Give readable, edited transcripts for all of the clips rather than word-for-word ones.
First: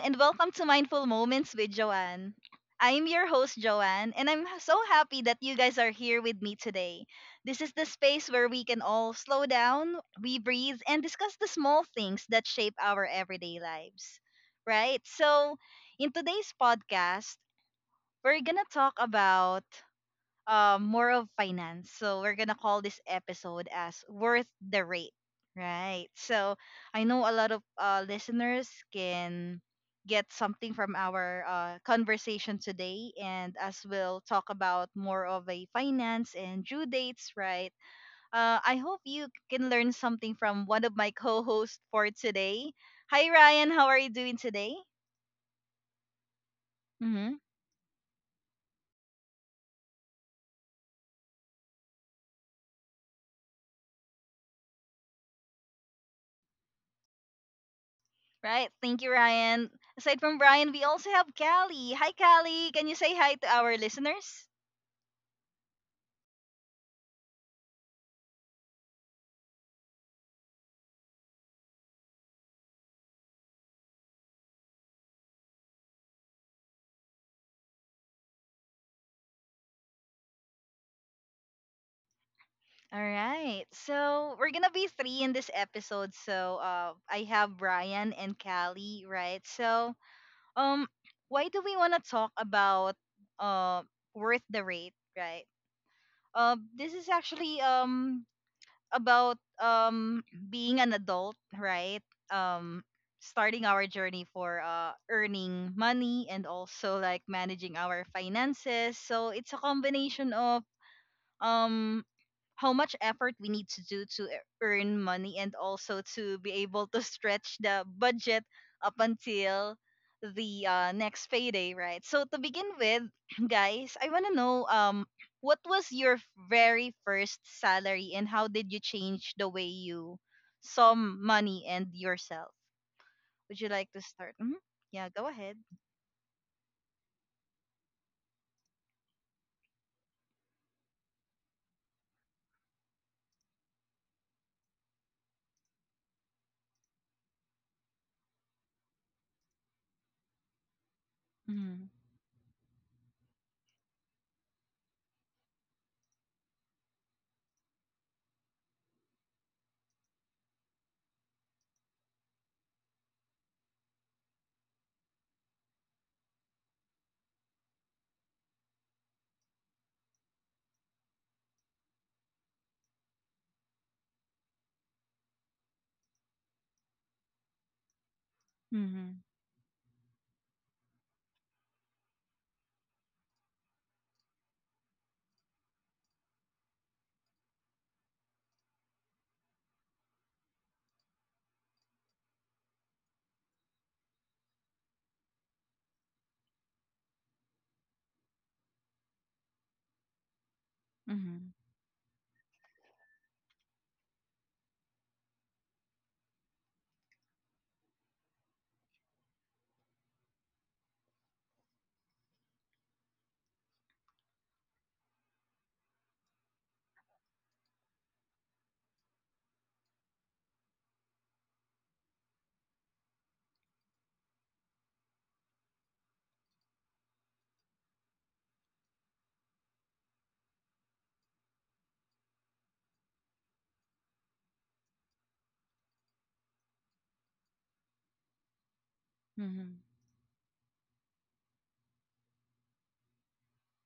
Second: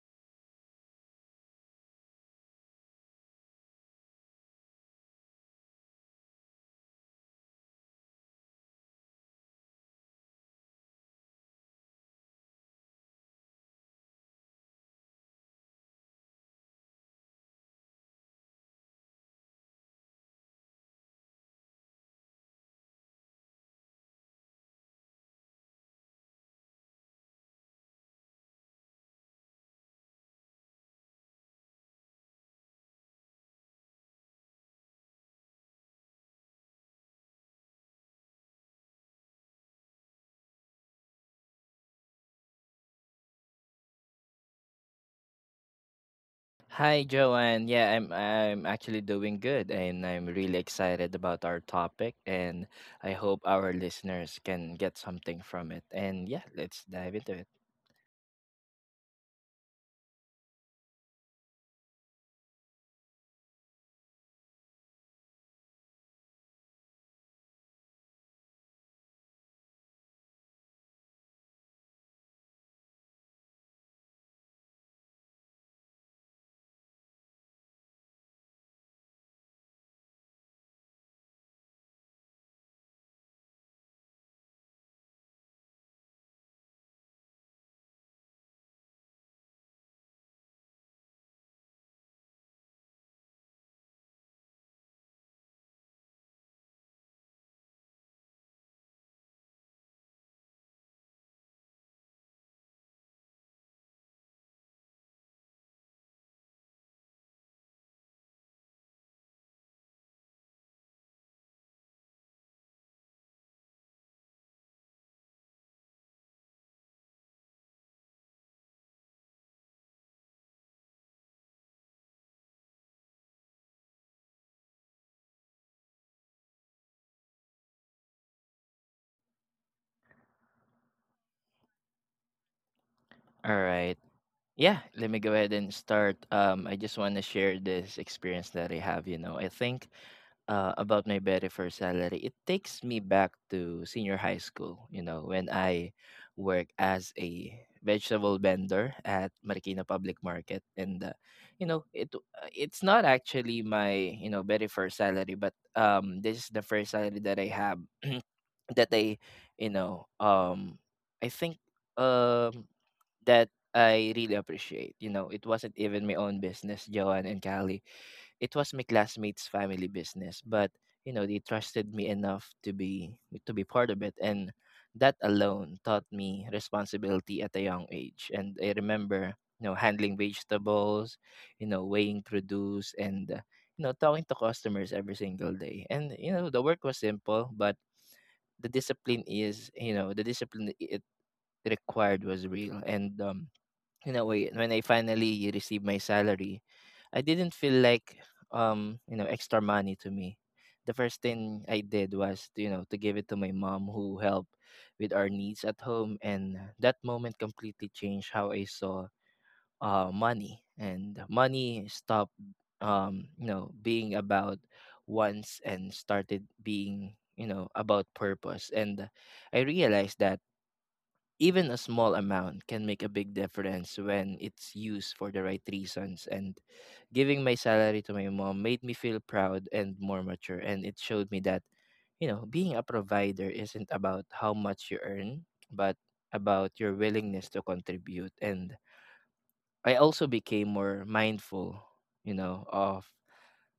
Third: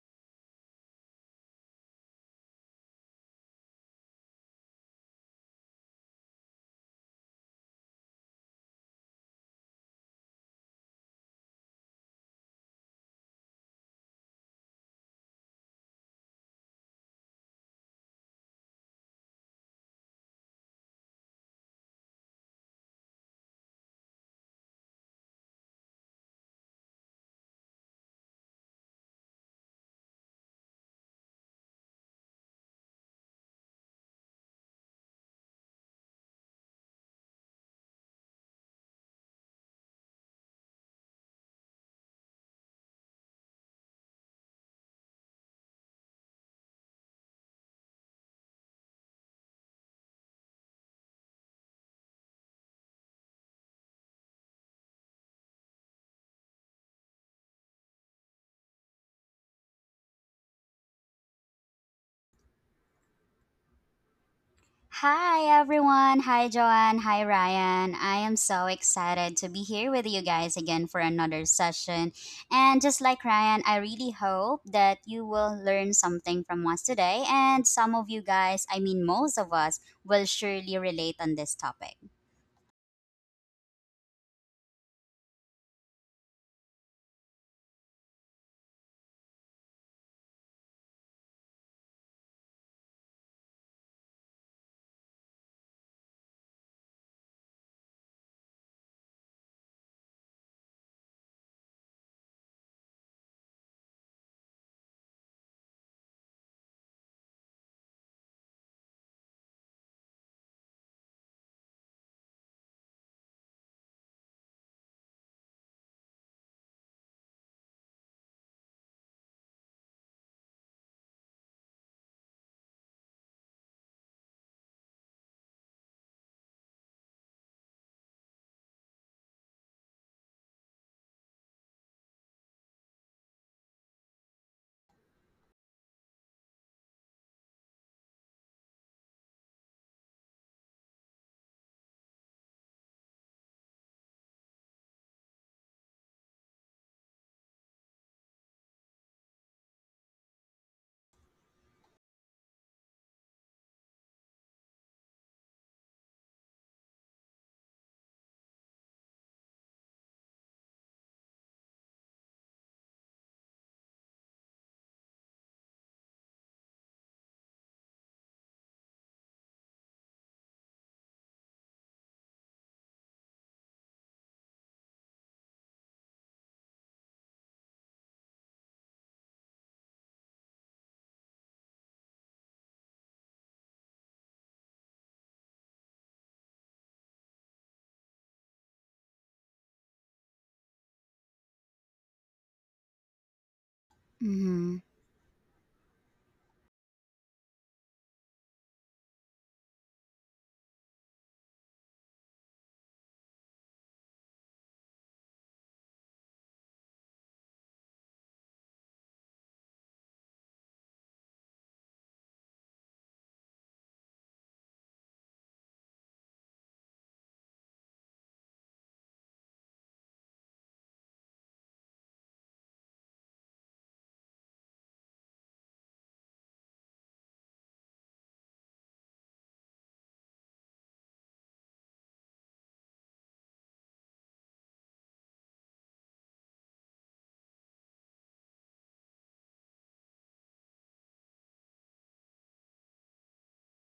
and welcome to Mindful Moments with Joanne. I'm your host, Joanne, and I'm so happy that you guys are here with me today. This is the space where we can all slow down, we breathe, and discuss the small things that shape our everyday lives. Right? So, in today's podcast, we're gonna talk about more of finance. So we're gonna call this episode as worth the rate. Right. So I know a lot of listeners can get something from our conversation today, and as we'll talk about more of a finance and due dates, right, I hope you can learn something from one of my co-hosts for today. Hi Ryan, how are you doing today? Hi, Mm-hmm. Joanne. Yeah, I'm actually doing good and I'm really excited about our topic, and I hope our listeners can get something from it. And yeah, let's dive into it. Right. Thank you, Ryan. Aside from Brian, we also have Callie. Hi, Callie. Can you say hi to our listeners? Hi everyone. Hi Joanne. Hi Ryan. I am so excited to be here with you guys again for another session. And just like Ryan, I really hope that you will learn something from us today and some of you guys, I mean most of us will surely relate on this topic. All right. So we're gonna be three in this episode. So I have Brian and Callie, right? So um, why do we wanna talk about uh worth the rate, right? This is actually about being an adult, right? Um starting our journey for earning money and also like managing our finances. So it's a combination of um how much effort we need to do to earn money and also to be able to stretch the budget up until the next payday, right? So to begin with, guys, I want to know what was your very first salary and how did you change the way you saw money and yourself? Would you All like to right. start? Hmm. Yeah, Yeah, let go me go ahead. ahead and start. I just want to share this experience that I have, you know. I think About my very first salary, it takes me back to senior high school, you know, when I work as a vegetable vendor at Marikina Public Market. And, you Mm-hmm. know, it's not actually my, you know, very first salary, but this is the first salary that I have that I, you know, I think um, that I really appreciate. You know, it wasn't even my own business, Joanne and Callie, it was my classmates' family business, but you know they trusted me enough to be part of it, and that alone taught me responsibility at a young age. And I Mm-hmm. remember, you know, handling vegetables, you know, weighing produce, and you know, talking to customers every single day. And you know, the work was simple, but the discipline is, you know, the discipline it required was real, and you know when Mhm. when I finally received my salary, I didn't feel like you know extra money to me. The first Mm-hmm. thing I did was to, you know, to give it to my mom who helped with our needs at home, and that moment completely changed how I saw money, and money stopped you know being about wants and started being you know about purpose. And I realized that even a small amount can make a big difference when it's used for the right reasons. And giving my salary to my mom made me feel proud and more mature. And it showed me that, you know, being a provider isn't about how much you earn, but about your willingness to contribute. And Mm-hmm. I also became more mindful, you know,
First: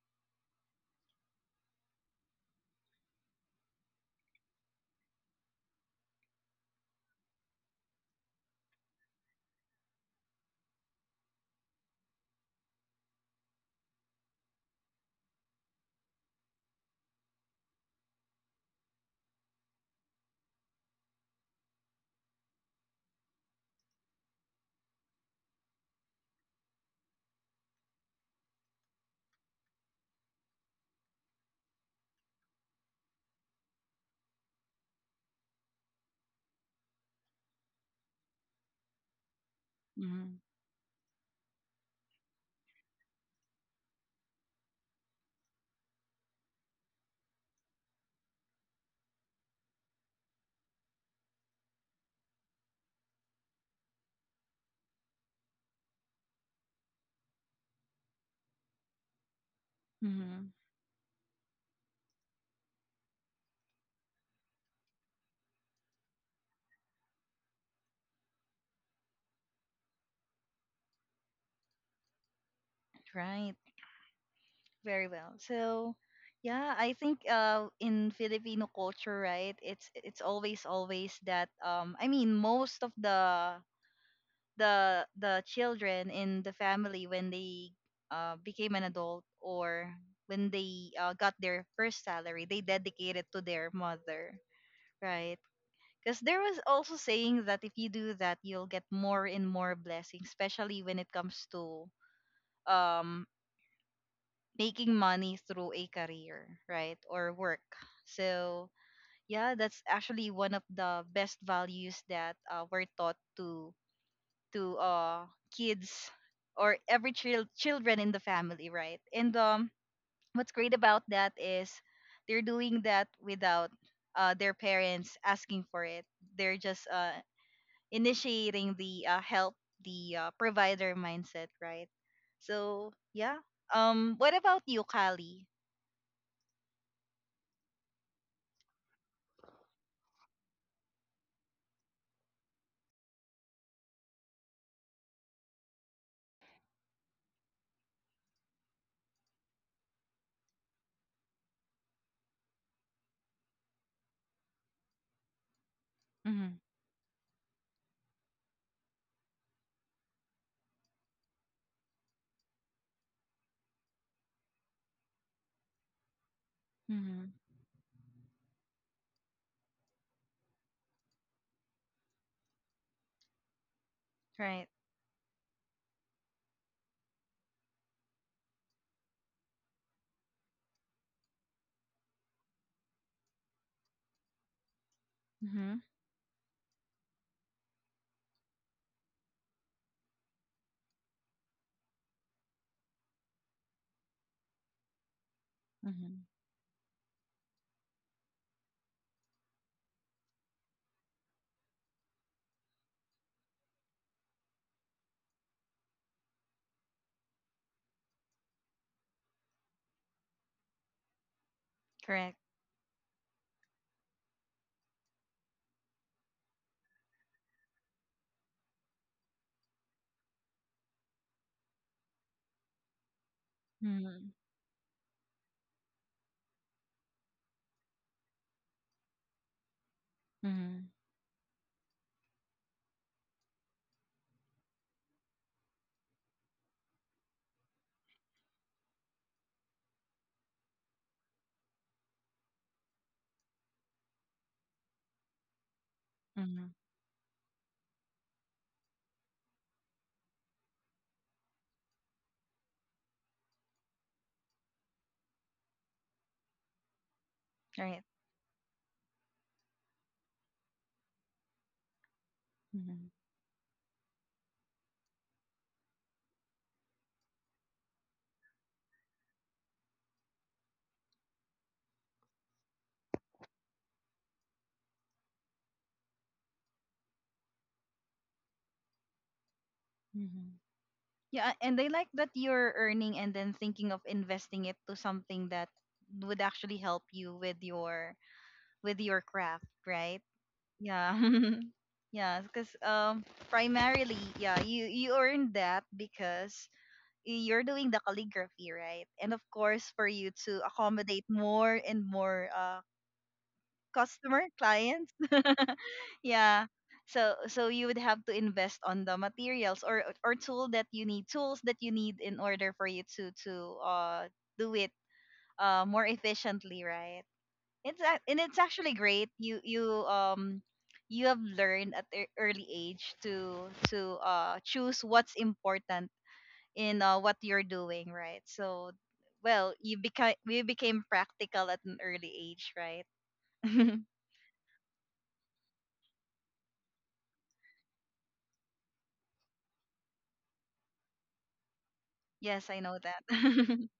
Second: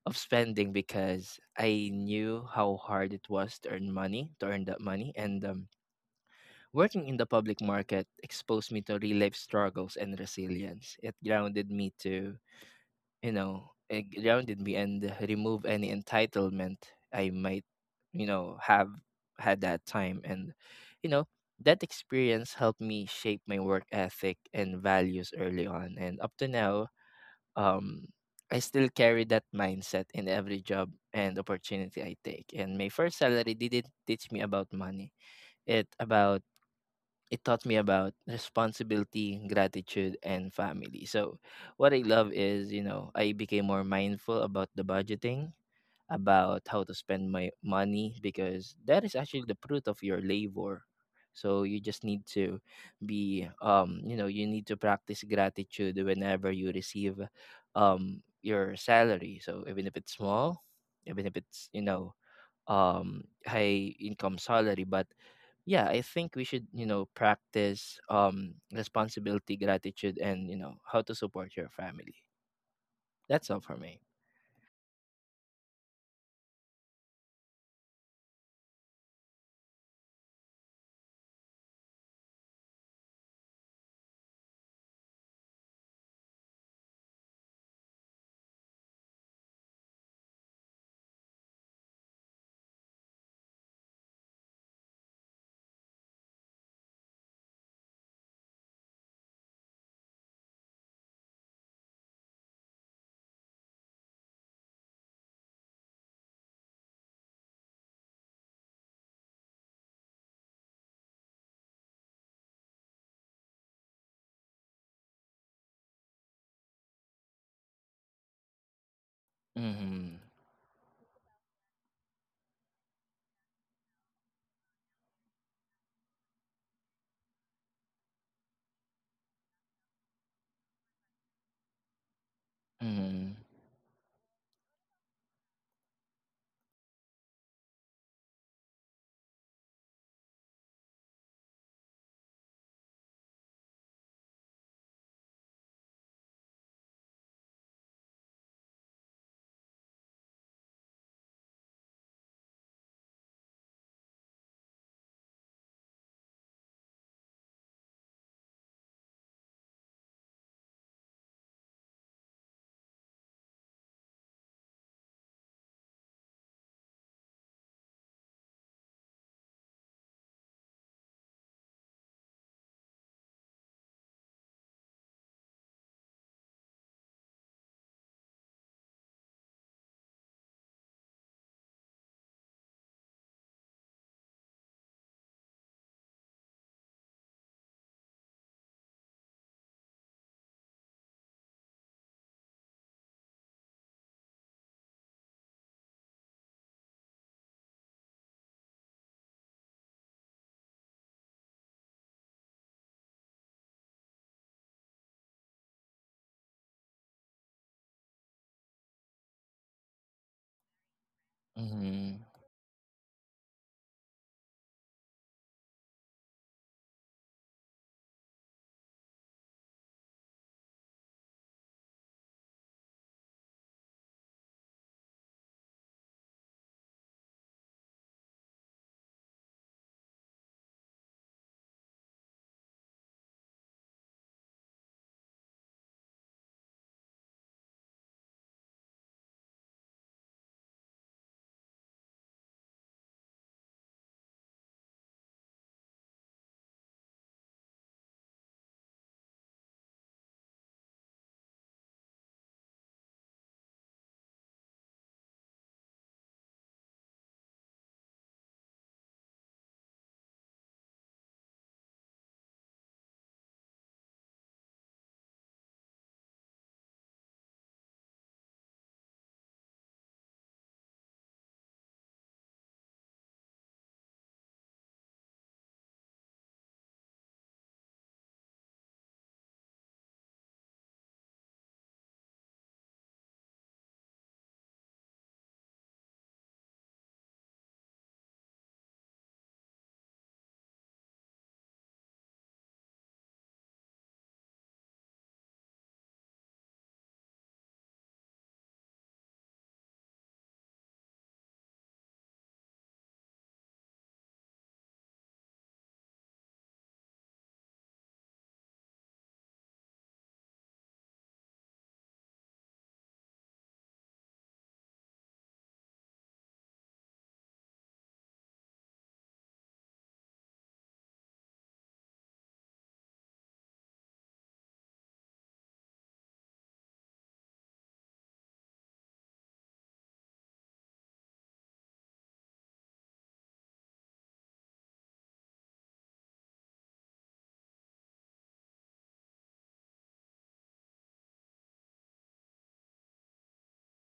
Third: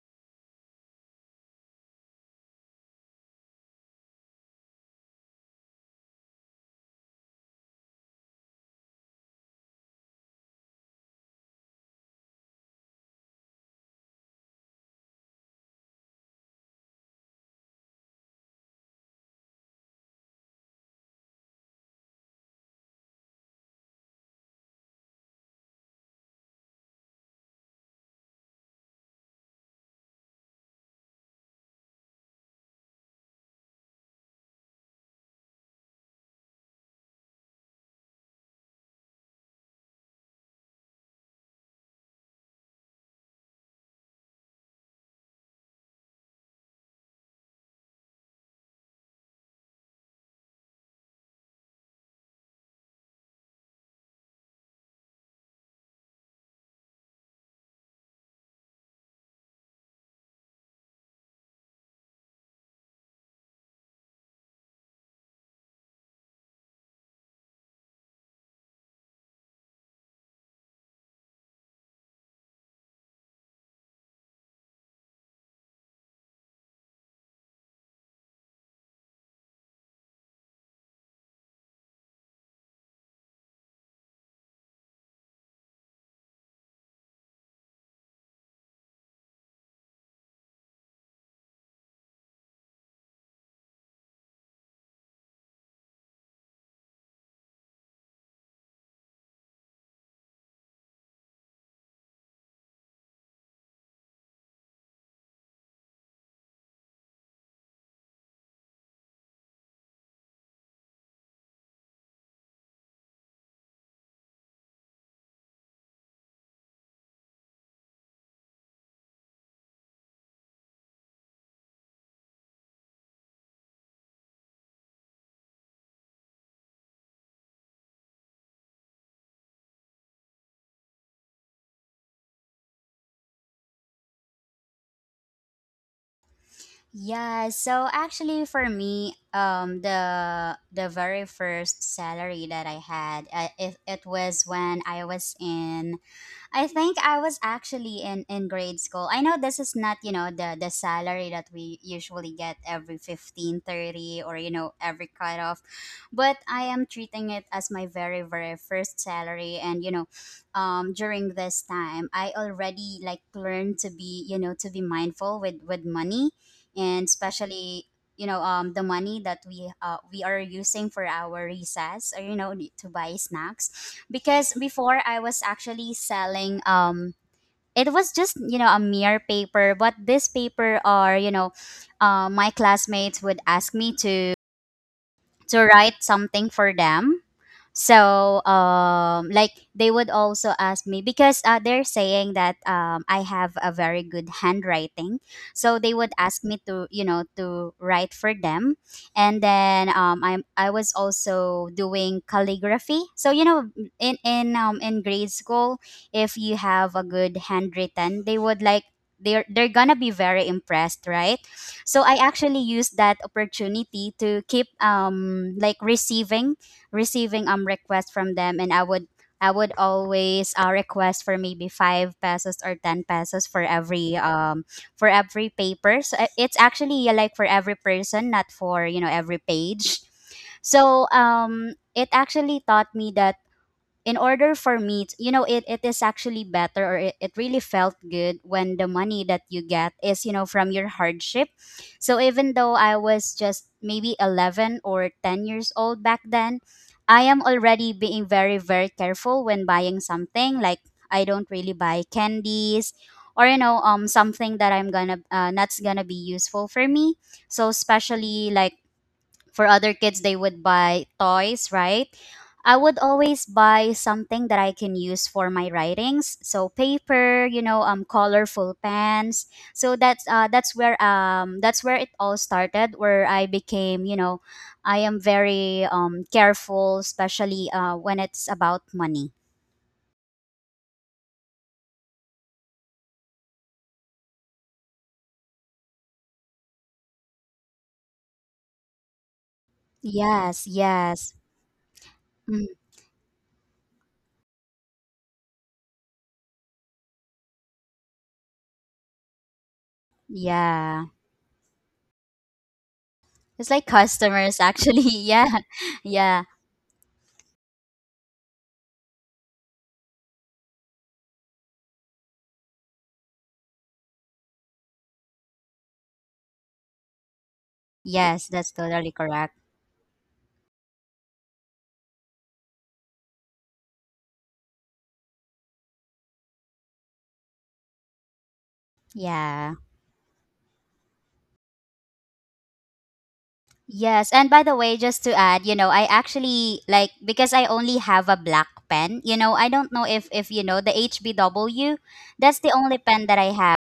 of spending because I knew how hard it was to earn money, to earn that money. And Working in the public market exposed me to real life struggles and resilience. It grounded me to, you know, it grounded me and remove any entitlement I might, you know, have had that time. And, you know, that experience helped me shape my work ethic and values early on. And up to now, um, I still carry that mindset in every job and opportunity I take. And my first salary didn't teach me about money. It about it taught me about responsibility, gratitude, and family. So, what I love is, you know, I became more mindful about the budgeting, about how to spend my money, because that is actually the fruit of your labor. So, you just need to be, you know, you need to practice gratitude whenever you receive your salary. So, even if it's Mm-hmm. small, even if it's, you know, um, high income salary, but yeah, I think we should you know practice responsibility, gratitude, and you know how to support your family. That's all Right. for me. Very well. So, yeah, I think in Filipino culture, right? It's always that I mean most of the the children in the family, when they became an adult, or when they got their first salary, they dedicate it to their mother, right? Because there was also saying that if you do that, you'll get more and more blessings, especially when it comes to um making money through a career, right? Or work. So, yeah, that's actually one of the best values that we're taught to to uh kids or every child children in the family, right? And Mm-hmm. what's great about that is they're doing that without their parents asking for it. They're just initiating the help, the provider mindset, right? So, Mm-hmm. yeah. What about you, Kali? Yeah, so actually for me, the very first salary that I had, it was when I think I was actually in grade school. I know this is not, the salary that we usually get every 15/30 or every cutoff, but Mm-hmm. I am treating it as my very very first salary. During this time, I already like learned to be, to be mindful with money, and Mhm. especially the money that we are using for our recess or to buy snacks, because Right. before I was actually selling. It was just a mere paper, but this paper are, my classmates would ask me to Mhm. write something for them. So, like, they would also ask me because they're saying that I have a very good handwriting. So they would Mhm. ask me to write for them. And then I was also doing calligraphy. So in grade school, if you have a good handwritten, they would like they're gonna be very impressed, right? So Mm-hmm. I Correct. actually used that opportunity to keep like receiving requests from them, and I would always request for maybe 5 pesos or 10 pesos for every Mhm. Paper. So it's actually like for every person, not for every page. Mhm. So, it actually taught me that in order for me to, it is actually better, or it really felt good when the money that you get is from your hardship. So even though I was just maybe 11 or 10 years old back then, Mhm. I am already being very very careful when buying something, like, I don't really buy candies or something that I'm gonna that's gonna be useful for me. So Right. especially, like, for other kids they would buy toys, right? I would Mhm. always buy something that I can use for my writings, so paper, colorful pens. So that's where it all started, where I became you know I am very careful, especially when it's about money. Mhm. Yeah, and they like that you're earning and then thinking of investing it to something that would actually help you with your craft, right? Yes, Yeah. yes. Yeah, Mm, because primarily, yeah, you earn that because you're doing the calligraphy, right? And of course, for you to yeah. accommodate more and more It's like customer customers actually. clients. Yeah. Yeah. Yeah. So so you would have to invest on the materials or tool that you need, tools that you need in order for you to do it more efficiently, right? It's ac- and Yes, it's that's actually totally great. correct. You you have learned at an early age to choose what's important in what you're doing, right? So Yeah. well, you became practical at an early age, right? Yes, and by the way, just to add, I actually like, because I only have a black pen. I don't know if you know the HBW. That's Yes, the I only know pen that I have. that.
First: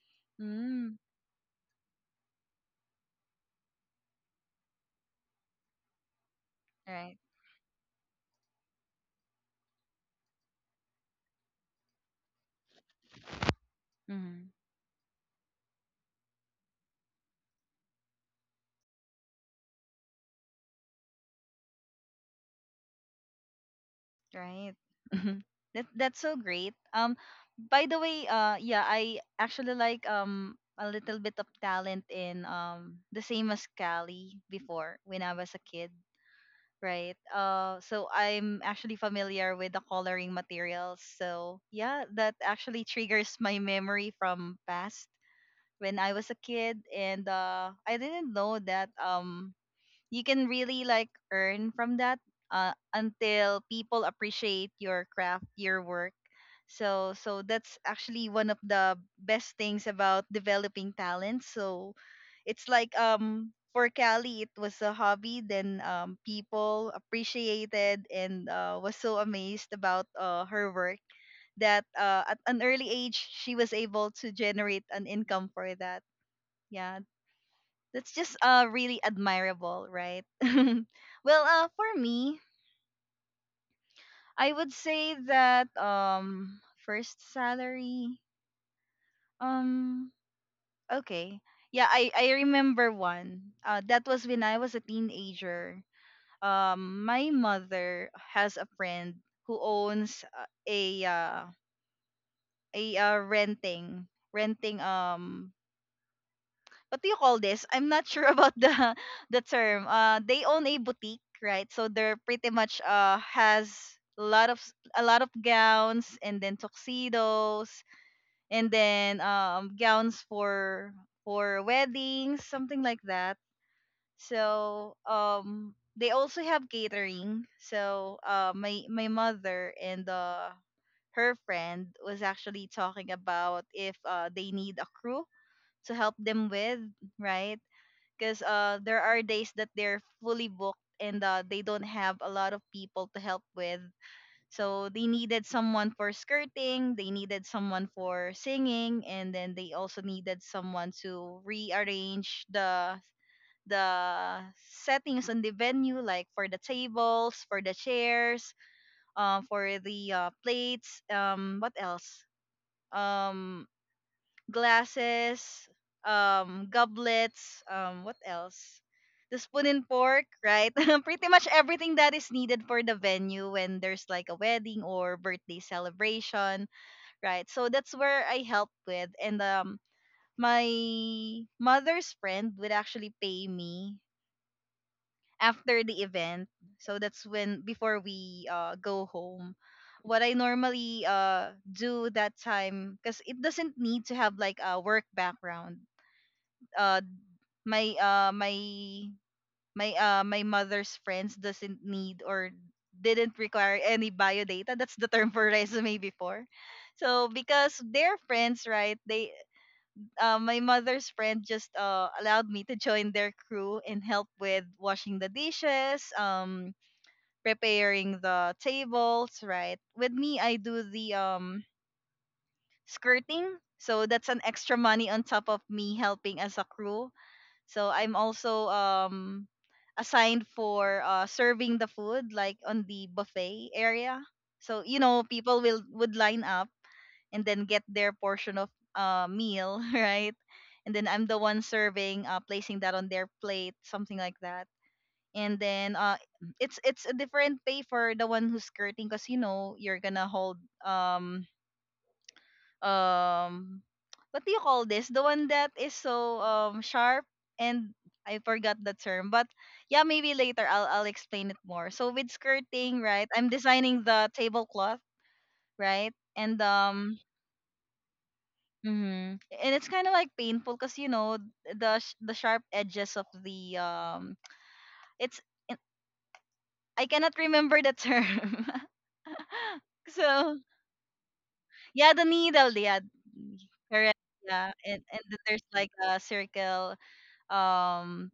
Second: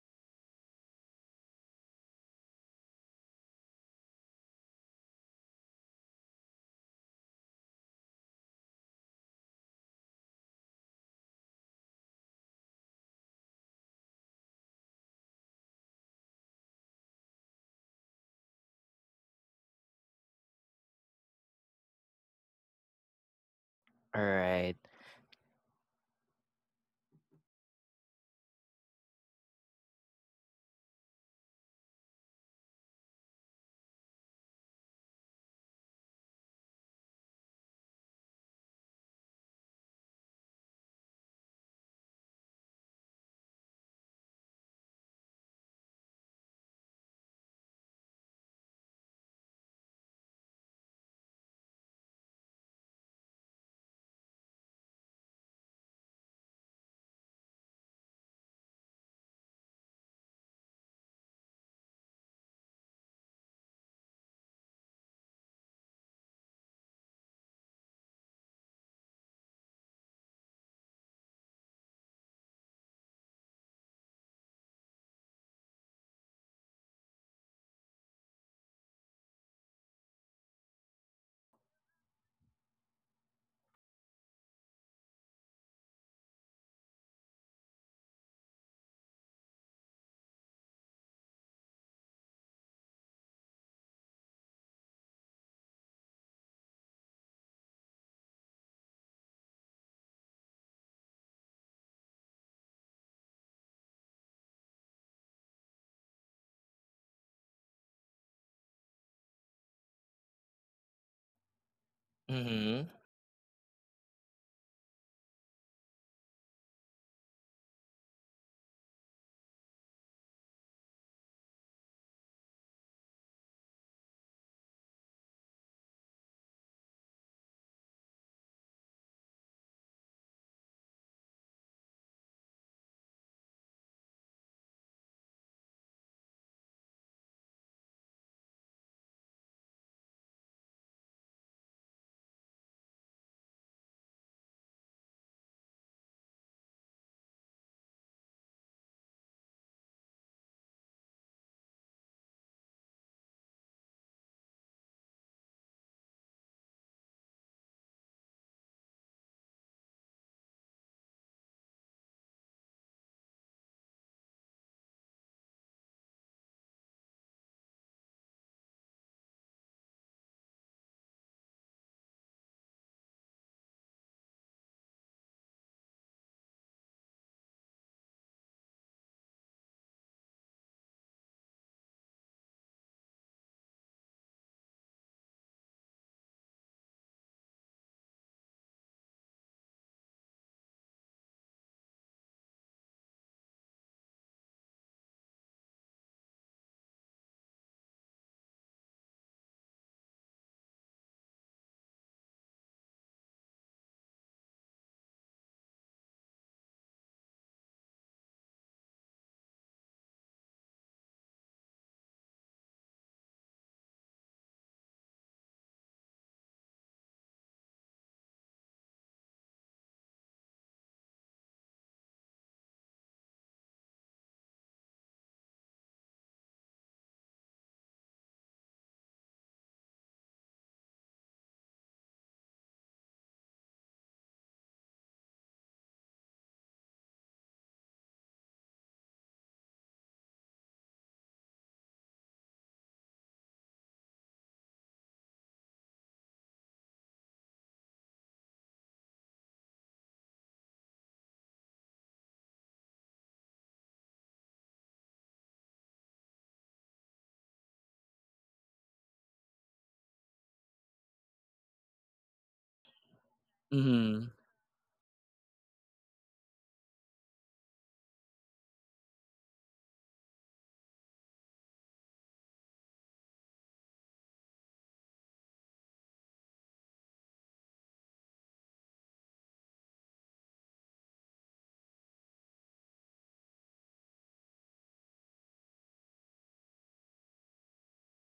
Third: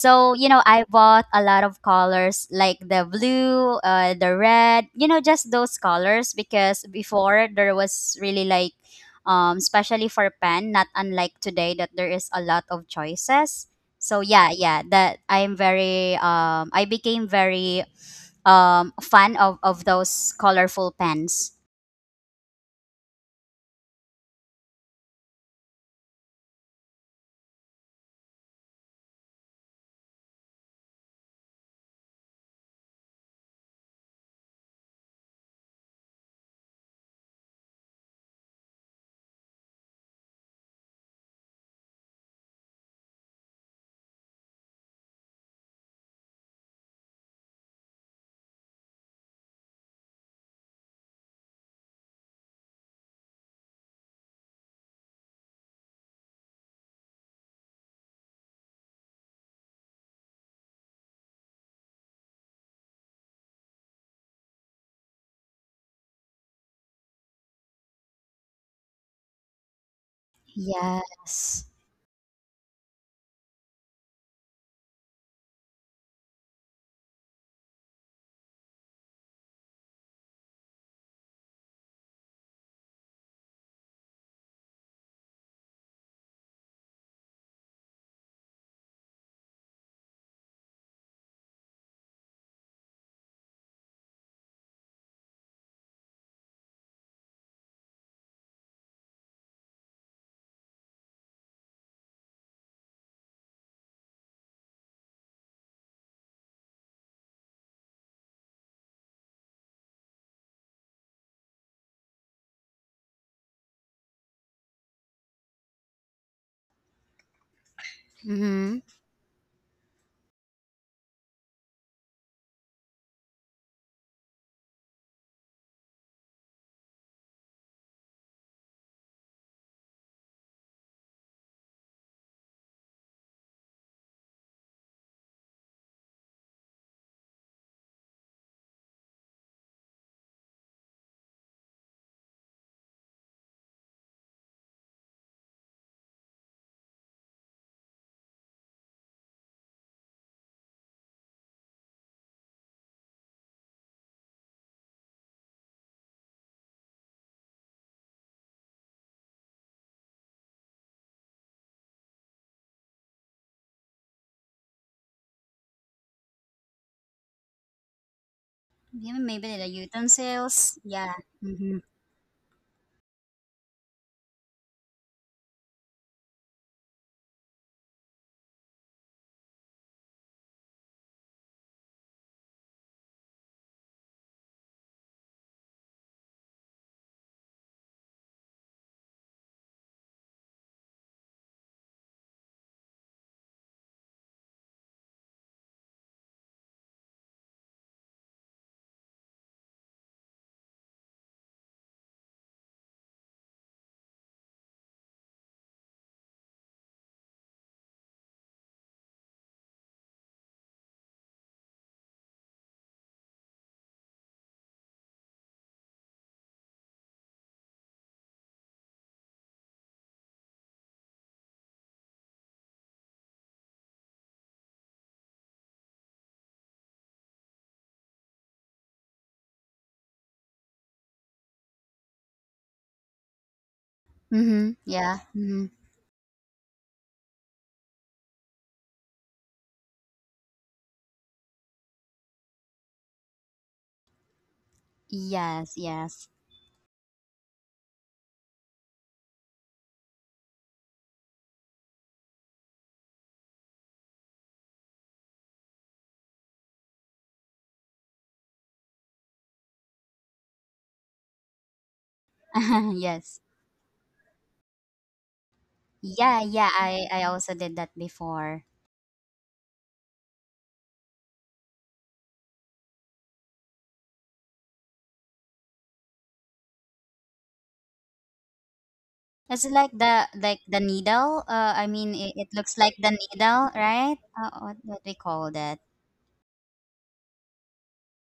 So, I Mm, bought a lot of colors like the blue, the red, just those colors, because right. before there was really like, especially for pen, not unlike today that there is a lot of choices. So Mm-hmm. yeah, yeah, I became very, fan of those colorful pens. All Right? right. Hmm. That that's so great. By the way, yeah, I actually like a little bit of talent in the same as Cali before when I was a kid, right? So I'm actually familiar with the coloring materials. So yeah, that actually triggers my memory from past when I was a kid, and I didn't know that you can really like earn from that until people appreciate your craft, your work. So so that's actually one of the best things about developing talent. So it's like for Cali it was a hobby, then people appreciated and was so amazed about her work, Yes. that at an early age she was able to generate an income for that. Yeah, that's just really admirable, right? Well, for me, I would say that first salary, um okay. Yeah, I remember one. Uh, that was when I was a teenager. Um, my mother has a friend who owns a a uh, renting renting what do you call this? I'm not sure about the the term. They own a boutique, right? So they're pretty much Mm-hmm. Has a lot of a lot of gowns and then tuxedos and Mm-hmm. then gowns for weddings, something like that. So they also have catering. So my mother and her friend was actually talking about if they need a crew to help them with, right? Because there are days that they're fully booked and they don't have a lot of people to help with. So they needed someone for skirting, they needed someone for singing, and then they also needed someone to rearrange the the settings on the venue, like for the tables, for the chairs, for the plates, what else, um glasses, goblets, what else? Yeah, The maybe spoon the and fork, right? utensils. Yeah. Pretty much Mm-hmm. everything that is needed for the venue when there's like a wedding or birthday celebration, right? So that's where I help with, and my mother's friend would actually pay me after the event. So that's when before we go home what I normally do that time, because it doesn't need to have like a work background. uh my uh my my mother's friends doesn't need or didn't require any bio data. That's the term for resume before. So because they're friends, right? They my mother's friend just allowed me to join their crew and help with washing the dishes, preparing the tables, right? With me, I do the skirting. So that's an extra money on top of me helping as a crew. So I'm also assigned for serving the food like on the buffet area. Mm-hmm. So you Yeah. know people Mm-hmm. will would line up and then get their portion of meal, right? And then I'm the one serving, placing that on their plate, something like that. And Yes, then yes. it's a different pay for the one who's skirting because you know you're gonna hold um um what do you call this? The one that is so sharp, and I forgot the term, but yeah, maybe later I'll explain it more. So with skirting, right? Yes. I'm designing the Mm-hmm. tablecloth, right? Yeah, And yeah, I I also did that before. mhm. And it's kind of like painful because you know the the sharp edges of the it's, I cannot remember the term. It's like the So needle. I yeah, mean, the it needle, looks like yeah, the needle, right? correct, yeah, what we and then call there's that? like a circle, um,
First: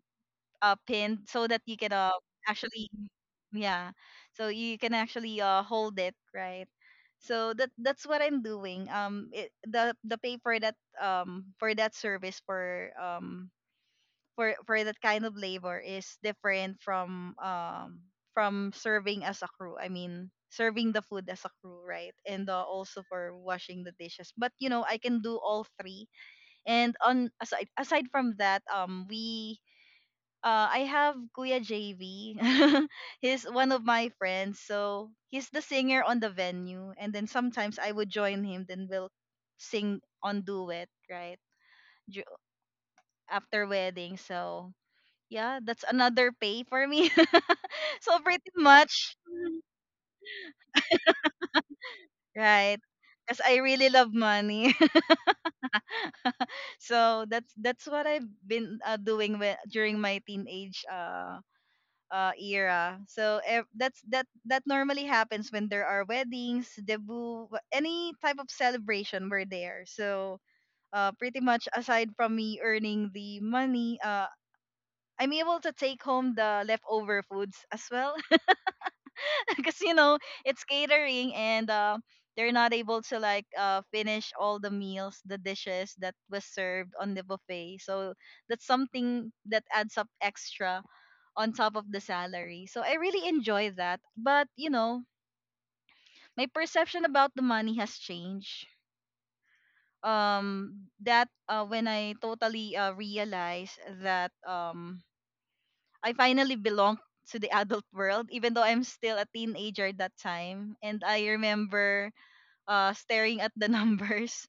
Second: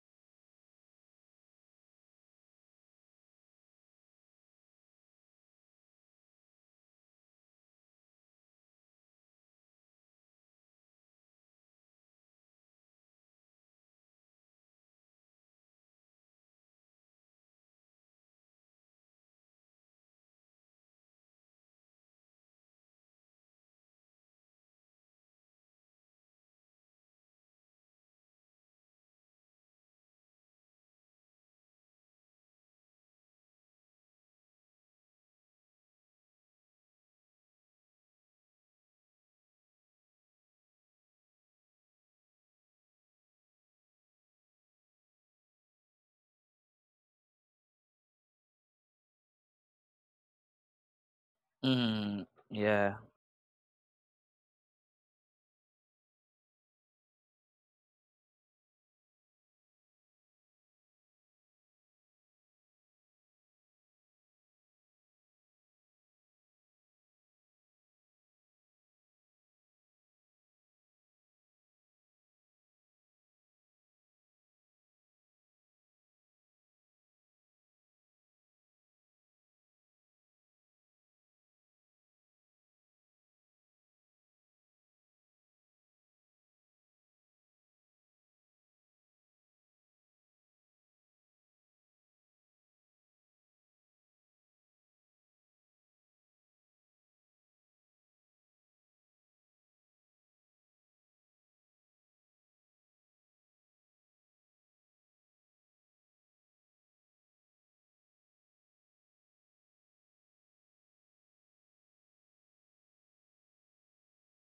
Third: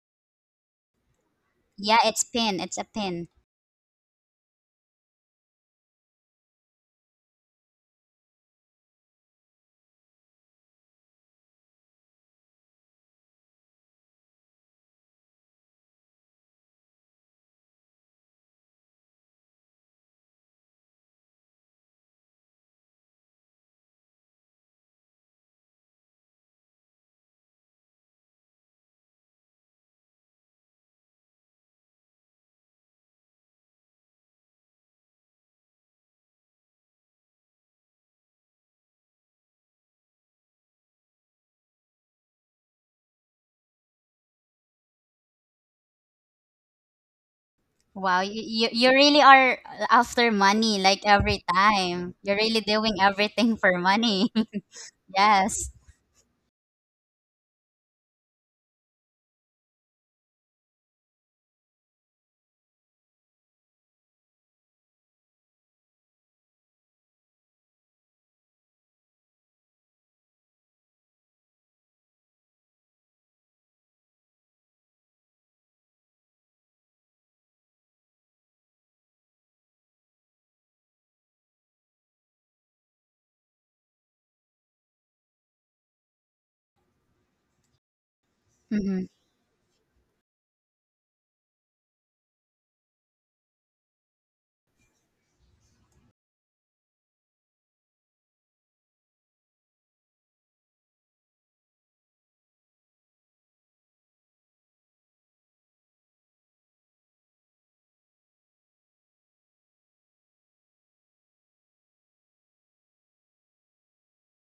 pinned so that you can Yeah, it's pin. It's a actually, pin. yeah, so you can actually hold it, right? So that that's what I'm doing. Um, it, the pay for that, for that service, for for that kind of labor is different from serving as a crew, I mean serving the food as a crew, right? And also for washing the dishes, but you know I can do all three. And on, aside from that, we I have Kuya JV. He's one of my friends. So he's the singer on the venue. And then sometimes I would join him, then we'll sing on duet, right? Ju- After wedding. So yeah, that's another pay for me. So Wow, you, pretty you you much, really are after money like every time. Mm-hmm. You're really right? doing Yeah. Because everything I for really love money. money. Yes. So that's what I've been doing when, during my teenage era. So that's that that normally happens when there are weddings, debut, any type of celebration. We're there. So pretty much aside from me earning the money, I'm able to take home the leftover foods as well, because you know it's catering and. They're not able to like finish all the meals, the dishes that was served on the buffet. So that's Hmm. something that adds up extra on top of the salary. So I really enjoy that. But you know, my perception about the money has changed. That When I totally realized that I finally belong to the adult world, even though I'm still a teenager at that time. And I remember staring at the numbers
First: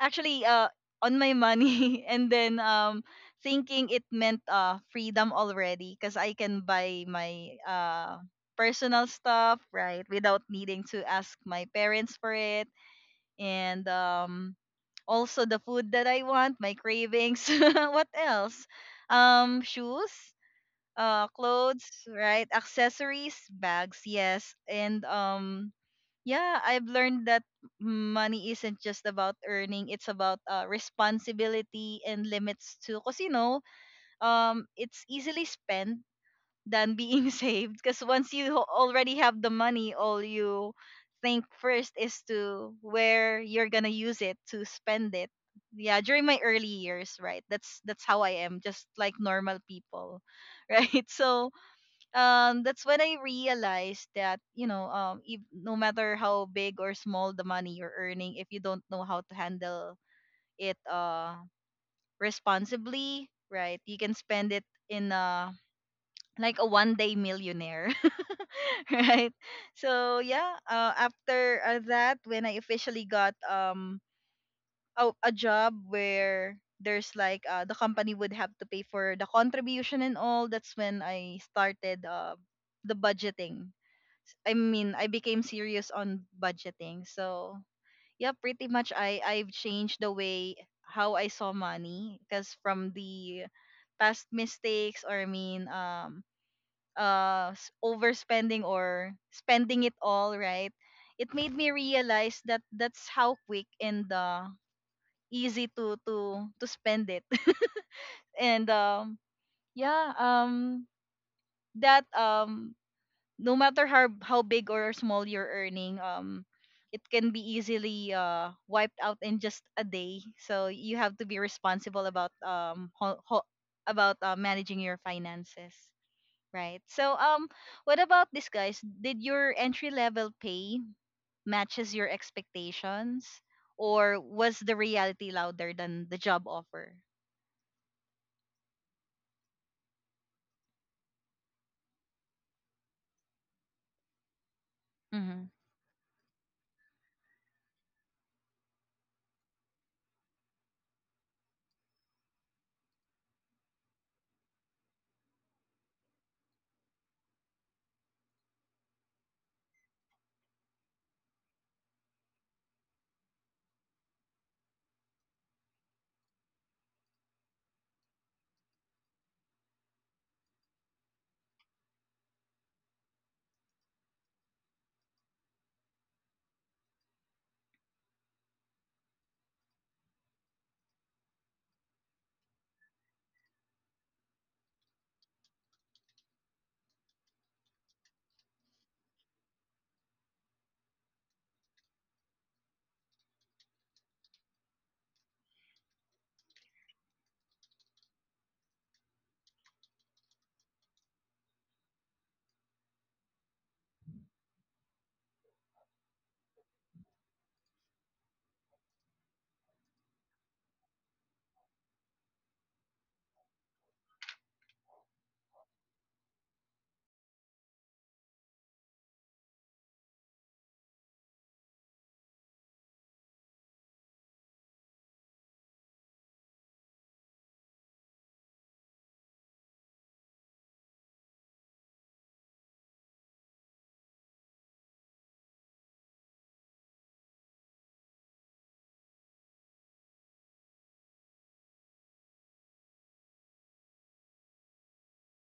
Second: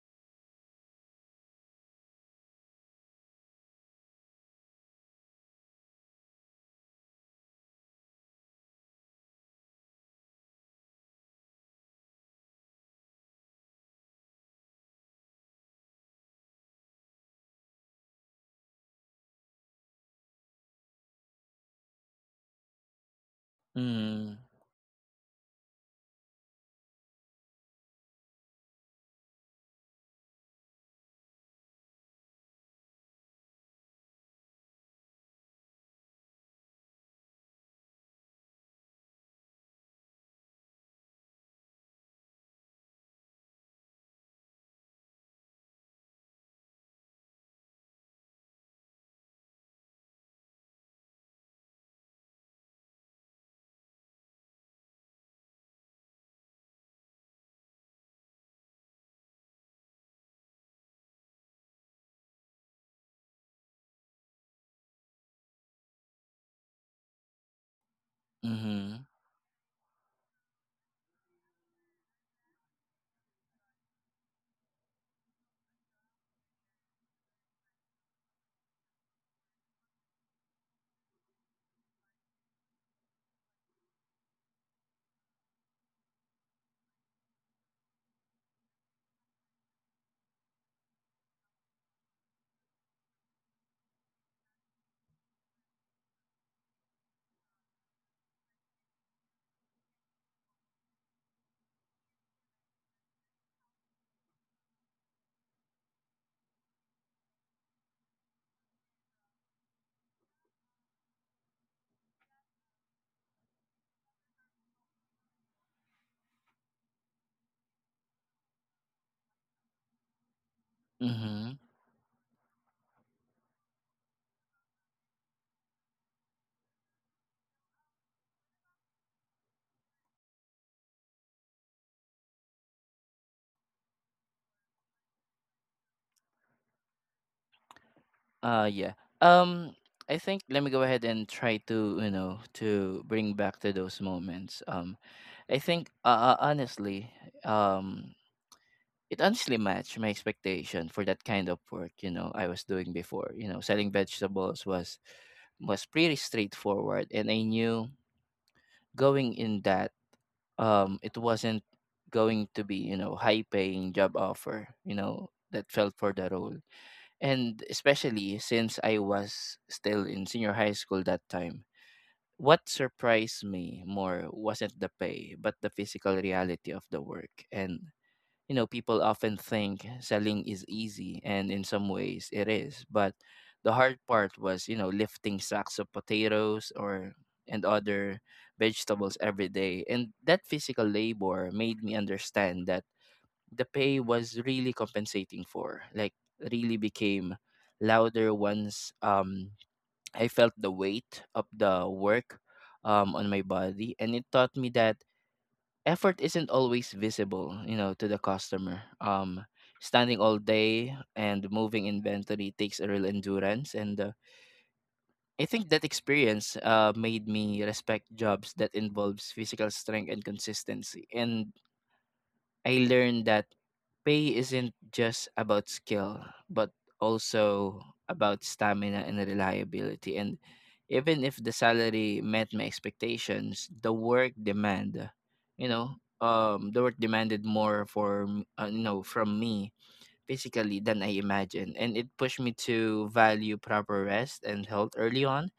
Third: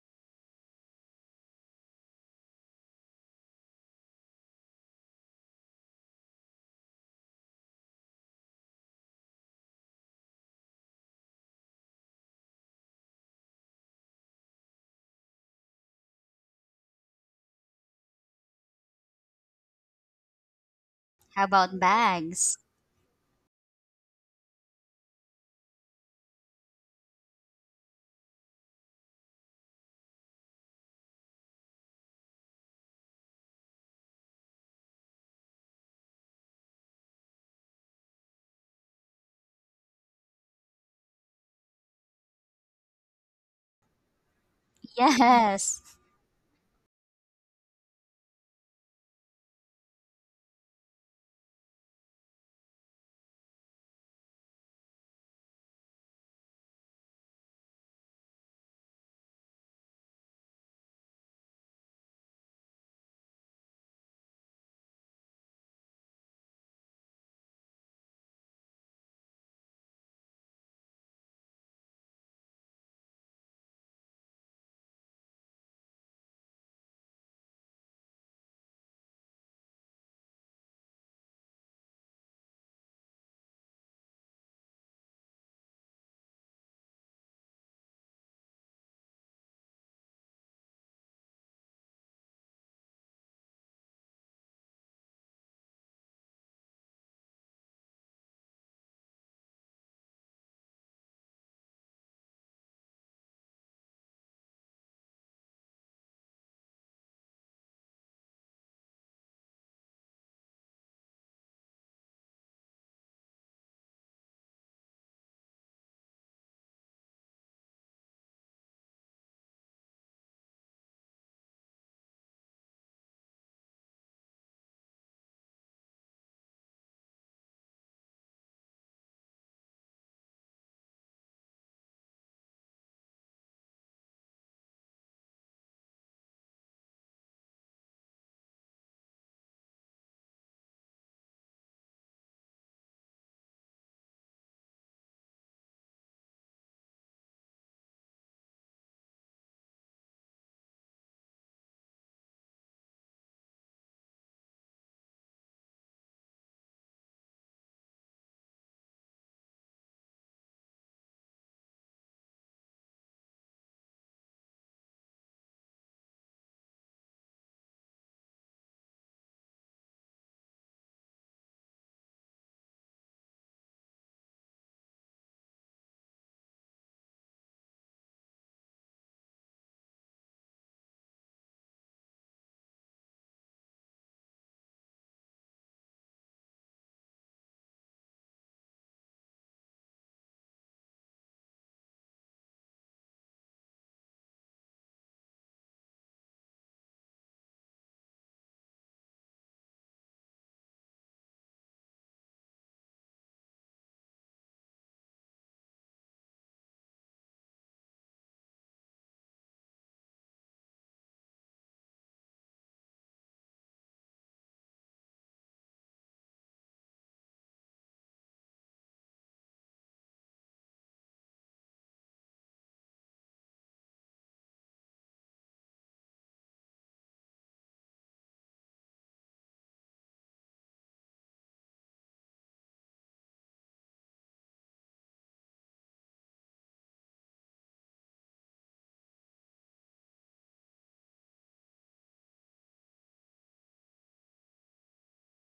actually on my money and then thinking it meant freedom already, because I can buy my personal stuff, right, without needing to ask my parents for it. And also the food that I want, my cravings, what else, shoes, How about clothes, right, bags? accessories, bags, Mm-hmm. yes. and Yeah, I've learned that money isn't just about earning, it's about responsibility and limits too. Because, you know, it's easily spent than being saved. Because once you already have the money, all you think first is to where you're going to use it, to spend it. Yes. Yeah, during my early years, right? That's how I am, just like normal people, right? So, that's when I realized that, you know, if, no matter how big or small the money you're earning, if you don't know how to handle it responsibly, right, you can spend it in like a one day millionaire Mm-hmm. right. So yeah, after that, when I officially got a job where there's like the company would have to pay for the contribution and all, that's when I started the budgeting. I mean, I became serious on budgeting. So, yeah, pretty much I've changed the way how I saw money, because from the past mistakes, or overspending or spending it all, right? It made me realize that that's how quick and easy to spend it. And yeah, that no matter how big or small you're earning, it can be easily wiped out in just a day. So you have to be Mm-hmm. responsible about managing your finances, right? So, what about this, guys? Did your entry level pay matches your expectations, or was the reality louder than the job offer? uh yeah um I think let me go ahead and try to, you know, to bring back to those moments. Mm-hmm. I think Honestly, um, it honestly matched my expectation for that kind of work. You know, I was doing before, you know, selling vegetables was pretty straightforward, and I knew going in that it wasn't going to be you know high paying job offer you know that felt for the role, and especially since I was still in senior high school that time. What surprised me more wasn't the pay but the physical reality of the work. And you know, people often think selling is easy, and in some ways it is. But the hard part was, you know, lifting sacks of potatoes or and other vegetables every day. And that physical labor made me understand that the pay was really compensating for, like, really became louder once I felt the weight of the work on my body, and it taught me that effort isn't always visible, you know, to the customer. Standing all day and moving inventory takes a real endurance, and I think that experience made me respect jobs that involves physical strength and consistency. And I learned that pay isn't just about skill, but also about stamina and reliability. And even if the salary met my expectations, the work demand, you know, the work demanded more for you know from me physically than I imagined, and it pushed me to value proper rest and health early on.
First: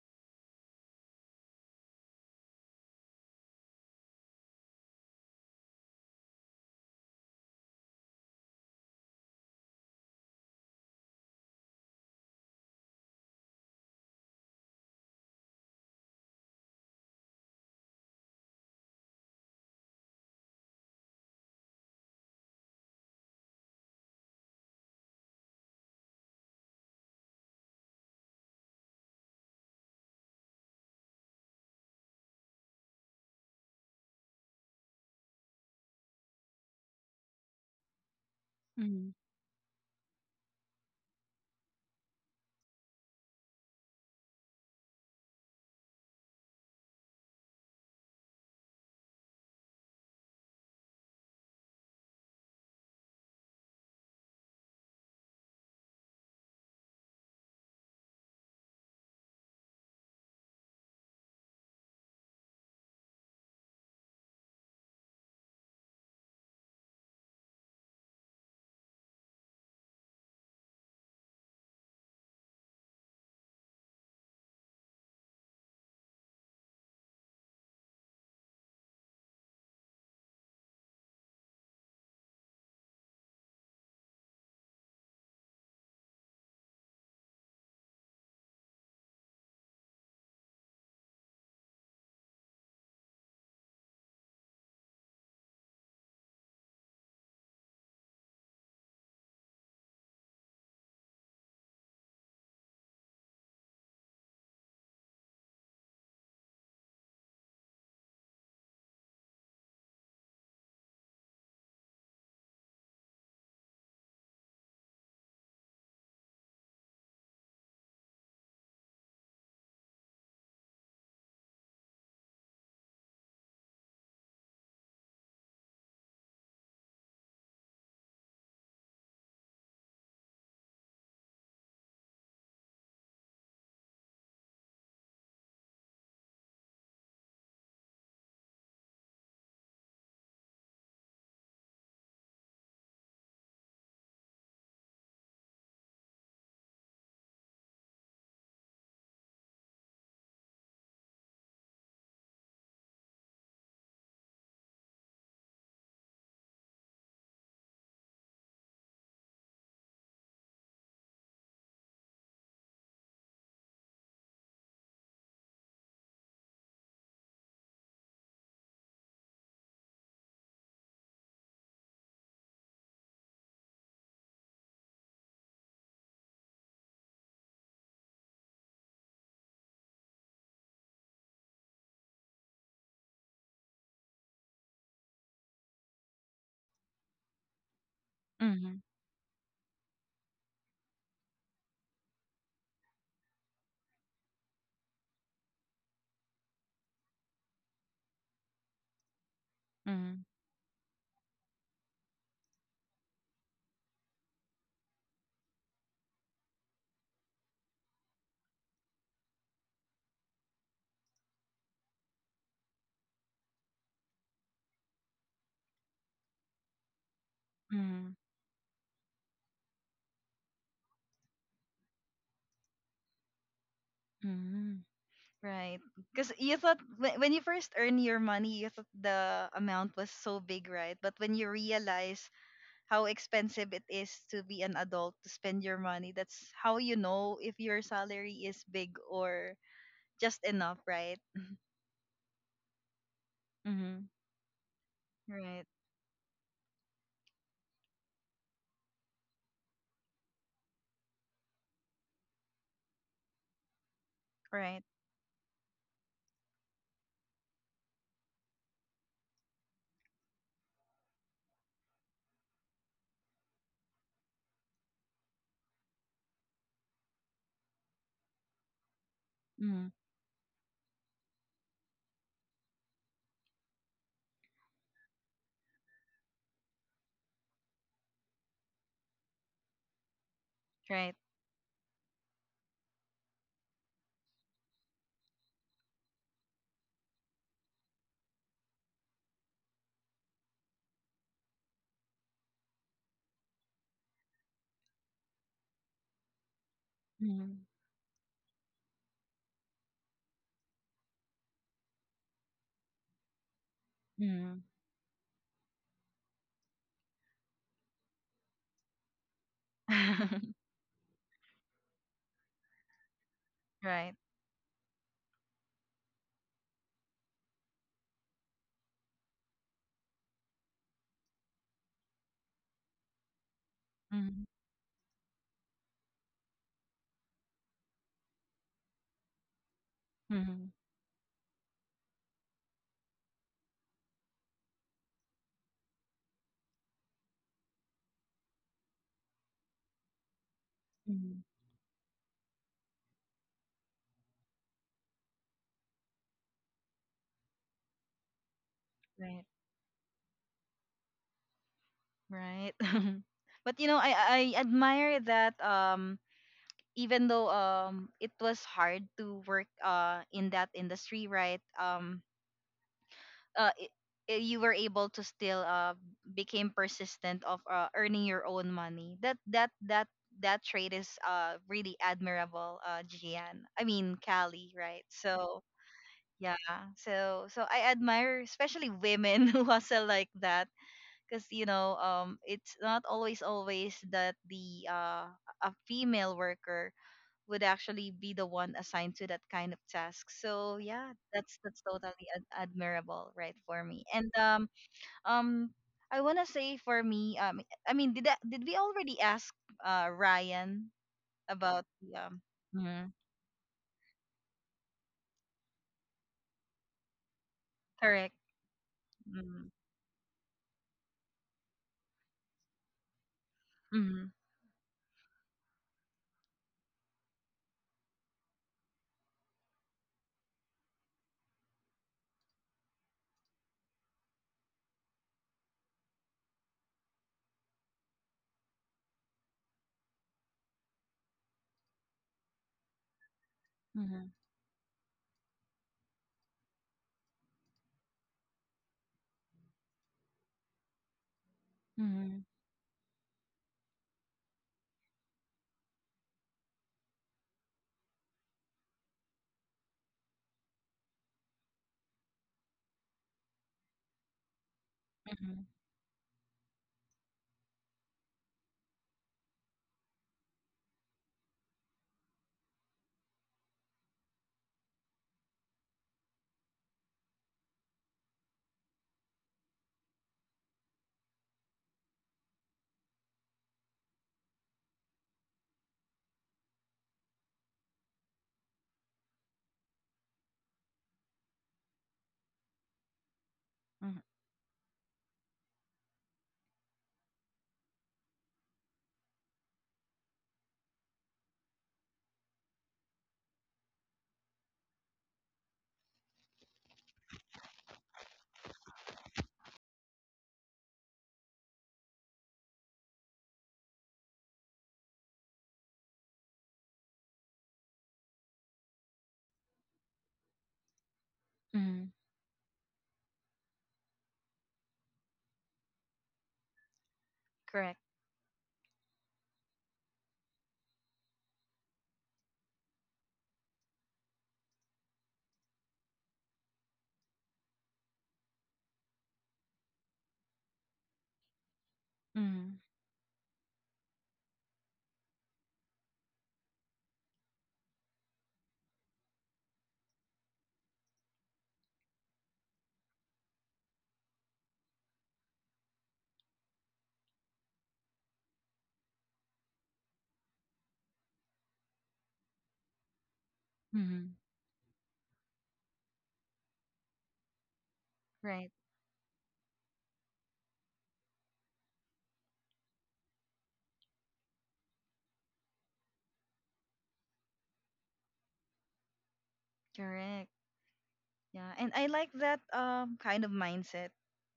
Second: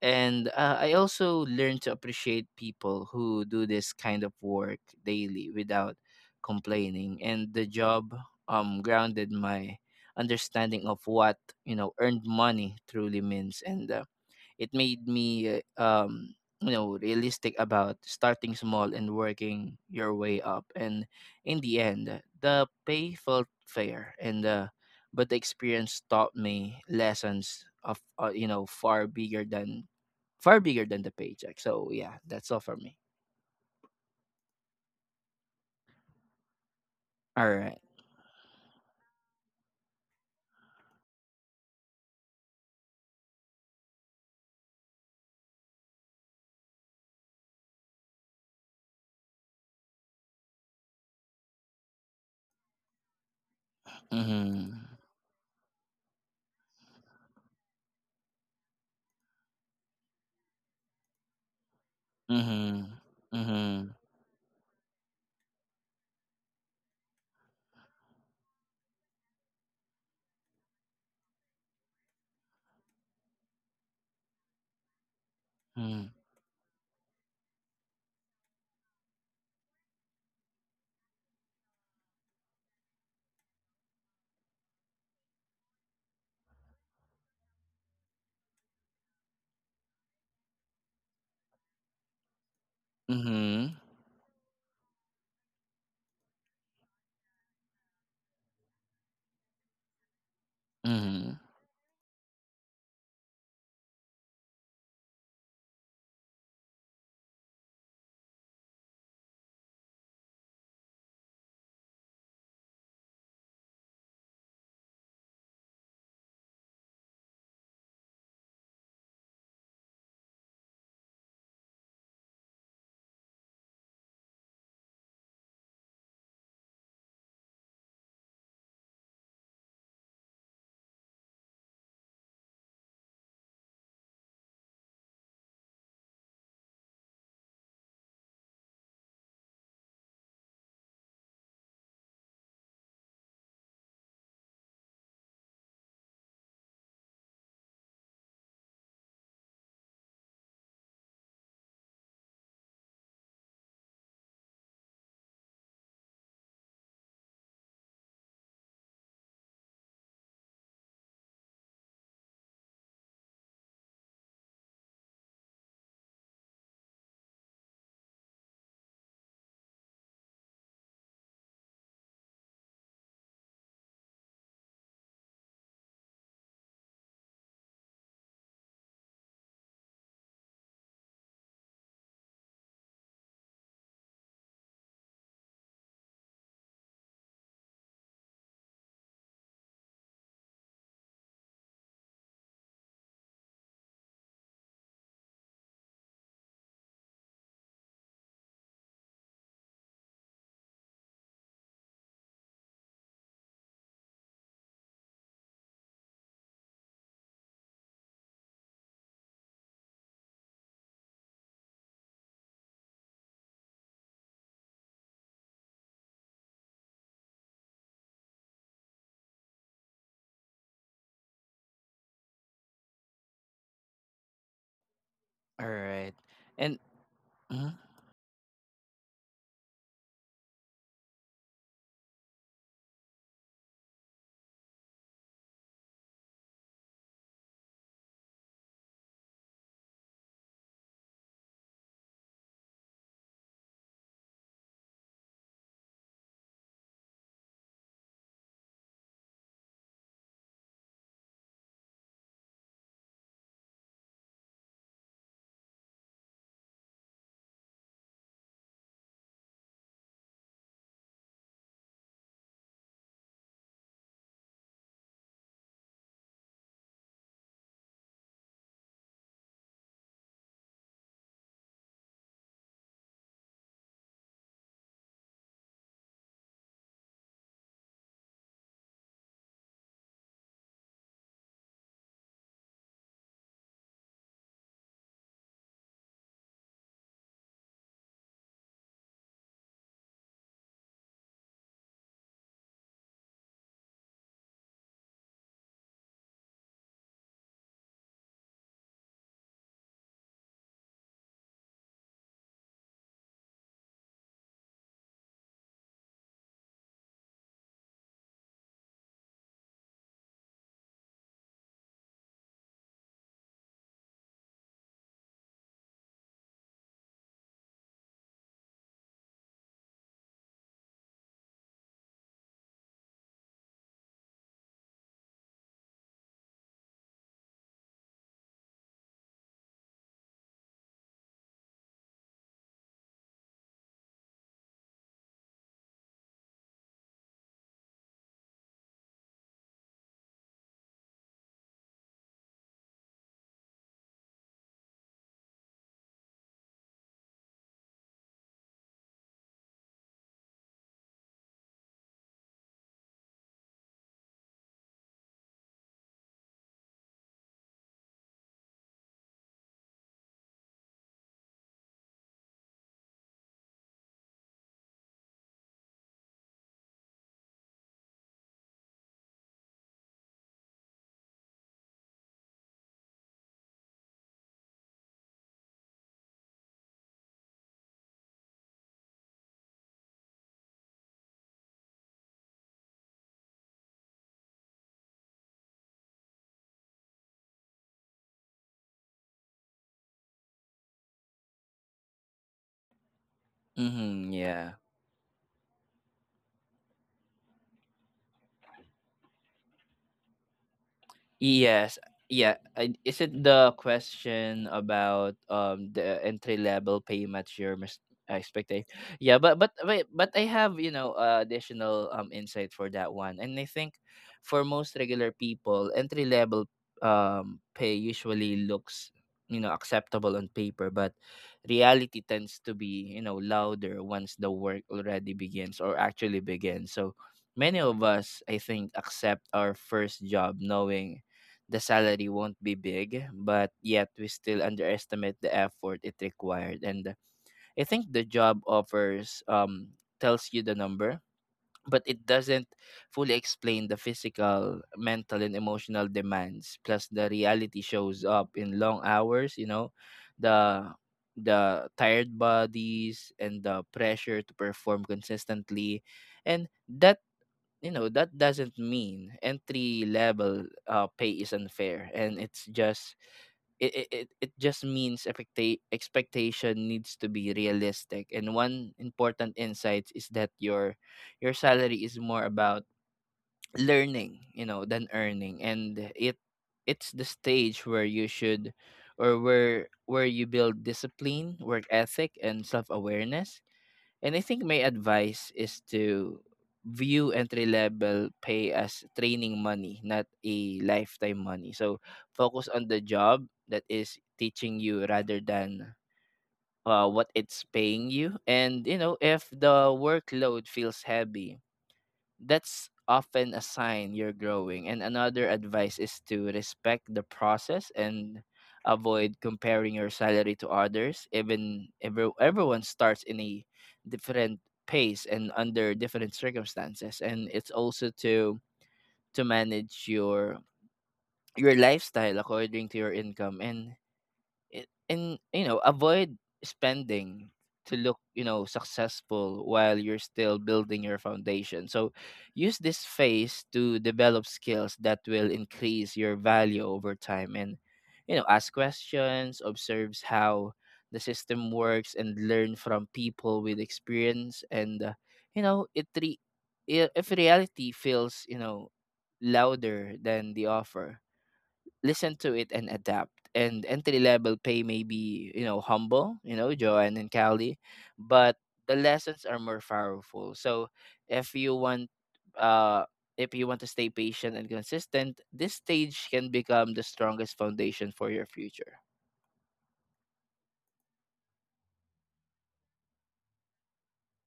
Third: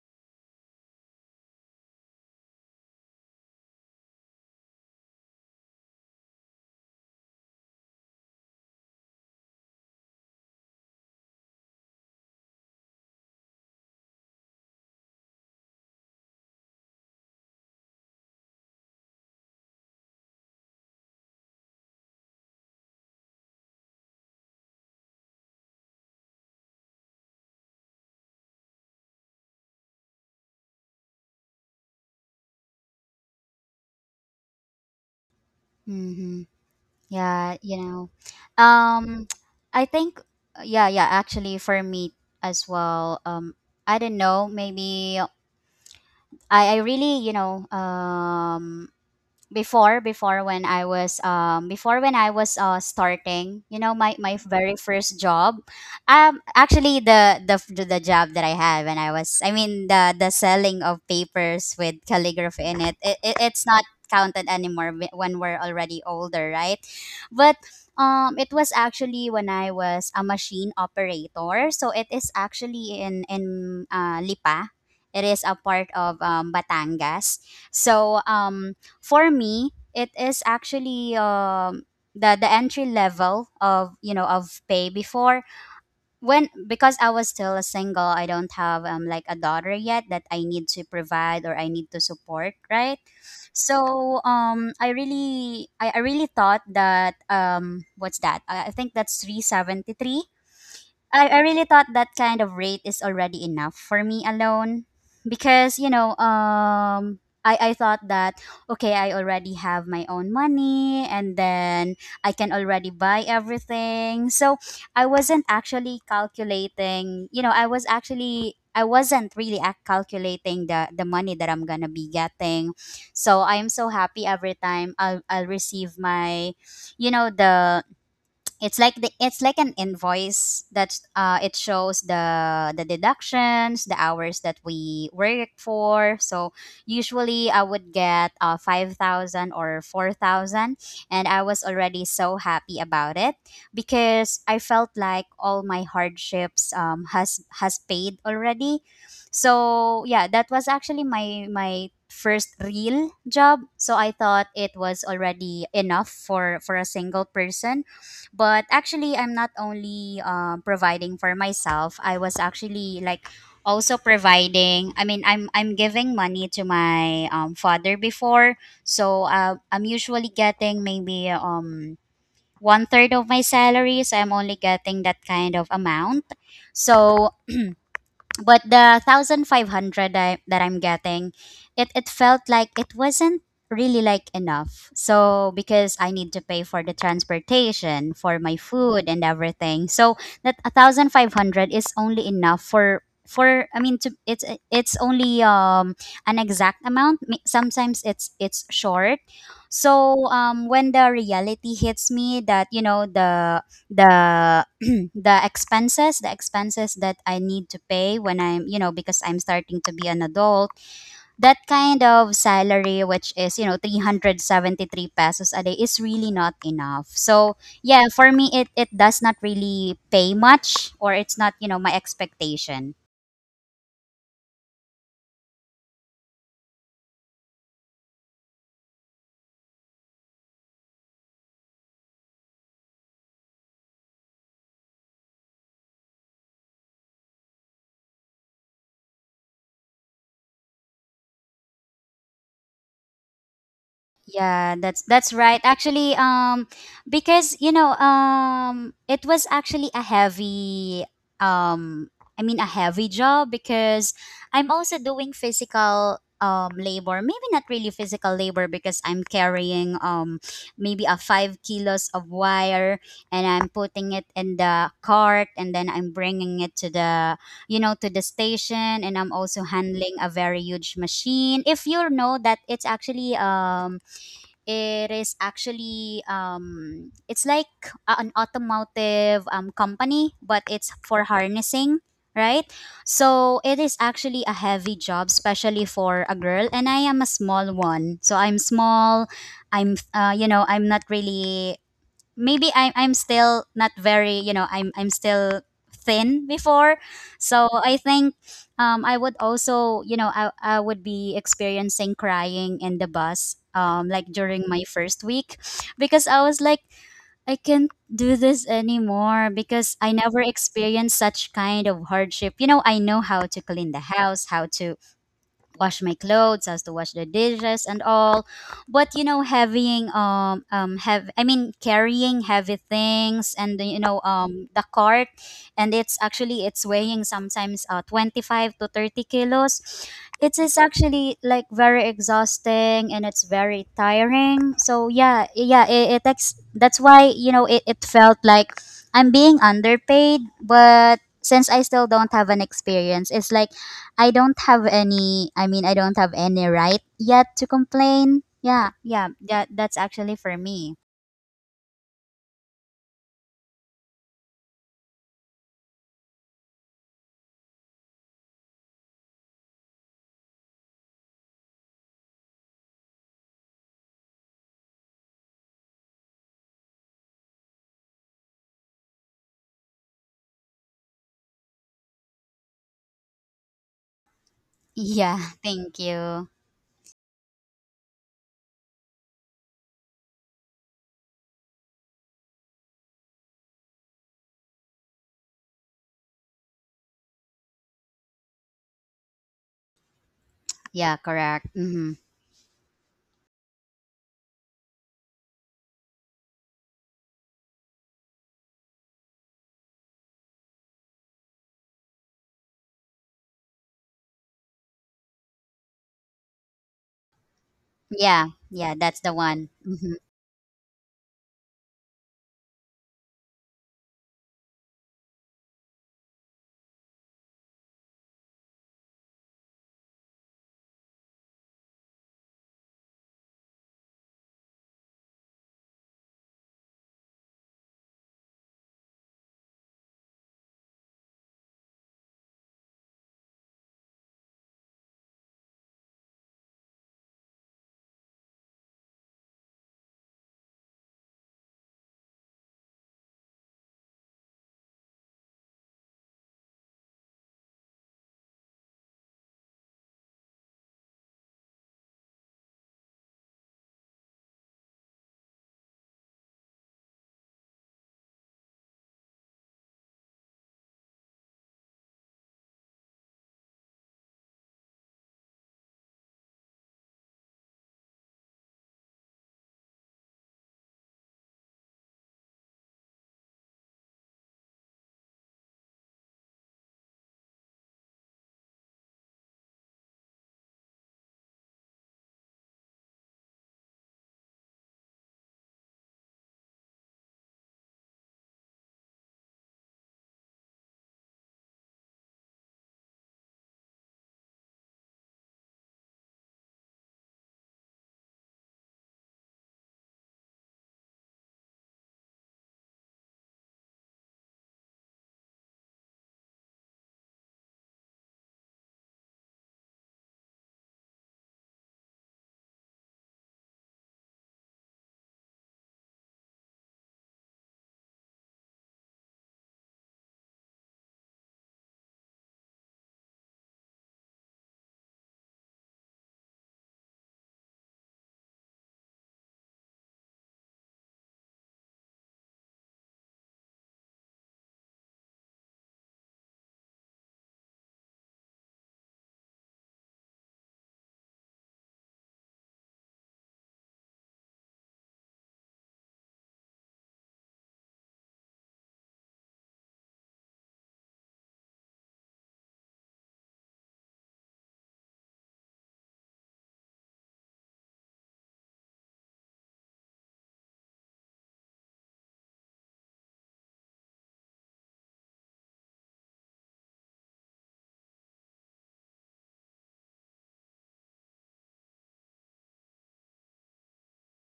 And I also learned to appreciate people who do this kind of work daily without complaining. And the job grounded my understanding of what you know earned money truly means, and it made me you know realistic about starting small and working your way up. And in the end, the pay felt fair, and but the experience taught me lessons of you know far bigger than the paycheck. So yeah, that's all for me. Mm-hmm. All Yeah, you right. know. Hmm. Um I think yeah, yeah, actually for me as well. I don't know, maybe I really, before before when I was before when I was starting, my very Mhm. first job. Actually, the job that I had, when I was I mean, the selling of papers with calligraphy in it. Mhm. It's not Mhm. counted anymore when we're already older, right? But it was actually when I was a machine operator. So it is actually in Lipa. It is a part Mhm. of Batangas. So for me, it is actually the entry level of of pay before, when, because I was still a single, I don't have like a daughter yet that I need to provide or I need to support, right? Mhm. So I really thought that what's that, I think that's 373. I Mhm. really thought that kind of rate is already enough for me alone, because I thought that, okay, I already have my own money, and then I can already buy everything. So I wasn't actually calculating, I wasn't really calculating the money that I'm gonna be getting. So I am so happy every time I'll receive my you know the it's like an invoice that it shows the deductions, the hours that we work for. So usually I would get 5,000 or 4,000, and I was already so happy about it, because I felt like all my hardships, has paid already. So yeah, that was actually my first real job, so I thought it was already enough for a single person. But actually I'm not only providing for myself, I was actually like also providing, I mean, I'm giving money to my father before. So I'm usually getting maybe one third of my salary, so I'm only getting that kind of amount. So, but the 1,500, that I'm getting, it felt like it wasn't really like enough, so because I need to pay for the transportation, for my Hmm. food and everything. So that 1,500 is only enough for, I mean, it's only an exact amount. Sometimes it's short. So when the reality hits me that, the the expenses that I need to pay when I'm, because I'm starting to be an adult, that kind of salary, which is 373 pesos a day, is really not enough. So yeah, Hmm. for me it does not really pay much, or it's not, you know, my expectation. Hmm. All Right. right. Because you thought And when you first mhm. earn your money, you thought the amount was so big, right? But when you realize how expensive it is to be an adult, to spend your money, that's how you know if your salary is big or just enough, right? Mm-hmm. Yeah, that's right. Right. Actually, because, it was actually a um, I mean, a heavy job, because I'm Right. also doing physical labor. Maybe not really physical labor, because I'm carrying maybe a 5 kilos of wire, and I'm putting it in the cart, and then I'm bringing it to the station, and I'm also Mm-hmm. handling a very huge machine. If you know that it is actually it's like an automotive company, but it's Right. for harnessing, right? So it is actually a heavy job, especially for a girl, and I am a small one. So I'm small. I'm you know I'm not really, maybe I'm still not very, I'm still thin before. Mm-hmm. So I think I would also, I would be experiencing crying in the bus, like during my first week, because I was like, I can't do this anymore, because I Mm-hmm. never experienced such kind of hardship. You know, I know how to clean right. the house, how to wash my clothes, has to wash the dishes and all. But having have I mean, carrying heavy things, and the you know Mm-hmm. The cart, and it's weighing sometimes 25 to 30 kilos. Mm-hmm. It is actually like very exhausting, and it's very tiring. So yeah, yeah, that's why, it felt like I'm being underpaid, but Mm-hmm. since I still don't have an experience, it's like I mean, I don't have any right yet to complain. Yeah, yeah, Right. that's actually for me. Right. But you know, I admire that, even though it was hard to work in that industry, right, uh i you were able to still became persistent of earning your own money. That that trait is really admirable, Gian, I mean Callie, right? Yeah, So thank you. yeah, so so I admire especially women who hustle like that, because you know it's not always that the a female worker would actually be the one assigned to that kind of task. So yeah, Yeah, correct. that's Mhm. totally ad- admirable, right, for me. And Mhm. um Yeah. um I wanna say for me, I mean, did that, did we already ask Ryan about Yes. the Yeah. Mhm, Is it the question about the entry level payment correct. Yeah, yeah, expecting? that's the Mm-hmm. Yeah, one. But Mhm. wait, but I have you know additional insight for that one, and I think Mm-hmm. for most regular people, entry level pay usually looks you know acceptable on paper, but reality tends to be you know louder once the work already begins or actually begins. So many of us, I think, accept our first job knowing the salary won't be big, but yet we still underestimate the effort it required. And I think the job offers tells you the number, but it Mm-hmm. doesn't fully explain the physical, mental, and emotional demands. Plus, the reality shows up in long hours. You know, the the tired bodies and the pressure to perform Mm-hmm. consistently, and that you know that doesn't mean entry level pay is unfair, and it's just it just means expectation needs to be realistic. And one important insight is that your salary is more about learning you know than earning, and it's the stage where you should or where you build discipline, work ethic, and self-awareness. And I think my advice is to view entry level pay as training money, not a lifetime money. So focus on the job that is teaching you rather than what it's paying you. And, you know, if the workload feels heavy, that's often a sign you're growing. And another advice is to respect the process and avoid comparing your salary to others. Even Mm-hmm. every, everyone starts in a different pace and under different circumstances. And it's Correct. also to manage your lifestyle according to your income, and and you know avoid spending to look you know successful while you're still building your foundation. So Mm-hmm. use this phase to develop skills that will increase your value over time, and you know, ask questions, observes how the system works, and learn from people with experience. And you know if reality feels you know louder than the offer, listen to it and adapt. And Mm-hmm. entry level pay may be, you know, humble, you know, Joanne and Callie, but Right. the lessons are more powerful. So if you want uh to stay patient and consistent, this stage can become the strongest foundation for your future. Correct. Yeah. And I like that kind of mindset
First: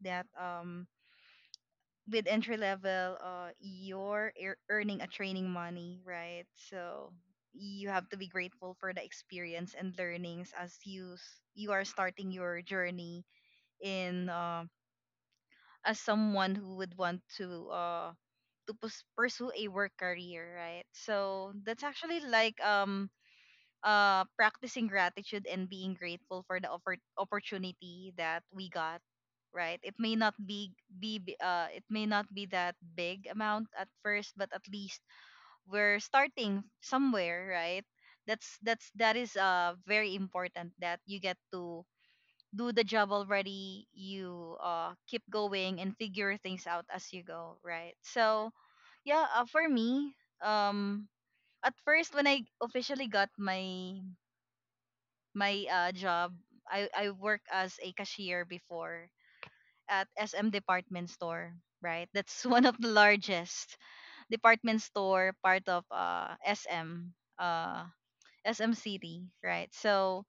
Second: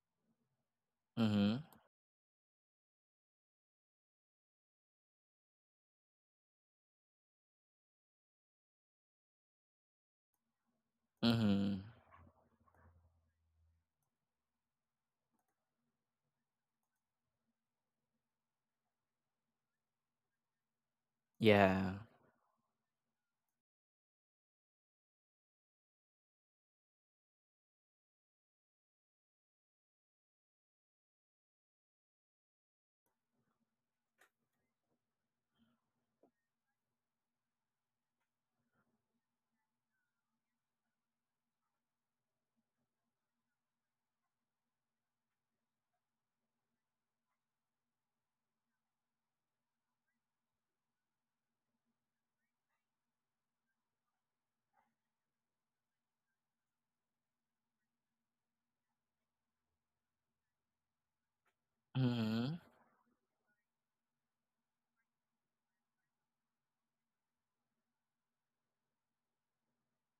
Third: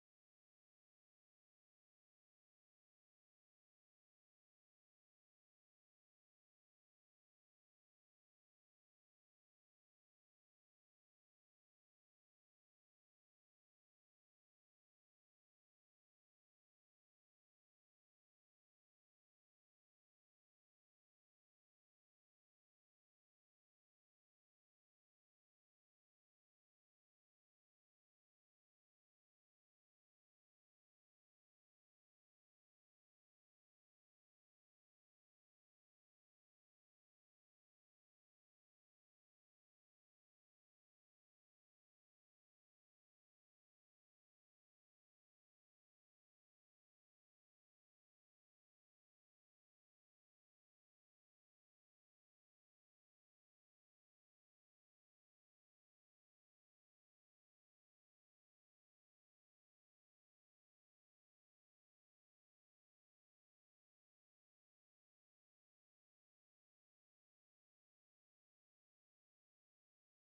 that, Mm-hmm. with entry level, you're ear- earning a training money, right? So you have to be grateful for the experience and learnings as you are Mm-hmm. starting your journey in as someone who would want to pursue a work career, right? So that's Yeah. actually like practicing gratitude and being grateful for the oppor- opportunity that we got, right. It may not it may not be that big amount at first, but at least we're starting somewhere, right? That's that is very important, that you get to do the job already. You keep going and figure things out as you go, right? So yeah, for me, um at first when I officially got my job. I work as a cashier before at SM department store, right? That's one Mm-hmm. of the largest department store, part of SM, uh SM City, right? So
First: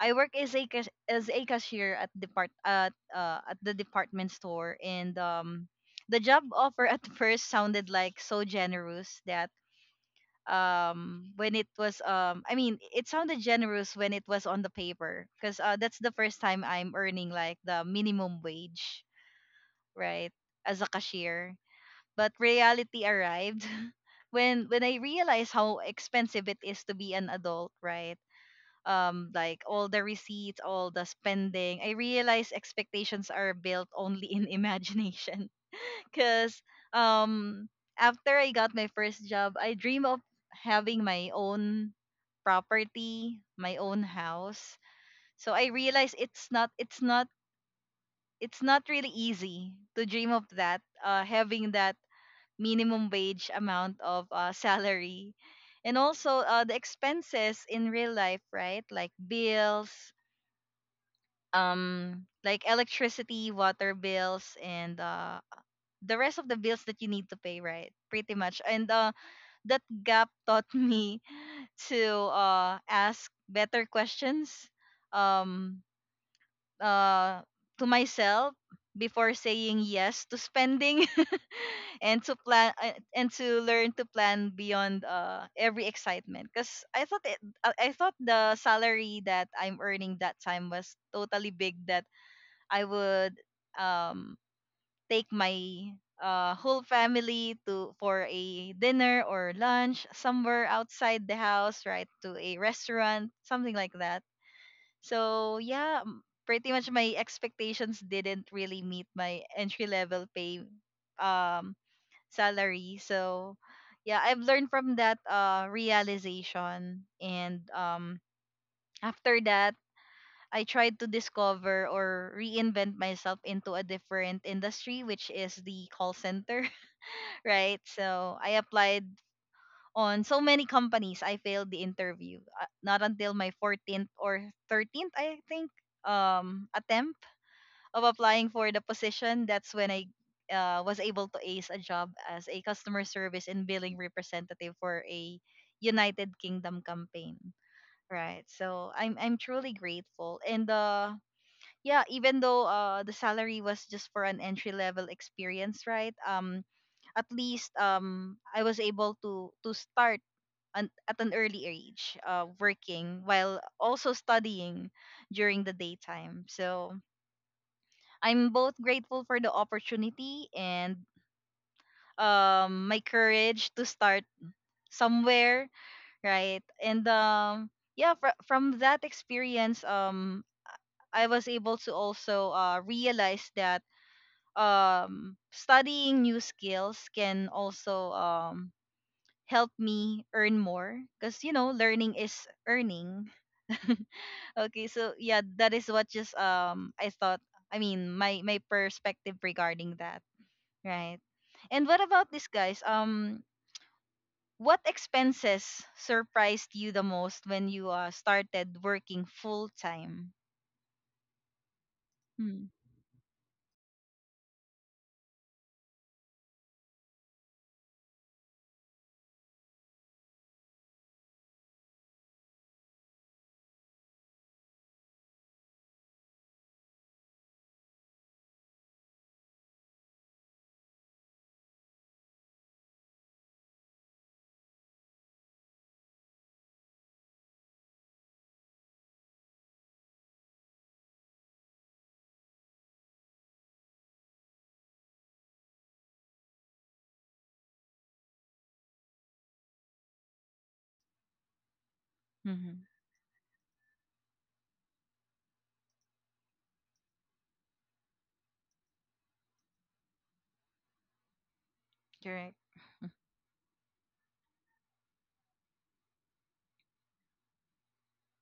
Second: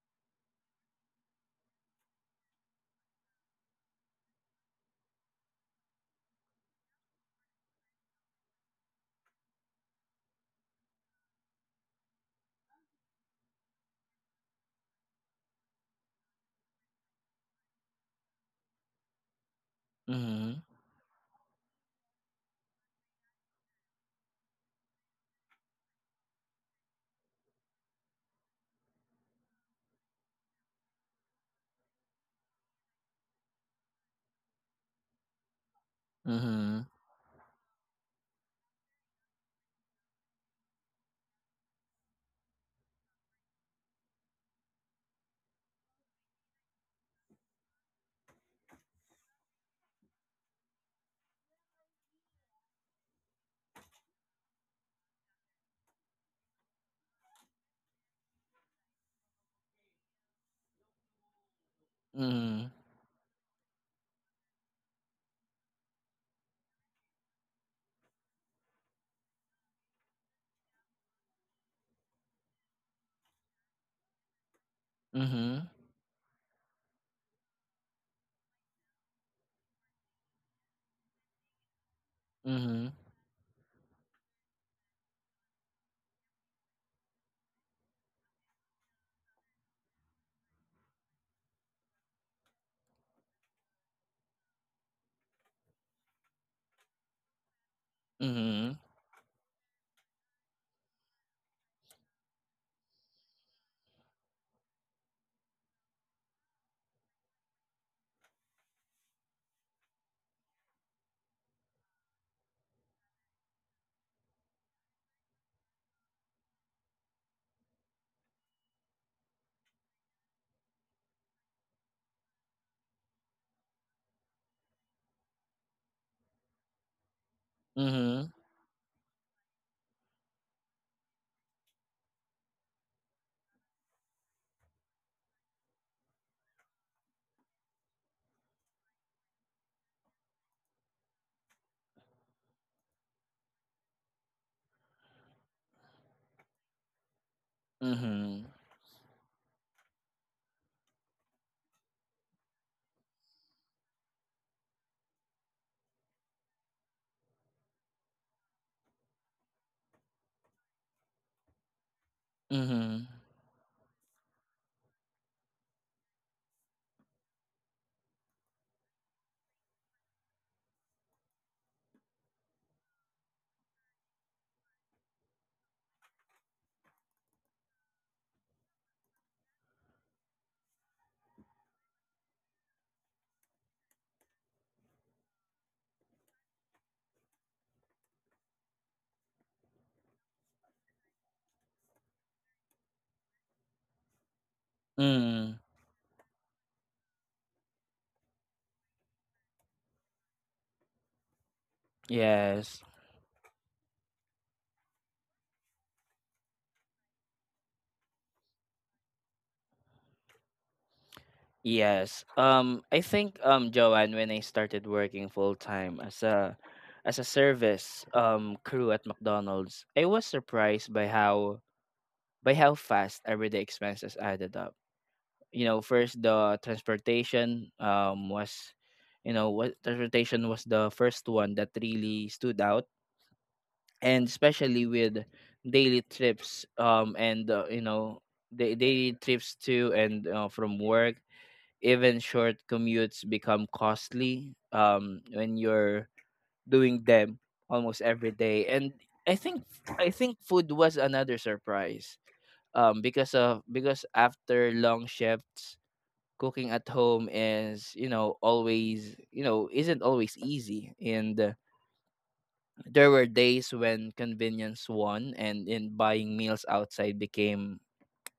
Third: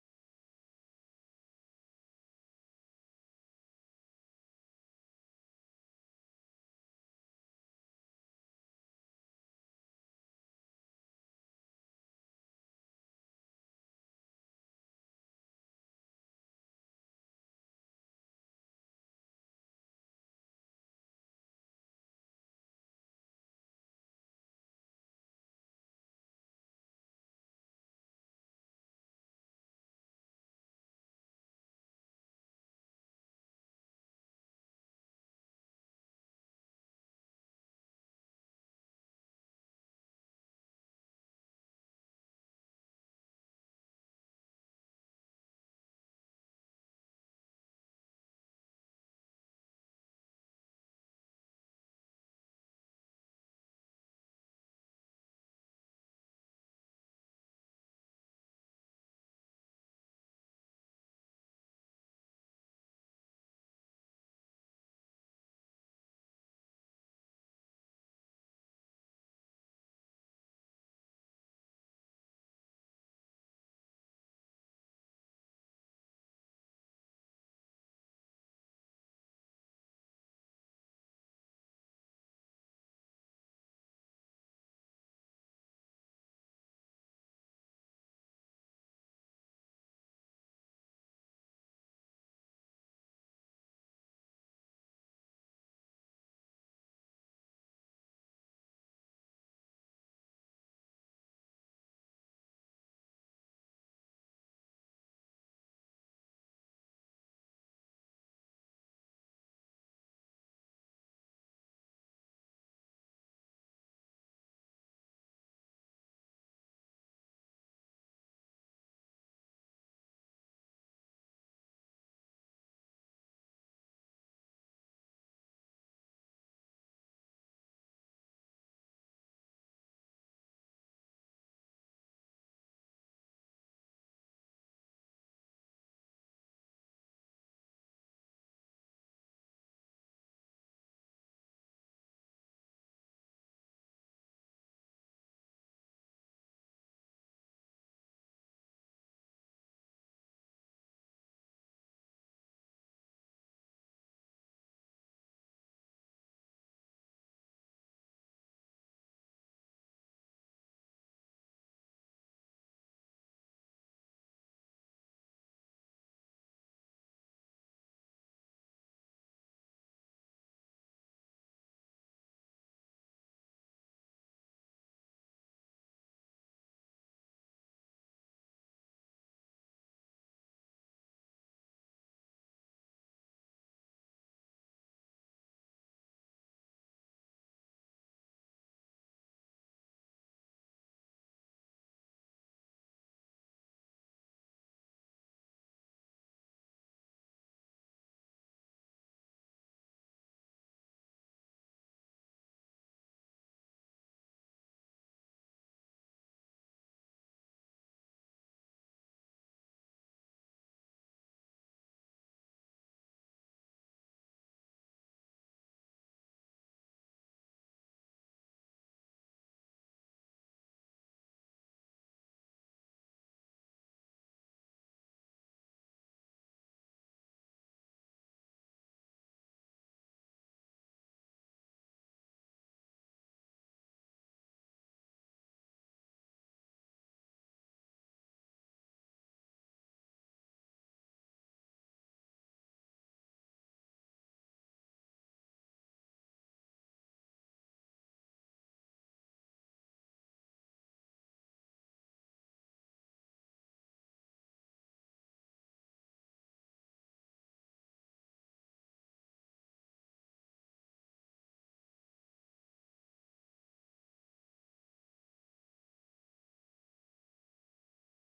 I work as a cashier at depart at the department store. And the job offer at first sounded like so generous. That when it was I mean it sounded generous when it was on the paper, because that's the first time I'm earning like the minimum wage, right, Mm-hmm. as a cashier. But reality arrived when I realized how expensive it is to be an adult, right? Like all the receipts, all the spending, I realized expectations are built only in imagination. Because Mm-hmm. um after I got my first job, I dream of having my own property, my own house. So I realized it's not really easy to dream of that, having that minimum wage amount of salary, and also the expenses in real life, right? Like bills, like electricity, water bills, and the rest of the bills that you need to pay, right? Pretty much. And That gap taught me to ask better questions, Mm-hmm. um, uh, to myself before saying yes to spending. And to Mm-hmm. plan, Mm-hmm. and to learn to plan beyond every excitement. Because I thought the salary that I'm earning that time was totally big, that I would um take my whole family to for a Mm-hmm. dinner or lunch somewhere outside the house, right? To a restaurant, something like that. So yeah, m- pretty much my expectations didn't really meet my entry level pay um salary. So yeah, I've learned from that realization. And after that, I tried to discover or reinvent myself into a different industry, which is the call center, right? Mm-hmm. So I applied on so many companies. I failed the interview. Not until my 14th or 13th, I think, attempt of applying for the position. That's when I was able to ace a job as a customer service and billing representative for a United Kingdom campaign. Mm-hmm. Right. So I'm truly grateful. And yeah, even though the salary was just for an entry level experience, right? At least I was able to start at an early age, Mm-hmm. working while also studying during the daytime. So I'm both grateful for the opportunity and my courage to start somewhere, right? And yeah, fr- from that experience, I was able to also realize that, studying new skills can also help me earn more. Because you know, learning is earning. Okay, so yeah, Mm-hmm. that is what just I thought, I mean my my perspective regarding that, right? And what about this, Yes. guys? What expenses surprised you the most when you started working full time? Yes. Mm-hmm. I think Joanne, when I started working full time as a service crew at McDonald's, I was surprised by how fast everyday expenses added up. You know, first the transportation was what transportation was the first one that really stood out, and especially with daily trips the daily trips to and from work. Even short commutes become costly when you're doing them almost every day. And i think I think food was another surprise, because after long shifts cooking at home is you know always you know isn't always easy. And Correct. there were days when convenience won and in buying meals outside became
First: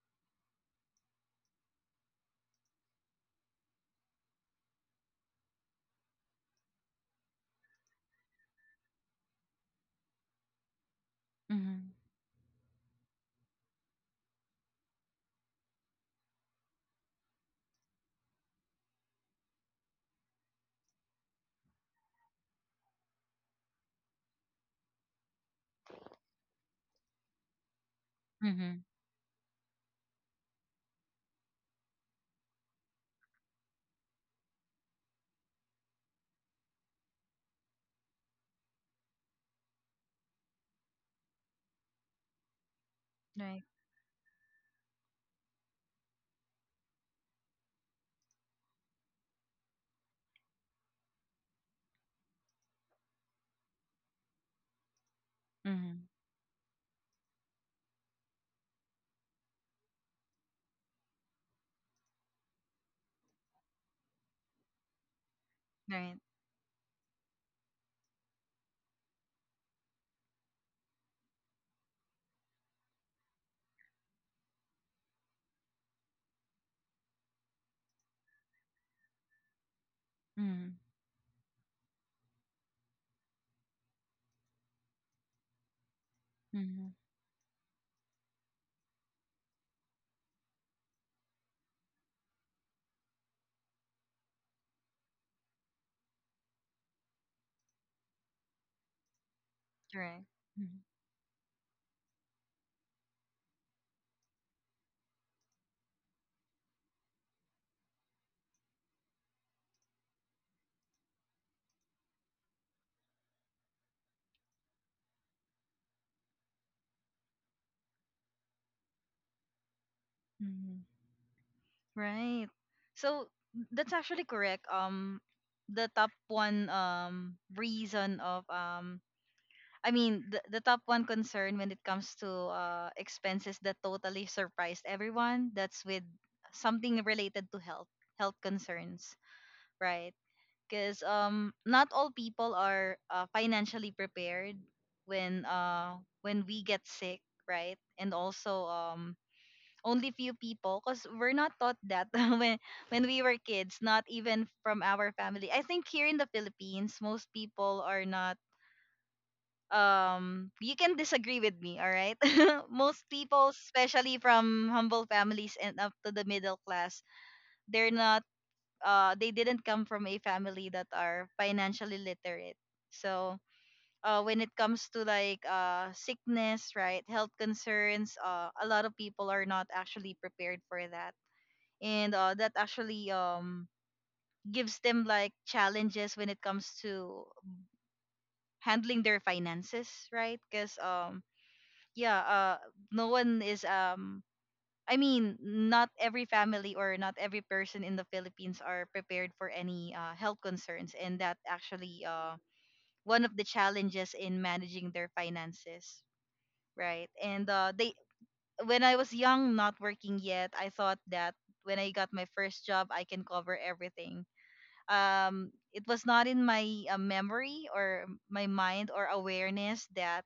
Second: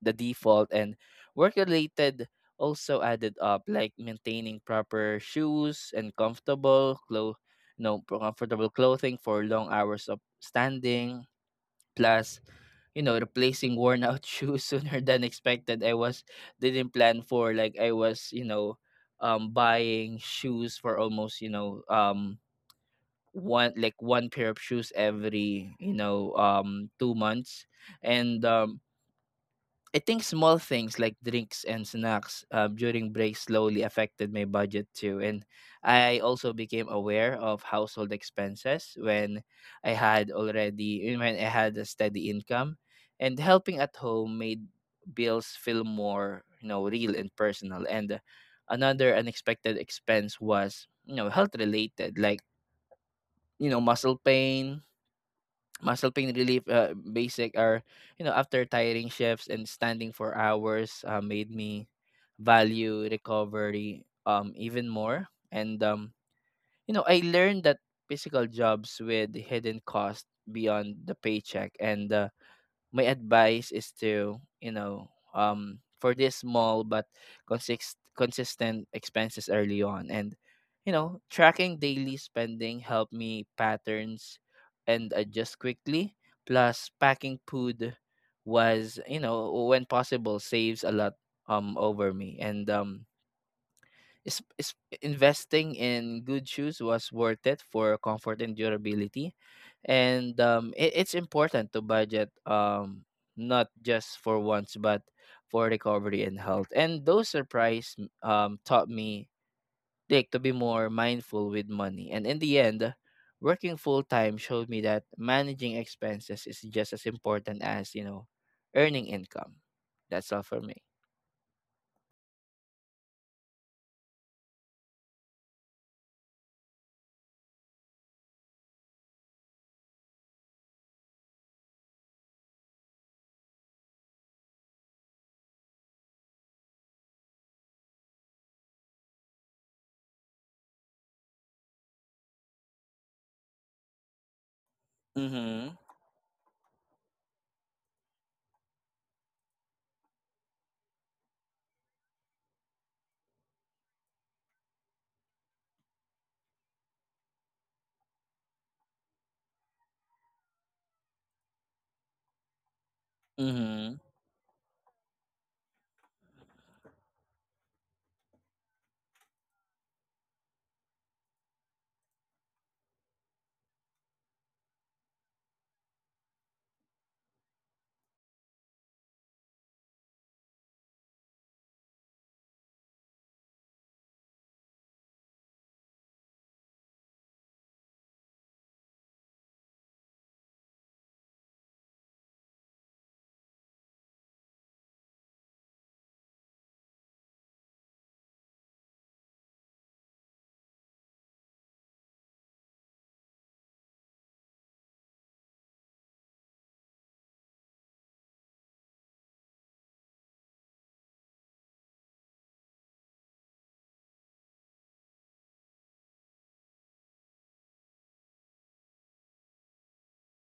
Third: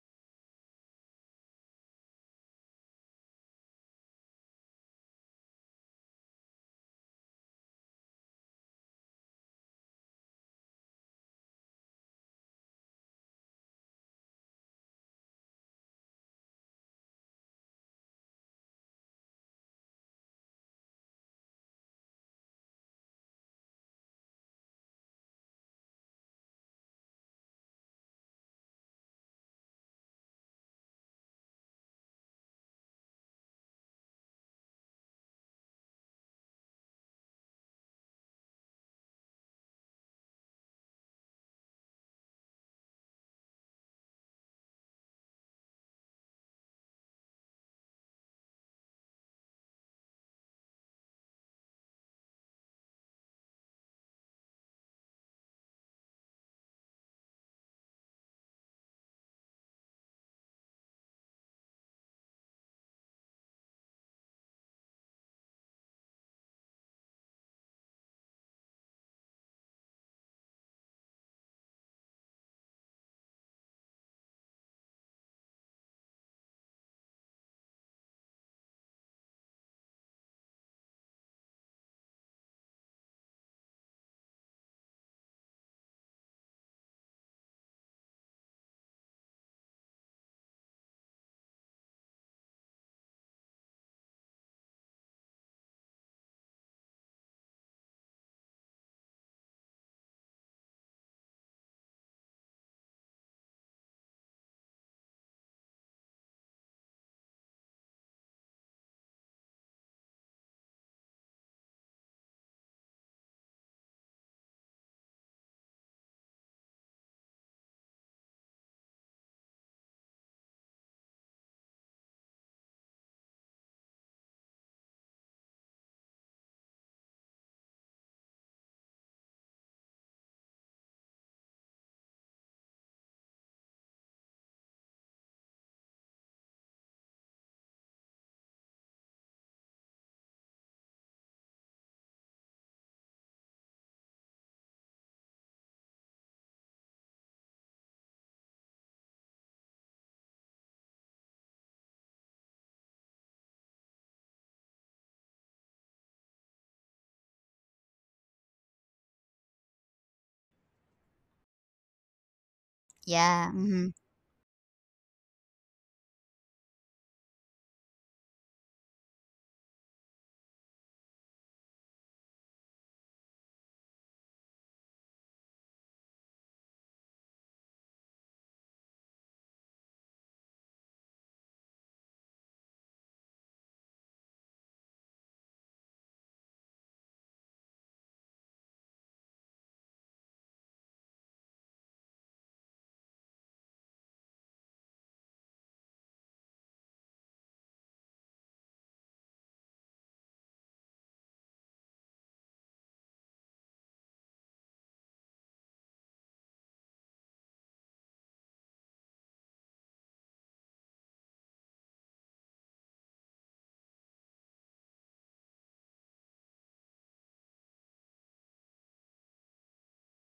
the default. And work related also added up, like maintaining proper shoes and comfortable clo- you know pro- comfortable clothing for long hours of standing, Mm-hmm. plus replacing worn out shoes sooner than expected. I was Didn't plan for, like, I was you know buying shoes for almost one, like one pair of shoes every 2 months. And Mm-hmm. I think small things like drinks and snacks during breaks slowly affected my budget too. And I also became aware of household expenses when I had already, when I had a steady income. And Right. helping at home made bills feel more, real and personal. And another unexpected expense was, health related, like, you know, muscle pain, muscle Mm-hmm. pain relief, basic are, after tiring shifts and standing for hours, made me value recovery even more. And Right. You know, I learned that physical jobs with hidden cost beyond the paycheck. And my advice is to, for this small but consistent expenses early on. And Mm-hmm. Tracking daily spending help me patterns and adjust quickly. Plus Mm-hmm. packing food was, when possible, saves a lot over me. Is investing in good shoes was worth it for comfort and durability. And Correct. Mm-hmm. it's important to budget, not just for once but for recovery and health. And those surprise taught me, like, to be more mindful with money. And in the end, working full time showed me that managing expenses is just as important as, earning income. That's all for me. Mm-hmm. Right. So that's actually correct. The top one reason of the top one concern when it comes to expenses that totally surprised everyone, that's with something related to health, health concerns, right? Because not all people are financially prepared Mm-hmm. When we get sick, right? And also only few people, because we're not taught that when when we were kids, not even from our family. I think here in the Philippines, most people are not you can disagree with me, all right? Most Yeah. people, Mm-hmm. Mhm. especially from humble families and up to the middle class, they're not they didn't come from a family that are financially literate. So when it comes to like sickness, right, health concerns, a lot of people are not actually prepared for that. And That actually gives them like challenges when it comes to handling their finances, right? Because yeah, no one is not every family or not every person in the Philippines are prepared for any health concerns, and that actually one of the challenges in managing their finances, right? and They when I was young, not working yet, I thought that when I got my first job, I can cover everything. It was not in my memory or my mind or awareness that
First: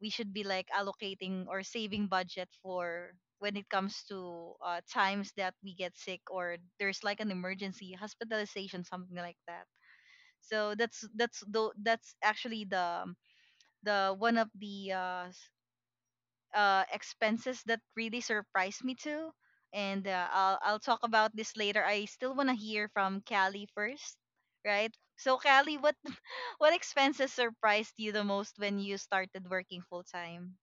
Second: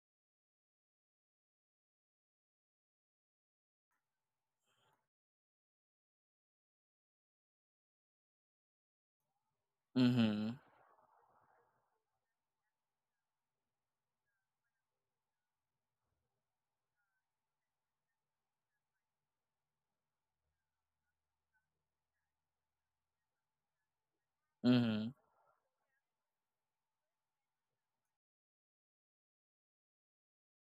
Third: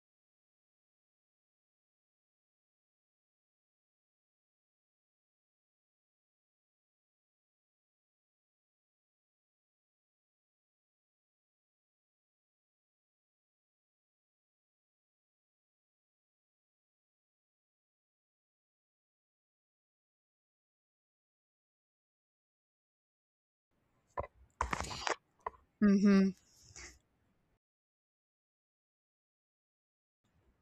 we should be like allocating or saving budget for when it comes to times that we get sick, or there's like an emergency hospitalization, something like that. Mm-hmm. So that's actually the one of the expenses that really surprised me too. And I'll talk about this later. I still want to hear from Callie first, right? Mm-hmm. So Callie, what Mhm. what expenses surprised you the most when you started working full time?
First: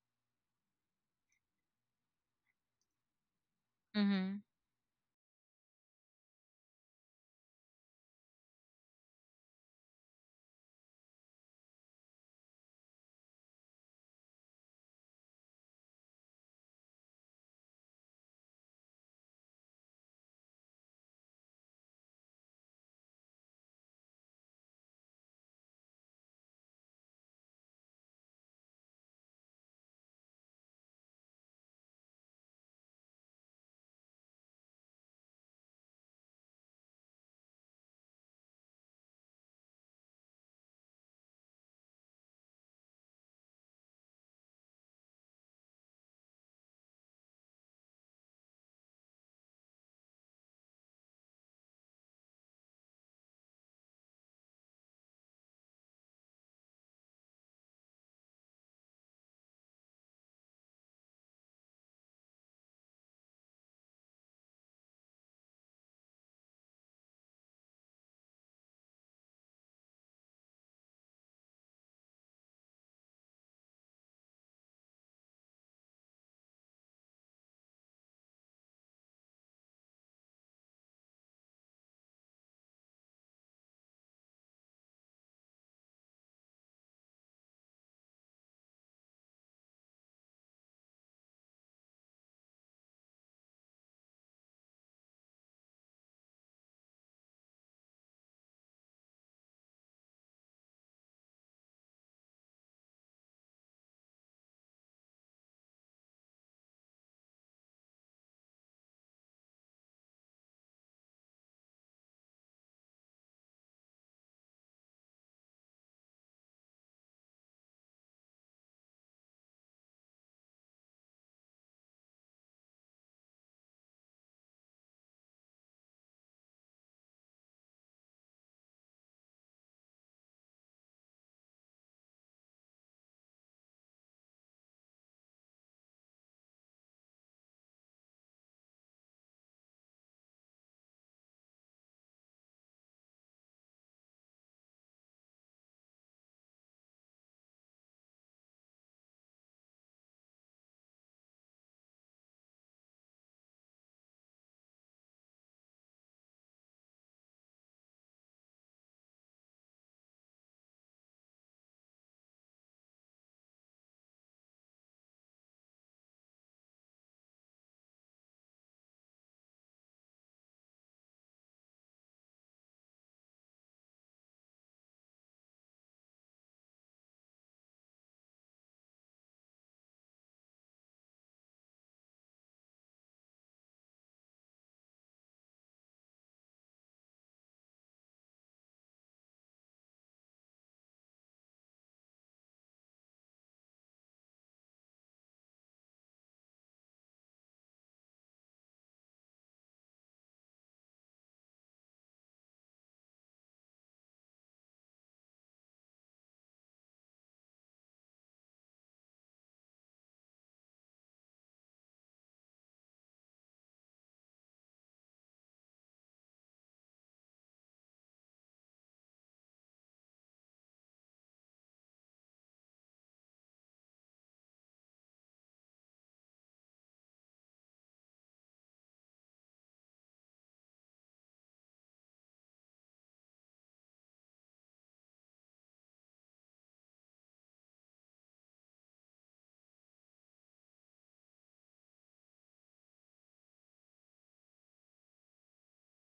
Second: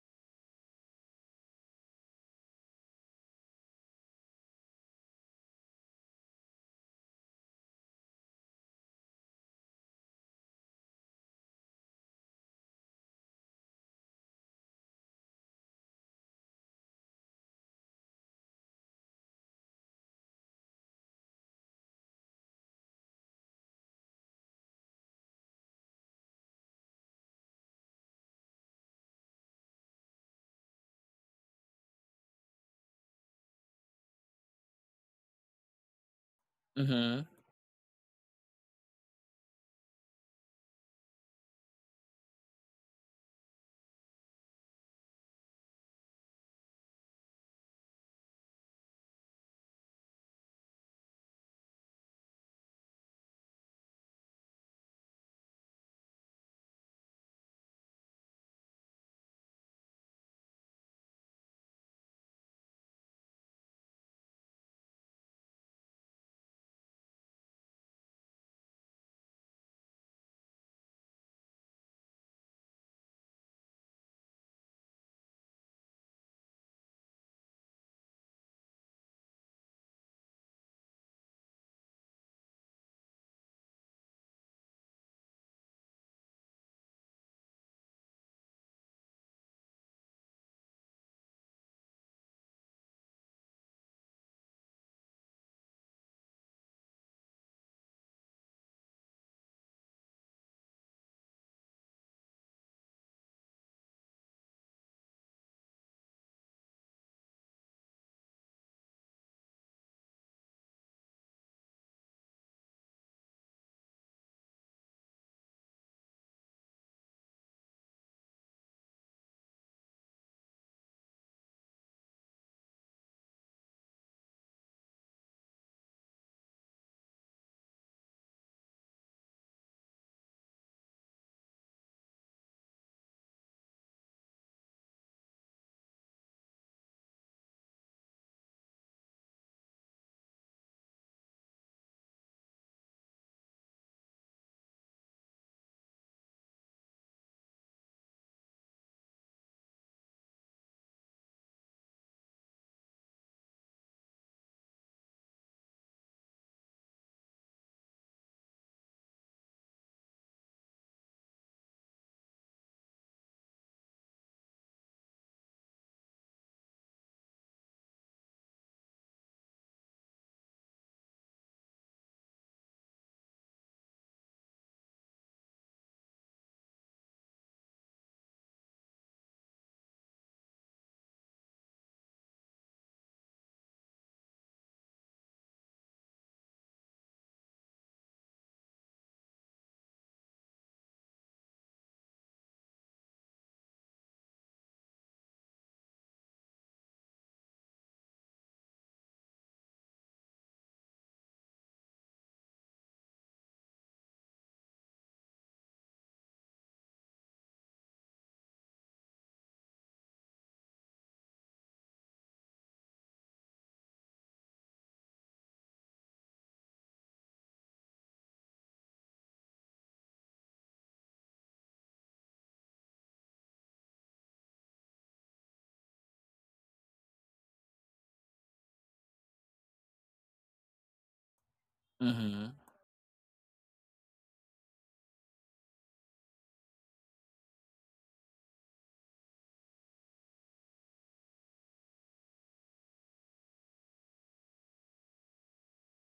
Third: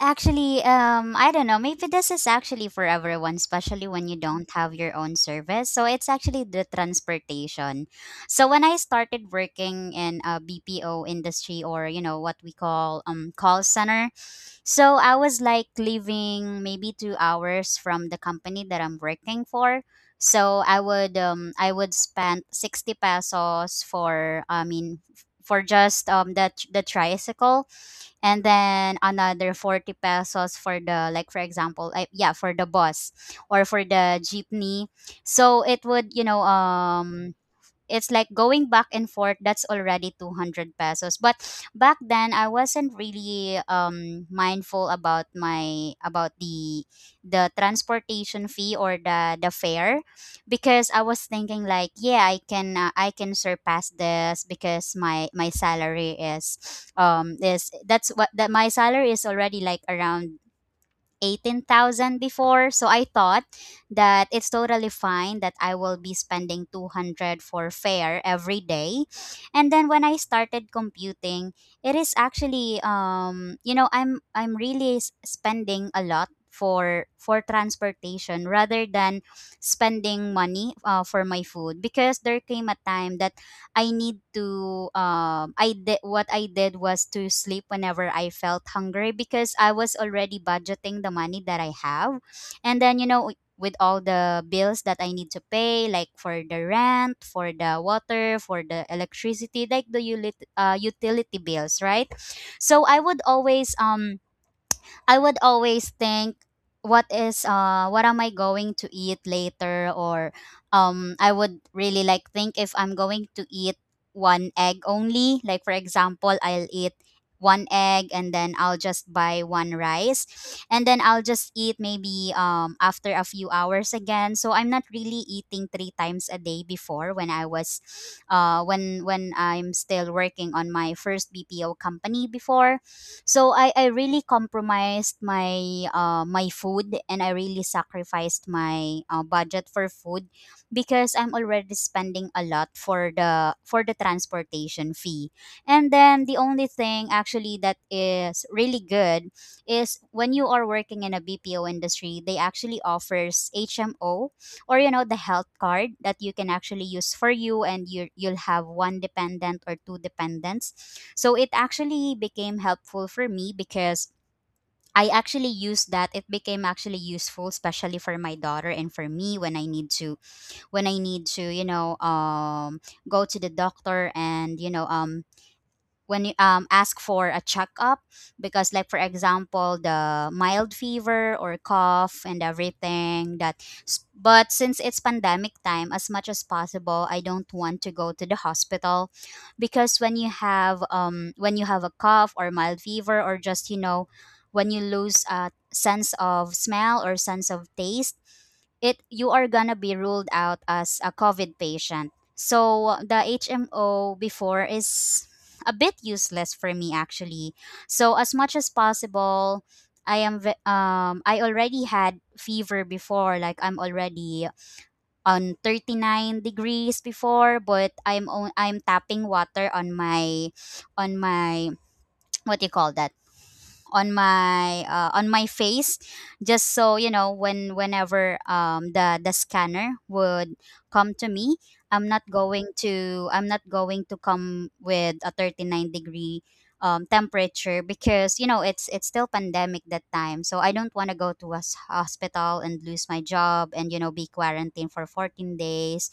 Actually, I don't know. Maybe this is actually for everyone, especially when you Mhm. don't have your own service. So it's actually the transportation. So when I started working in a BPO industry, or you know what we call call center, so I was like leaving maybe 2 hours from the company that I'm working for. So I would I would spend 60 pesos for for just the tricycle, and then another 40 pesos for the, like, for example, like, yeah, for the bus or for the jeepney. So it would, Mhm. It's like going back and forth, that's already 200 pesos. But back then, I wasn't really mindful about my, about the transportation fee or the fare, because I was thinking like, yeah, I can I can surpass this because my salary is, is that's what that my salary is already like around 18,000 before. So I thought that it's totally fine that I will be spending 200 for fare every day. And then when I started computing, it is actually, you know, I'm really spending a lot for transportation rather than spending money for my food, because there came a time that I need to, I did, what I did was to sleep whenever I felt hungry because I was already budgeting the money that I have. And then, you know, with all the bills that I need to pay, like for the rent, for the water, for the electricity, like the utility bills, right? So I would always think, what is what am I going to eat later? Or I would really like think if I'm going to eat one egg only. Like, for example, I'll eat one egg and then I'll just buy one rice, and then I'll just eat maybe after a few hours again. So I'm not really eating three times a day before when I was when I'm still working on my first BPO company before. So I really compromised my my food, and I really sacrificed my budget for food because I'm already spending a lot for the, for the transportation fee. And then the only thing actually that is really good is when you are working in a BPO industry, they actually offers HMO, or you know, the health card that you can actually use for you, and you, you'll have one dependent or two dependents. So it actually became helpful for me because I actually used that. It became actually useful, especially for my daughter and for me, when I need to, when I need to, you know, go to the doctor and, you know, when you ask for a checkup, because like for example, the mild fever or cough and everything that but since it's pandemic time, as much as possible I don't want to go to the hospital, because when you have a cough or mild fever, or just, you know, when you lose a sense of smell or sense of taste, it, you are gonna be ruled out as a COVID patient. So the HMO before is a bit useless for me, actually. So as much as possible, I already had fever before, like I'm already on 39 degrees before, but I'm on, I'm tapping water on my, on my what do you call that? On my on my face, just so you know, when whenever the scanner would come to me, I'm not Mhm. going to, I'm not going to come with a 39 degree temperature, because, you know, it's still pandemic that time, so I don't want to go to a hospital and lose my job and, you know, be quarantined for 14 days.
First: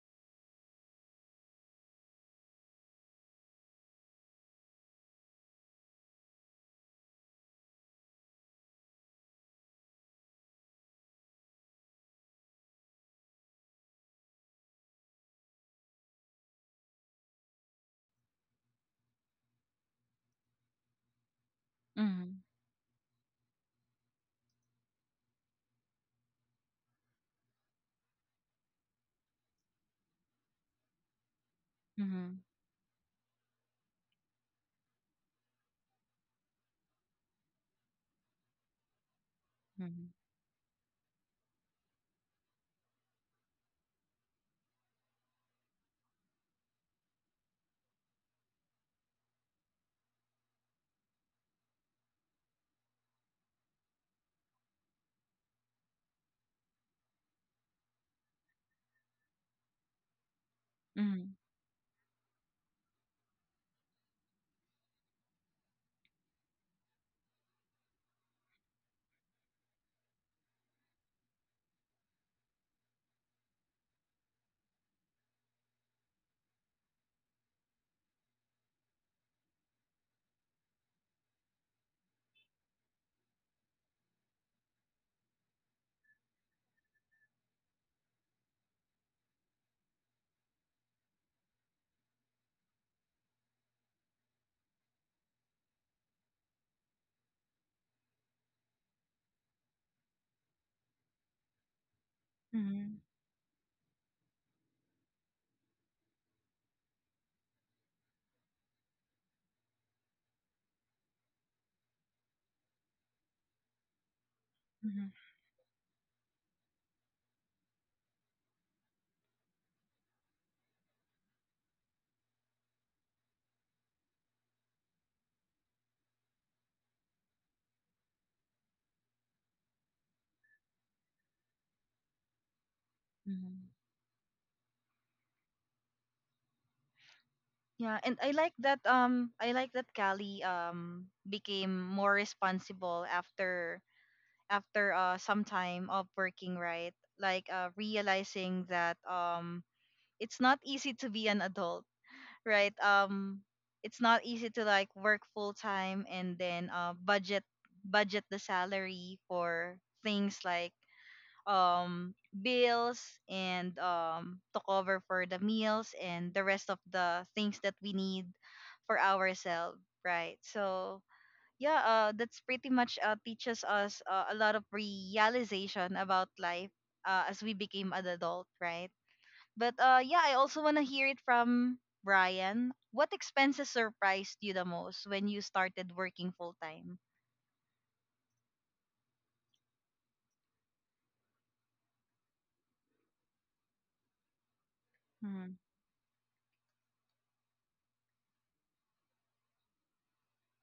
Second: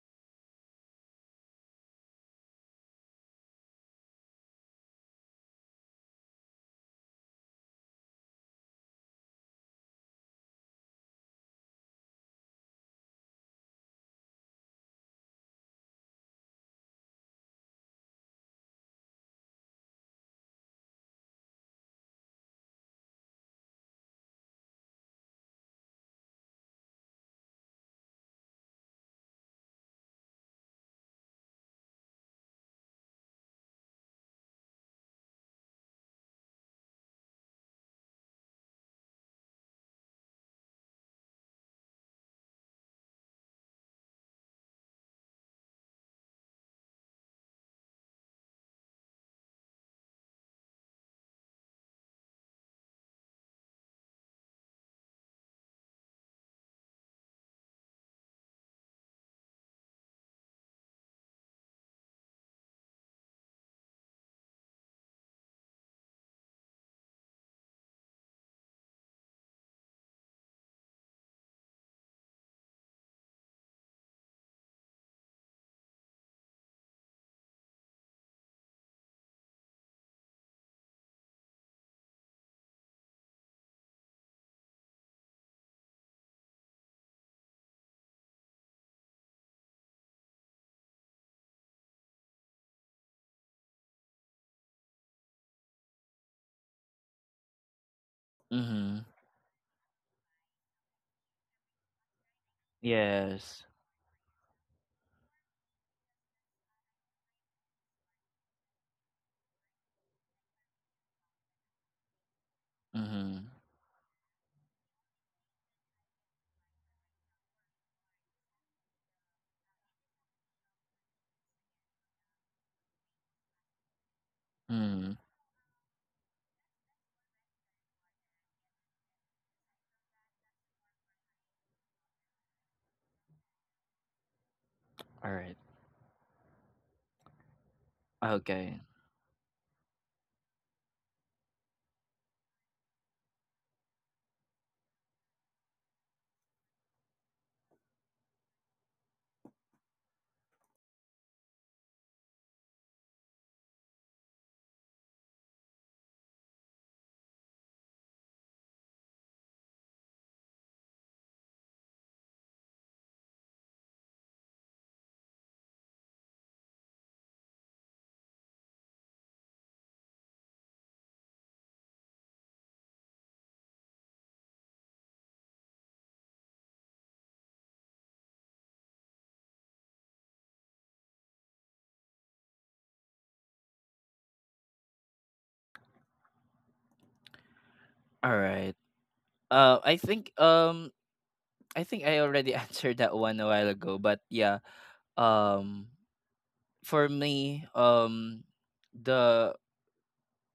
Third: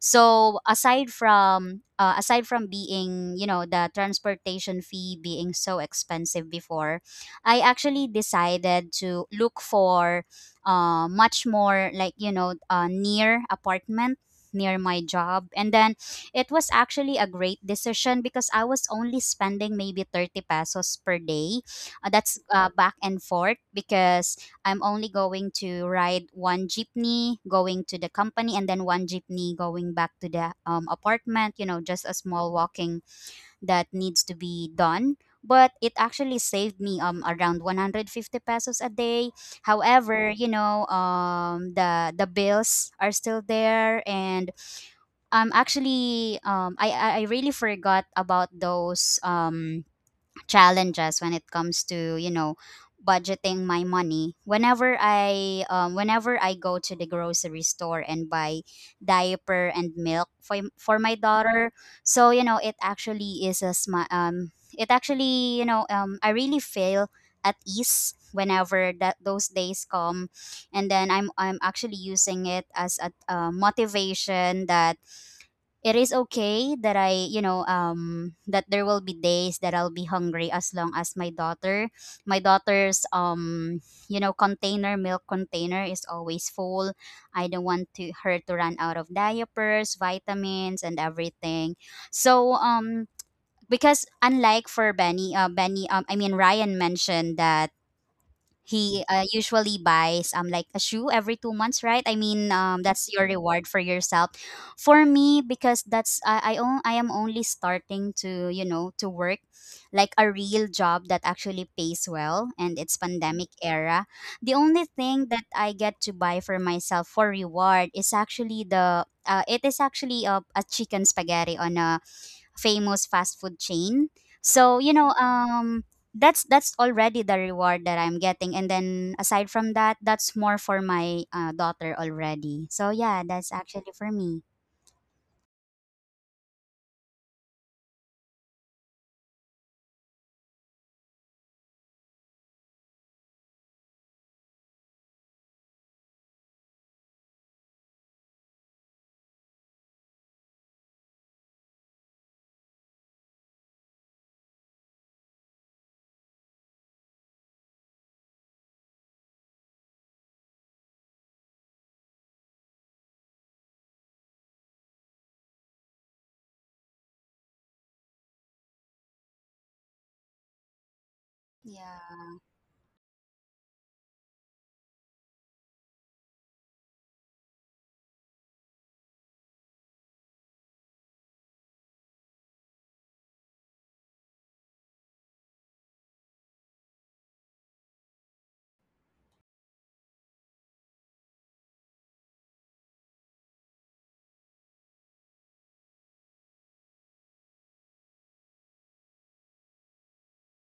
So aside from being, you know, the transportation fee being so expensive before, I actually decided to look for much more like, you know, near apartment near my job. And then it was actually a great decision because I was only spending maybe 30 pesos per day, that's Mhm. Back and forth, because I'm only going to ride one jeepney going to the company and then one jeepney going back to the apartment, you know, just a Mhm. small walking that needs to be done. But it actually saved me around 150 pesos a day. Mhm. However, you know, the bills are still there. And actually, I really forgot about those challenges when it comes to, you know, budgeting my money, whenever I whenever I go to the grocery store and buy diaper and milk for my Mhm. daughter. So you know, it actually is a it actually, you know, I really feel at ease whenever that those days come. And then I'm, I'm actually using it as a motivation that it is okay that I, you know, that there will be days that I'll be hungry, as long as my daughter, my daughter's, you know, container, milk container is always full. I don't want to her to run out of diapers, vitamins, and everything. So, because unlike for Benny, Benny, I mean Ryan mentioned that he Mhm. Usually buys like a shoe every 2 months, right? I mean, Mhm. that's your reward Yes. for yourself. For me, because that's I am only starting to, you know, to work like a real job that actually pays well, and it's pandemic Mhm. era. The only Mhm. thing that I get to buy for myself for reward is actually the it is actually a chicken spaghetti on a famous fast food chain. So you know, Mm. That's already the reward that I'm getting. And then aside from that, that's more for my daughter already. So yeah, that's Mhm. actually for me. Alright. Yeah, and Okay. I like that Callie became more responsible after after some time of working, right? Like realizing that it's not easy to be an adult, right? It's not easy to like work full time and then budget the salary for things like um bills and to cover for the meals and the rest of the things that we need for ourselves, right? So yeah, Yeah. that's pretty much teaches us a lot of realization about life as we became an adult, right? But yeah, I also want to hear it from Brian. What expenses surprised you the most when you started working full time? Alright. I think, I think I already answered that one a while ago, but yeah. Hmm. Um, for me, the,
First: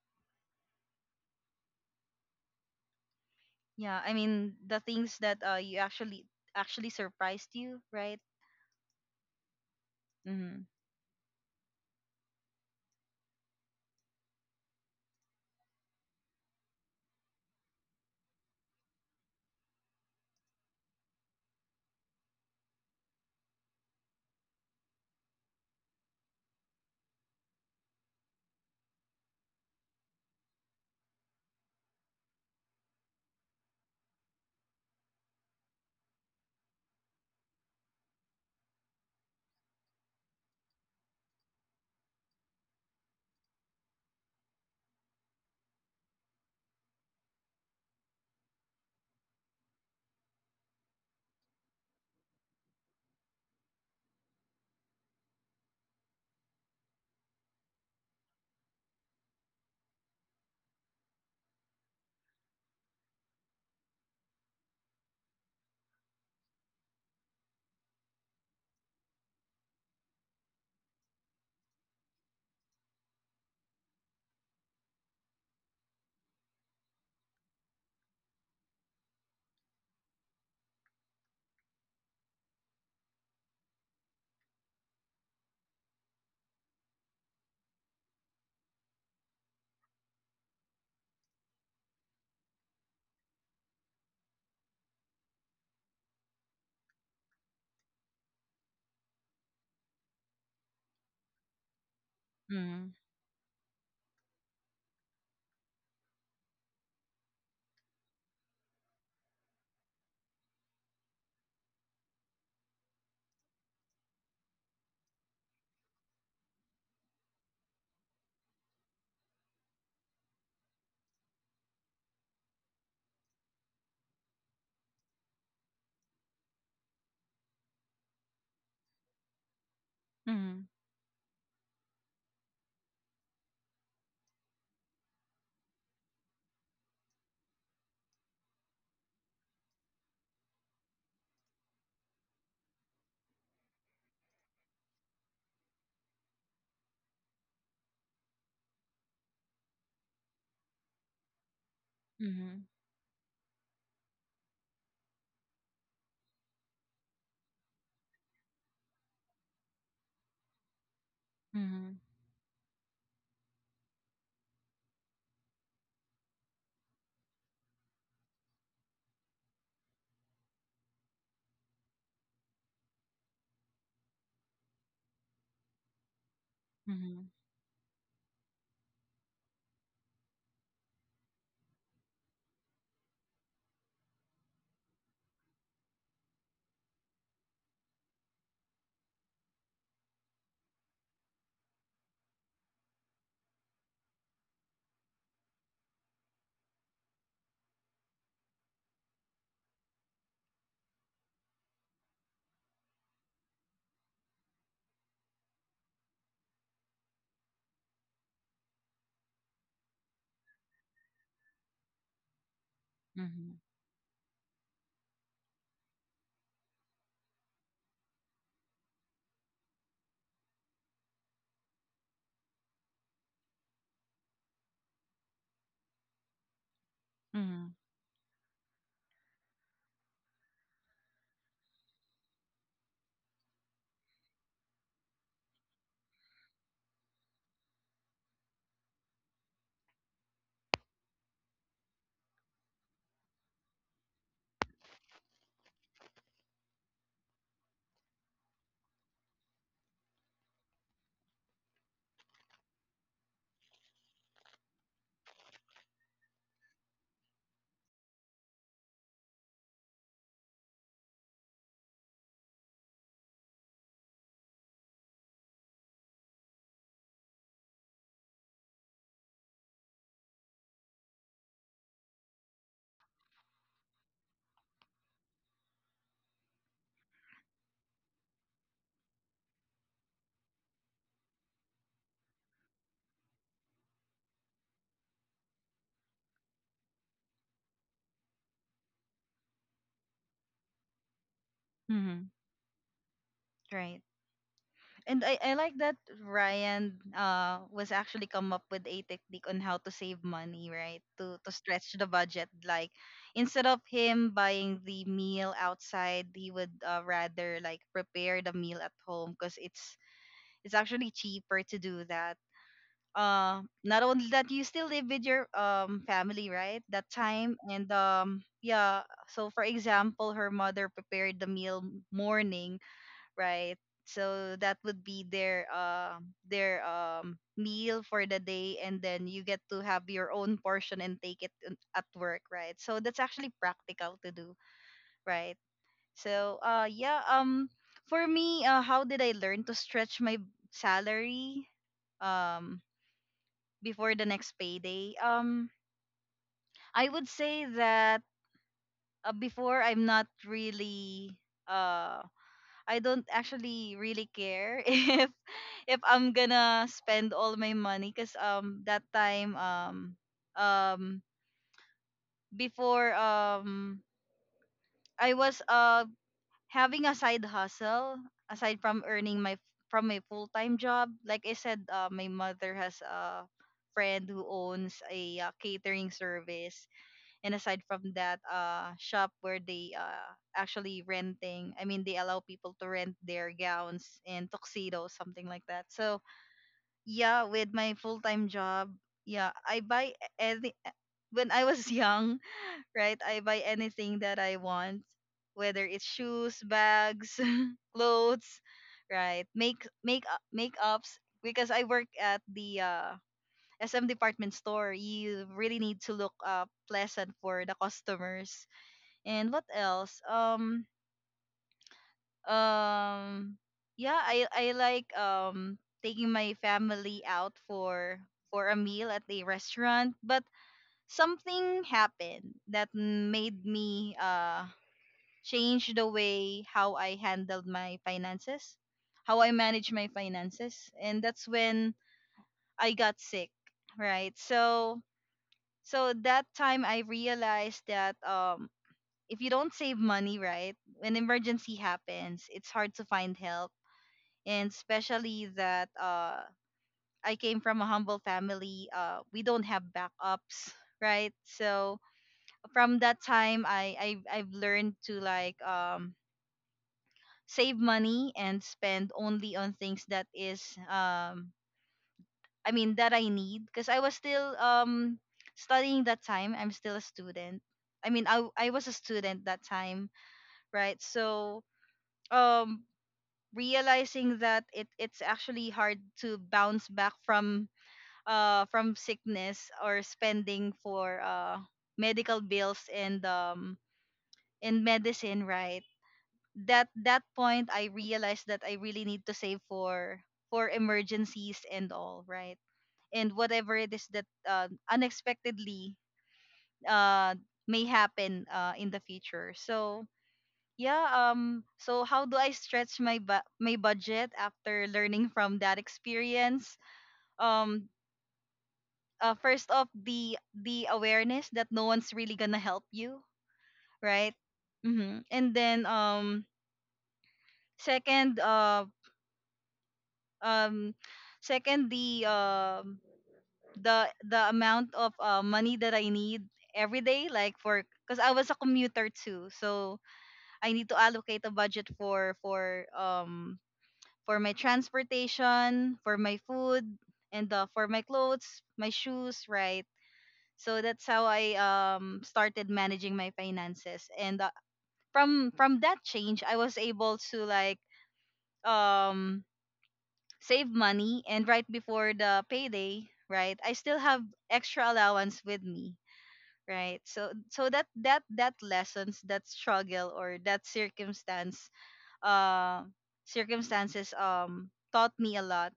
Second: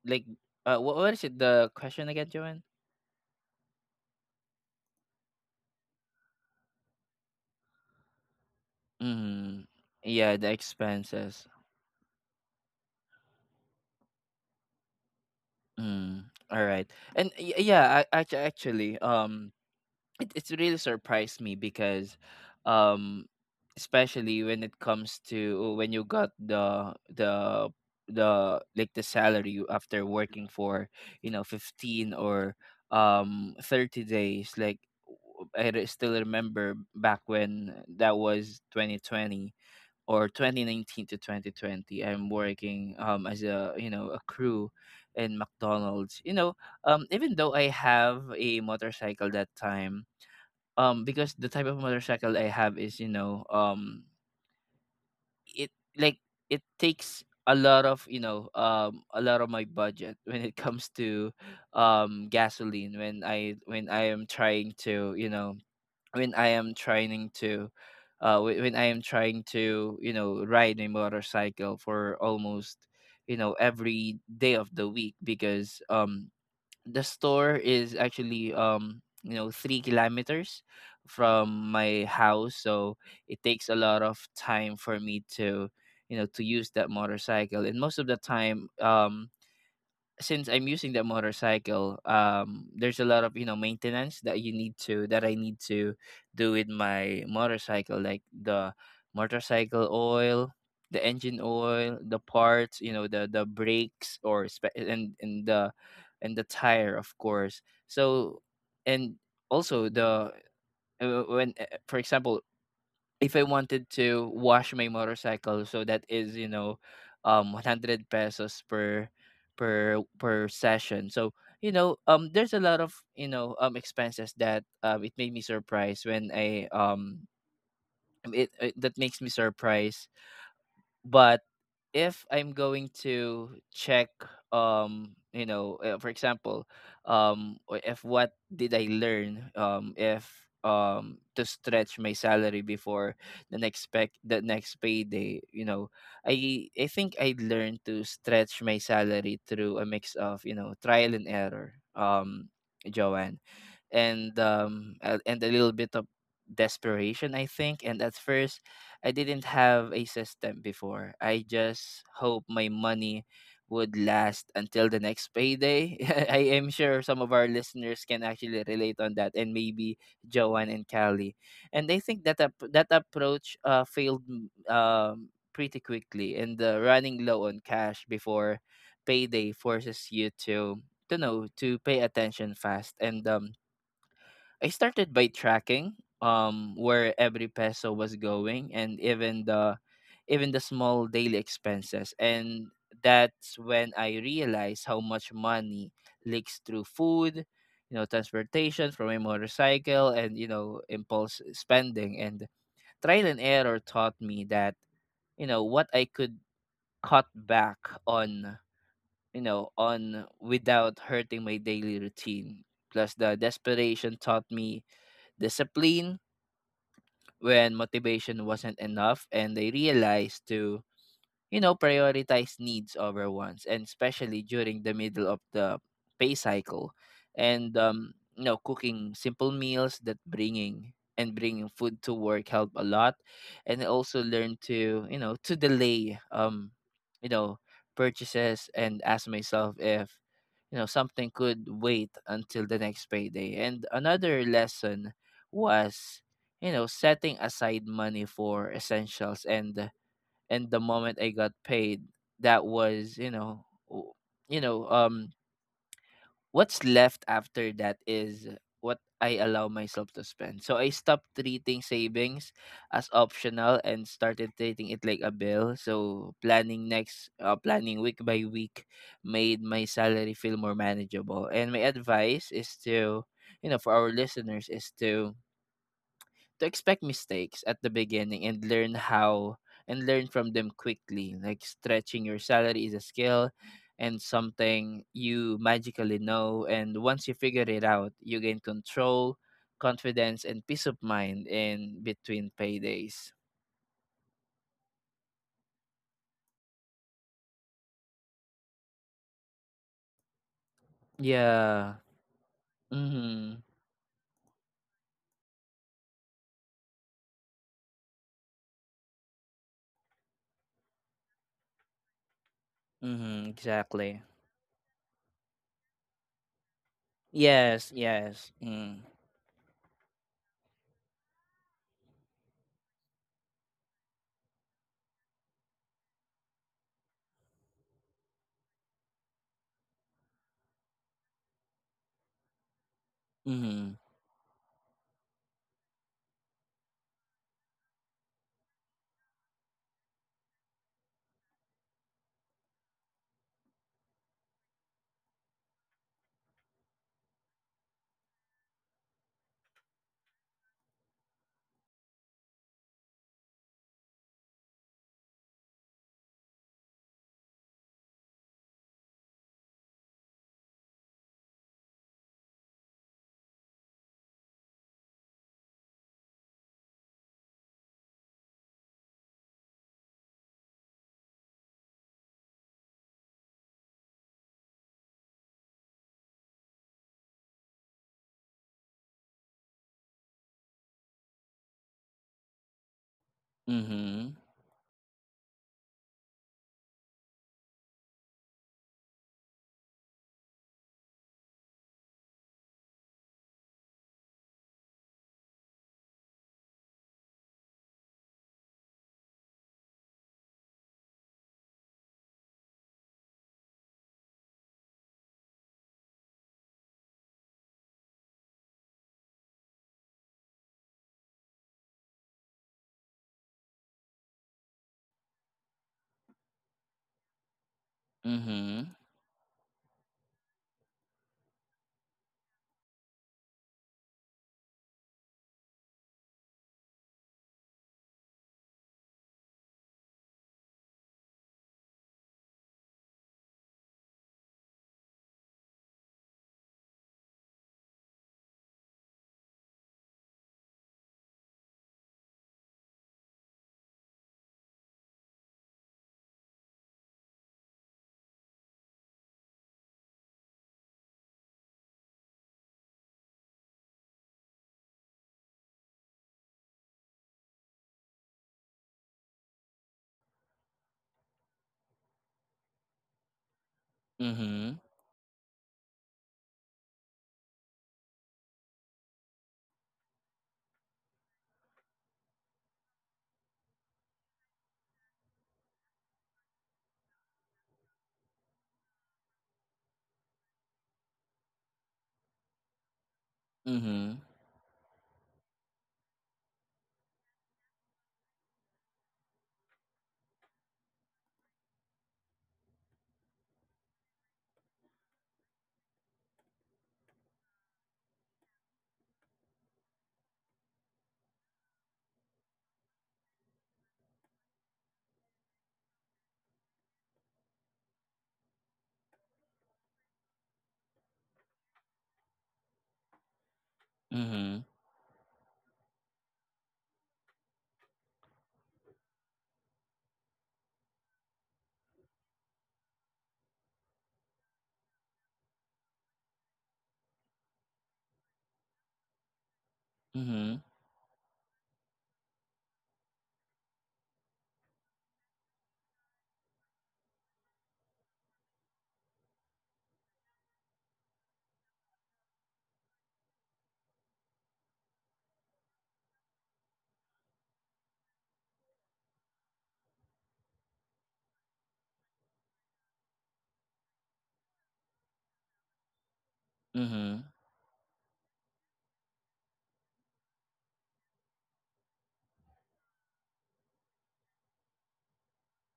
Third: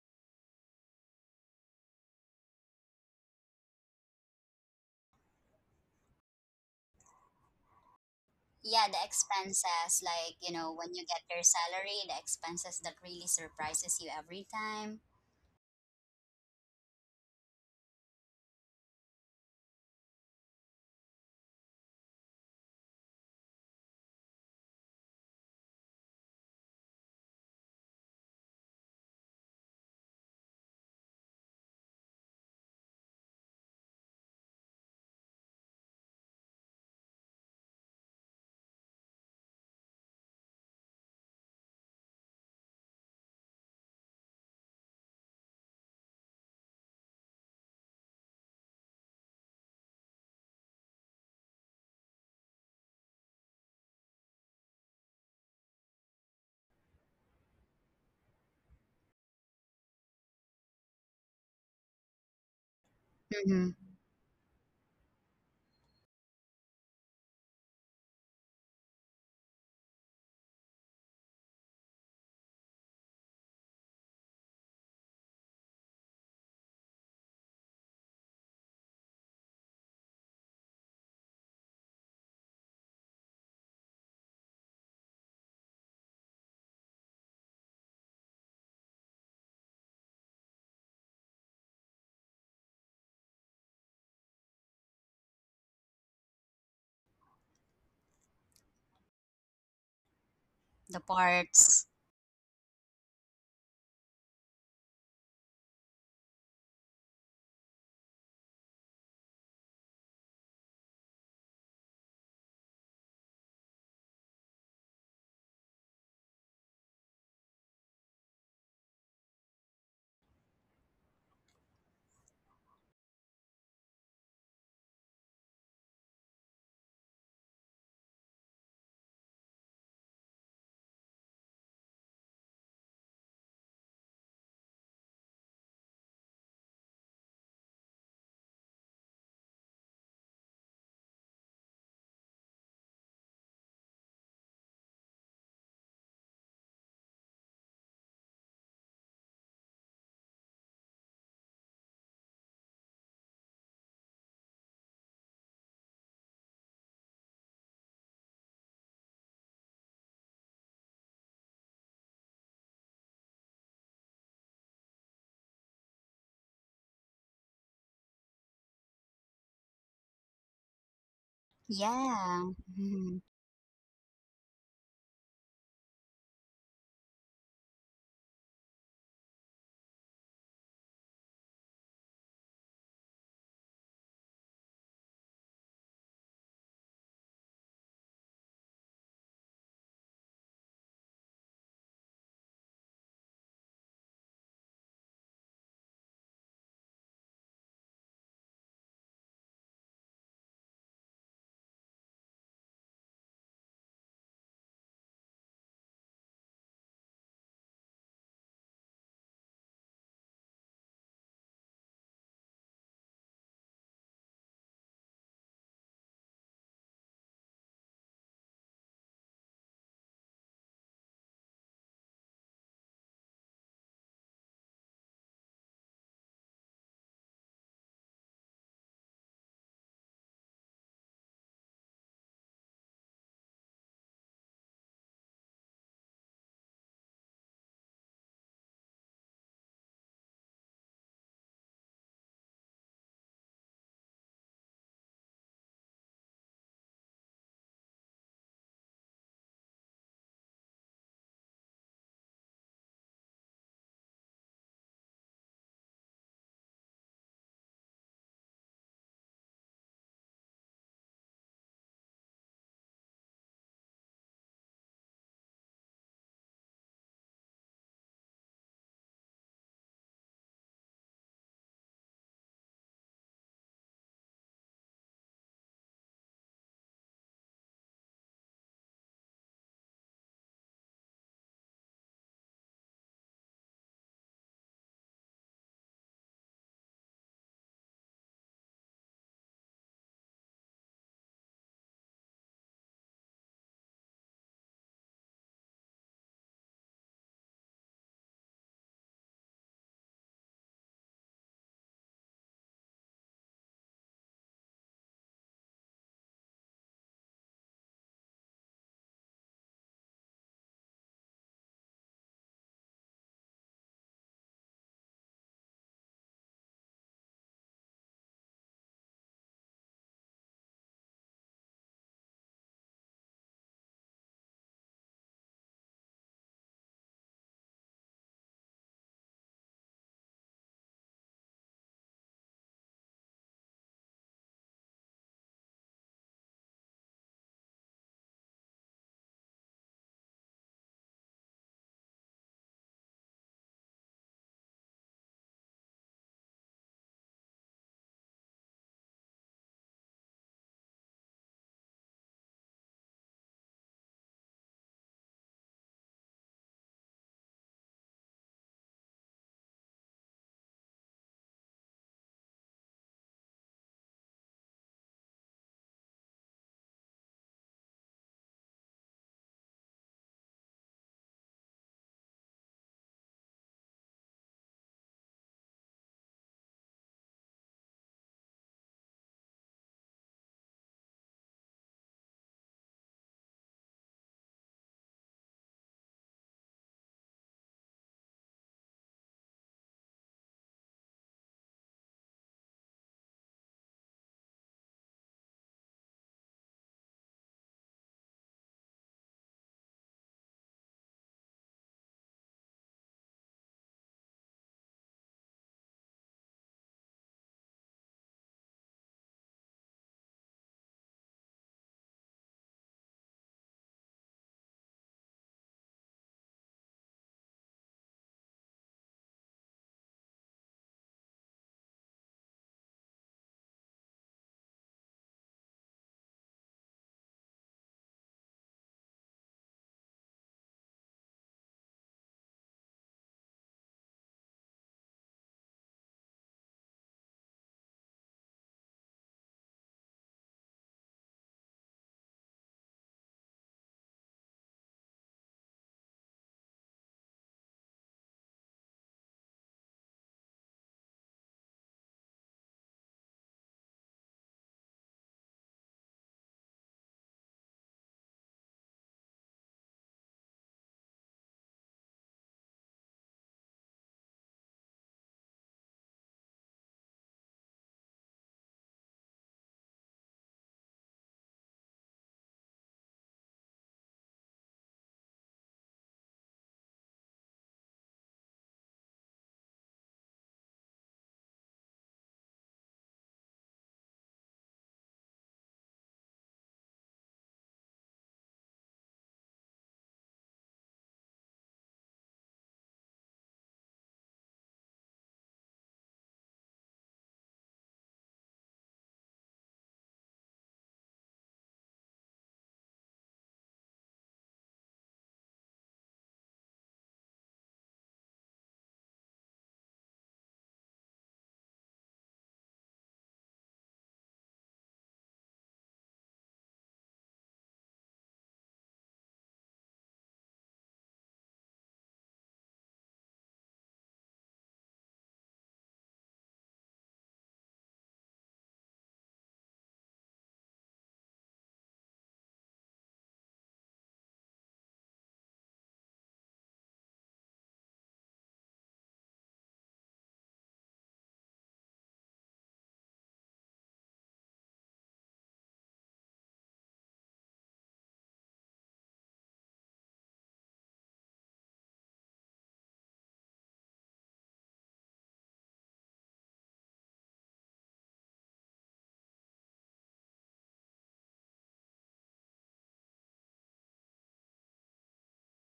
like, what is it? The question again, Joanne? Yeah, I mean the things that you actually surprised you, right? Yeah, the Mm. expenses, like, you Mm-hmm. know, Yeah, the when you get your expenses. salary, the expenses that really surprises you every time. Mm. All right. And yeah, actually, actually, it, it's really surprised me because um especially when it comes to when you got the like the salary after working for, 15 or 30 days. Like, still remember back when that was 2020, or 2019 to 2020. I'm working as a, a crew in McDonald's, even though I have a motorcycle that time. Because the type of motorcycle I have is, it like it takes a lot of, a lot of my budget when it comes to gasoline when I, Hmm. when I am trying to you know when I am trying to whe- when I am trying to, ride a motorcycle for almost, every day of the week, because the store is actually, 3 kilometers from my house. So it takes a lot of time for me to, to use that motorcycle. And most of the time, since I'm using that motorcycle, there's a lot of, maintenance that you need to that I need to do with my motorcycle, like the motorcycle oil, the The engine parts. oil, the parts, you know, the brakes or and the tire, of course. So, and also the, when for example, if I wanted to wash my motorcycle, so that is, you know, 100 pesos per per session. So, you know, there's a lot of, expenses that, it made me surprised when I, it that makes me surprised. Mm-hmm. But if I'm going to check, for example, or if what did I learn, if to stretch my salary before the next payday, you know, I think I learned to stretch my salary through a mix of, trial and error, Mm-hmm. Joanne, and a little bit of desperation, I think. And at first, I didn't have a system before. I Mm-hmm. just hope my money would last until the next payday. I am sure some of our listeners can actually relate on that, and maybe Joanne and Callie. And I think that Yeah. That Mm-hmm. approach failed pretty quickly. And running Mm-hmm. low on cash before payday forces you to know to pay attention fast. And I started by tracking where every peso was going, and even the, even the small daily expenses. And that's when I realized how much money leaks through food, you know, transportation from a motorcycle, and, you know, impulse spending. And trial and error taught me that, you know, what I could cut back on, you know, on without hurting my daily routine. Plus the Mm-hmm. desperation taught me discipline when motivation wasn't enough. And they realized to, you know, prioritize needs over wants, and especially during the middle of the pay cycle. And Mm-hmm. You know, cooking simple meals, that bringing and bringing food to work help a lot. And I also learn to, you know, to delay, you know, purchases and ask myself if, you know, something could wait until the next payday. And another lesson was, you know, setting aside money for essentials. And the moment I got paid, that was, you know, um, what's left after that is what I allow myself to spend. So I stopped treating savings as optional and started treating it like a bill. So planning week by week, made my salary feel more manageable. And my advice is to, you know, for our listeners, is to expect mistakes at the beginning and learn how and learn from them quickly. Like stretching your salary is a skill and something you magically know. And once you figure it out, you gain control, confidence, and peace of mind in Mm-hmm. between paydays. Right. And I like that Ryan was actually come up with a technique on how to save money, right? To Yeah. stretch the budget. Like Mm-hmm. instead of him buying the meal outside, he would rather like prepare the meal at home because it's actually cheaper to do that. Mm-hmm. Not Exactly. only that, you still live with your family, right? That time Yes, and yes. Mm. yeah. So for example, her mother prepared the meal morning, right? So that would be their meal for the day, and then you get to have your own portion and take it in- at work, right? So that's actually Mm-hmm. practical to do, right? So yeah for me how did I learn to stretch my salary um before the next payday I would say that before I'm not really um I don't actually really care if I'm gonna spend all my money because that time um before I was having a side hustle aside from earning my from my full time job. Like I said, my mother has a friend who owns a catering service and aside from that shop where they actually renting, I mean they allow people to rent their gowns Mm-hmm. and tuxedos, something like that. So yeah, with my full-time job, yeah I buy any when I was young right, I buy anything that I want, whether it's shoes, bags, clothes, right. Make makeups because I work at the SM department store, you really need to look pleasant for the customers. And what else? Um, yeah, I like taking my family out for a meal at a restaurant, but something happened that made me change the way how I handled my finances, how I manage my finances, and that's when I got sick, right? So so that time I realized that if you don't save money, right, when emergency happens, it's hard to find help. And especially that I came from a humble family, we don't have backups, right? So from that time I've learned to like save money and spend only on things that is um, I mean that I need, because I was still Mm-hmm. Studying that time. I'm still a student. I mean I was a student that time, right? So um realizing that it's actually hard to bounce back from sickness or spending for medical bills Mm-hmm. Mm-hmm. and medicine, right? That that point I realized that I really need to save for emergencies and all, right? And whatever it is that unexpectedly uh, may happen in the future. So yeah, so how do I stretch my bu- my budget after learning from that experience? Um, first off, the awareness that no one's really gonna help you, right? Mm-hmm. Mm-hmm. And then second, um, second the amount of money that I need every day, like for, because I was a commuter too, so Mm-hmm. I need to allocate a budget for my transportation, for my food, and for my clothes, my shoes, right? So that's how I started managing my finances, and from that change I was able to like um save money, and right before the payday, right, I still have extra allowance with me, right. Hmm. So so that that that lessons, that struggle or that circumstance uh circumstances taught me a lot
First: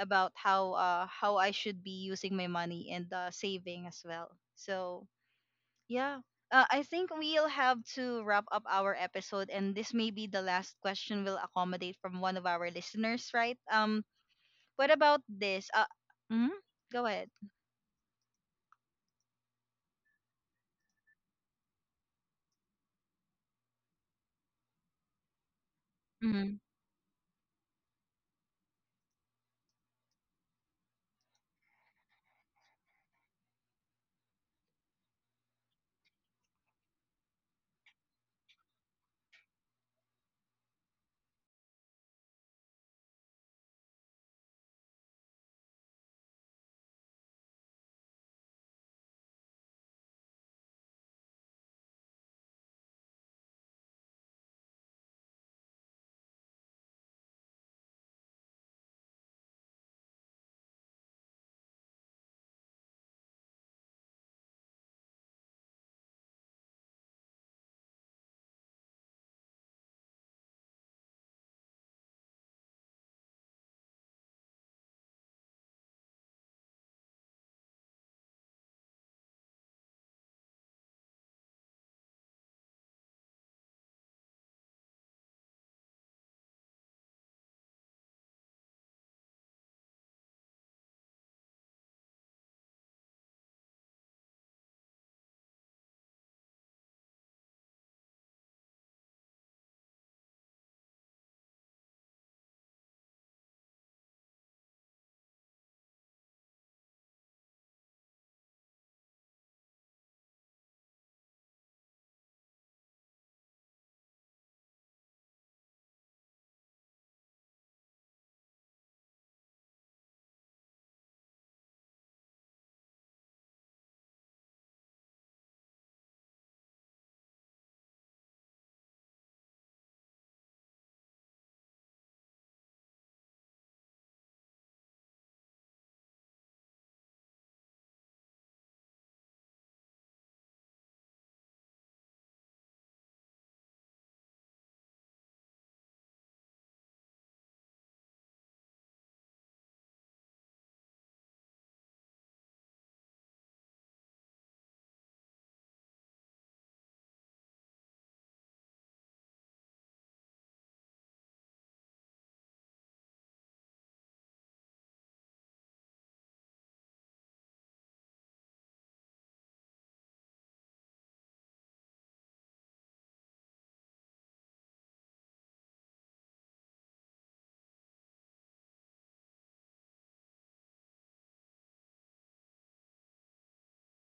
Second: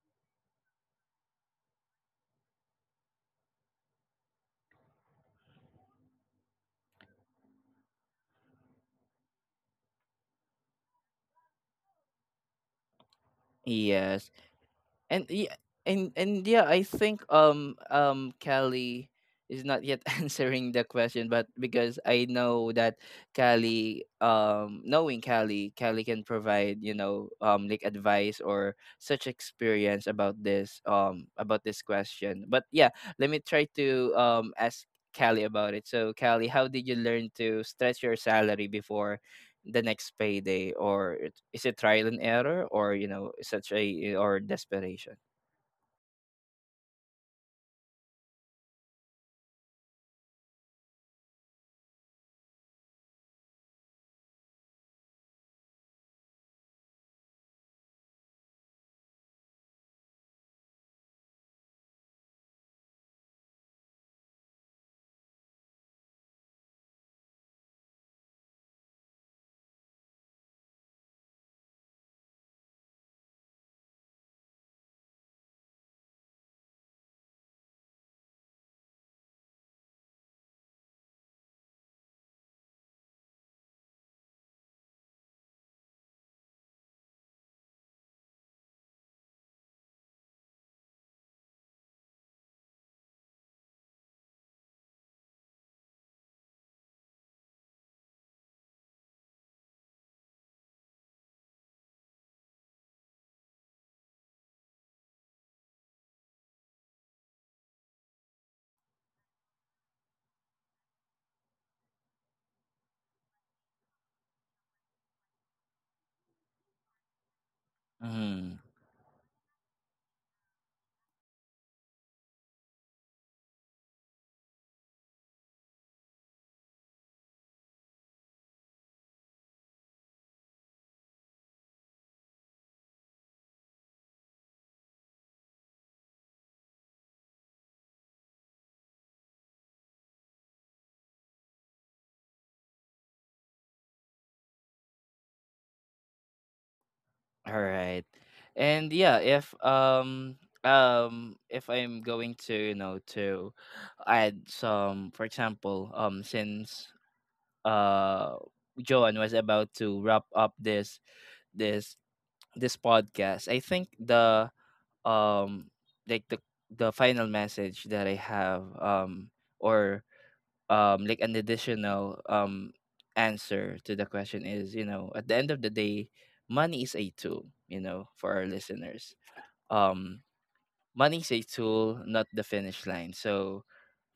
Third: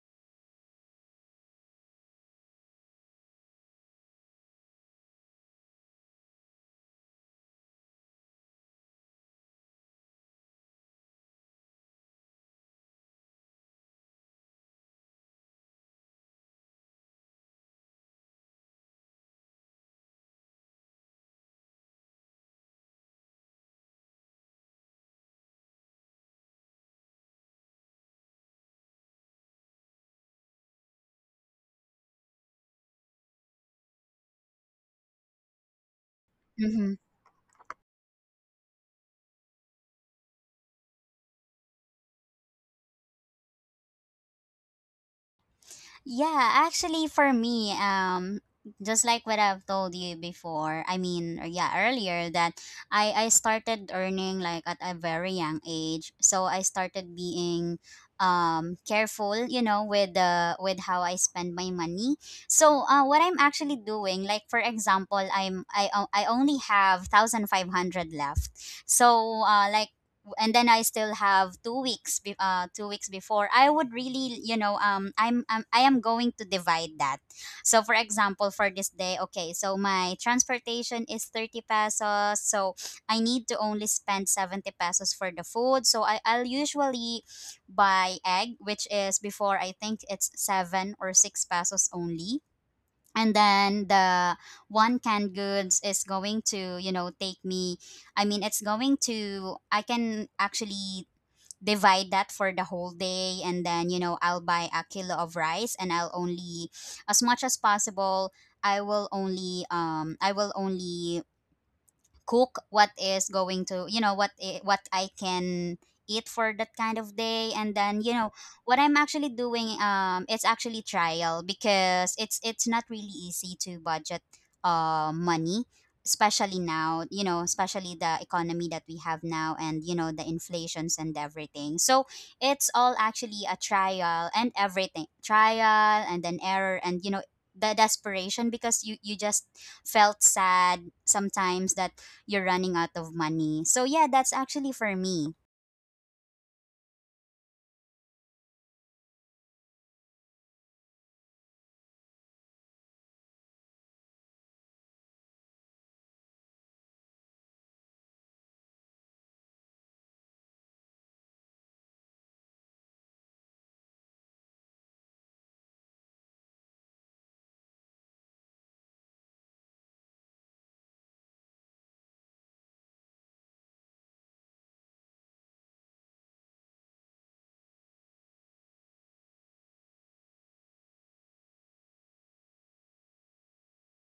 about how I should be using my money and saving as well. So yeah, I think we'll have to wrap up our episode, and this may be the last question we'll accommodate from one of our listeners, right? Um Yes. what about and yeah, this and and mhm, yeah, I go think ahead. Callie is not yet answering the question, but because I know that Callie, knowing Callie, Callie can Mm-hmm. provide, you know, like advice or such experience about this, about this question. But yeah, let me try to ask Callie about it. So Callie, how did you learn to stretch your salary before the next payday? Or is it trial and error, or, you know, such a, or desperation? Yeah, actually for me, just like what I've told you before, I mean, or yeah, earlier, that I started earning like at a very young age. So I started being careful, you know, with the, with how I spend my money. So what I'm actually doing, like for example, I only have 1,500 left. So like, and then I still have 2 weeks before. I would really, you know, I am going to divide that. So, for example, for this day, okay, so my transportation is 30 pesos. So, I need to only spend 70 pesos for the food. So, I'll usually buy egg, which is before I think it's seven or six pesos only. And then the one canned goods is going to, you know, take me, I mean, it's going to, I can actually divide that for the whole day. And then, you know, I'll buy a kilo of rice. And I'll only, as much as possible, I will only I will only cook what is going to, you know, what what I can eat for that kind of day. And then, you know, Mhm. what I'm actually doing, it's actually trial because it's not really easy to budget money, especially now, you know, especially the economy that we have now, and you know, the inflations and everything. So it's all actually a trial and everything, trial and then error, and you know, the desperation, because you just felt sad sometimes that you're running out of money. So yeah, that's actually for me. All right. And yeah, if I'm going to, you know, to add some, for example, since uh Joan was about to wrap up this this this podcast, I think the, um like the final message that I have, or like an additional answer to the question is, you know, at the end of the day, money is a tool. You know, for our listeners, um money is a tool, not the finish line. So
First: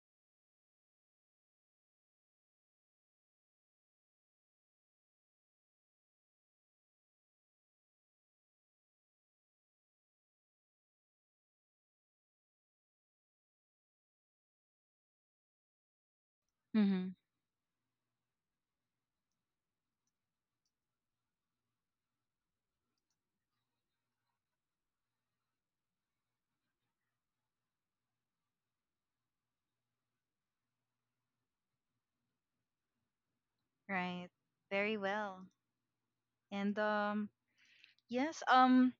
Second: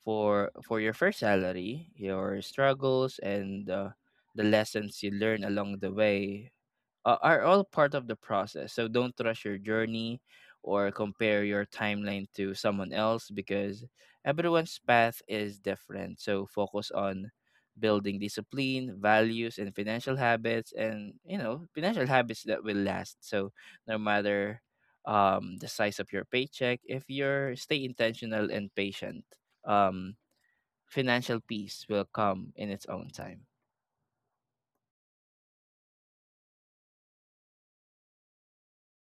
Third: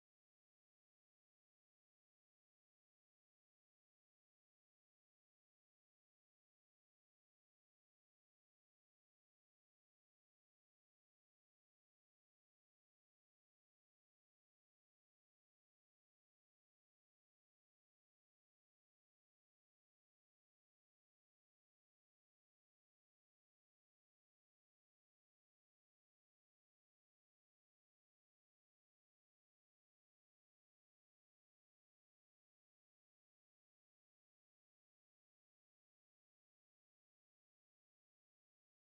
for your first salary, your struggles, and the lessons you learn along the way, are all part of the process. So don't rush your journey or compare your timeline to someone else, because everyone's path is different. So focus Mm-hmm. on building discipline, values, and financial habits, and, you know, financial habits that will last. So no matter, the size of your paycheck, if you're stay intentional and patient, um, financial peace will come in its own time. Right. Very well. And yes.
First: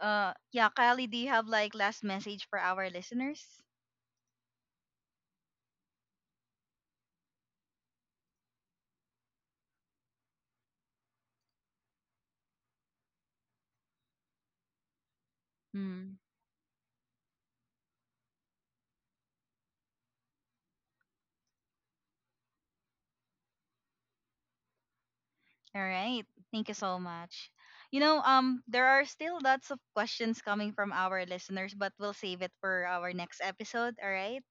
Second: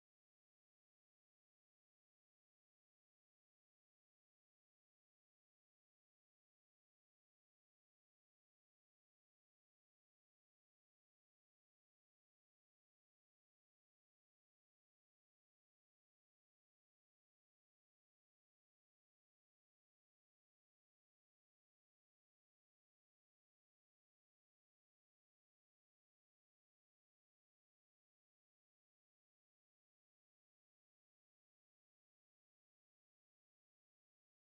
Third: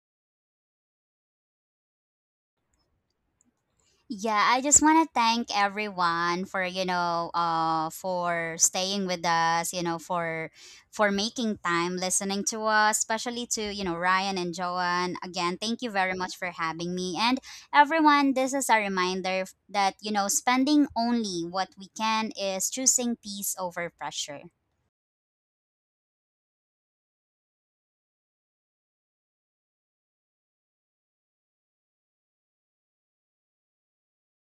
Yeah, Kylie, do you have like last message for our listeners? Yeah, I just want to thank everyone for, you know, for staying with us, you know, for making time listening to us, especially to, you know, Ryan and Joanne. Again, thank you very Mm. much for having me. And everyone, this is a reminder that, you know, spending only what we can is choosing peace over pressure. All right. Thank you so much. You know, there are still lots of questions coming from our listeners, but we'll save it for our next episode. All right.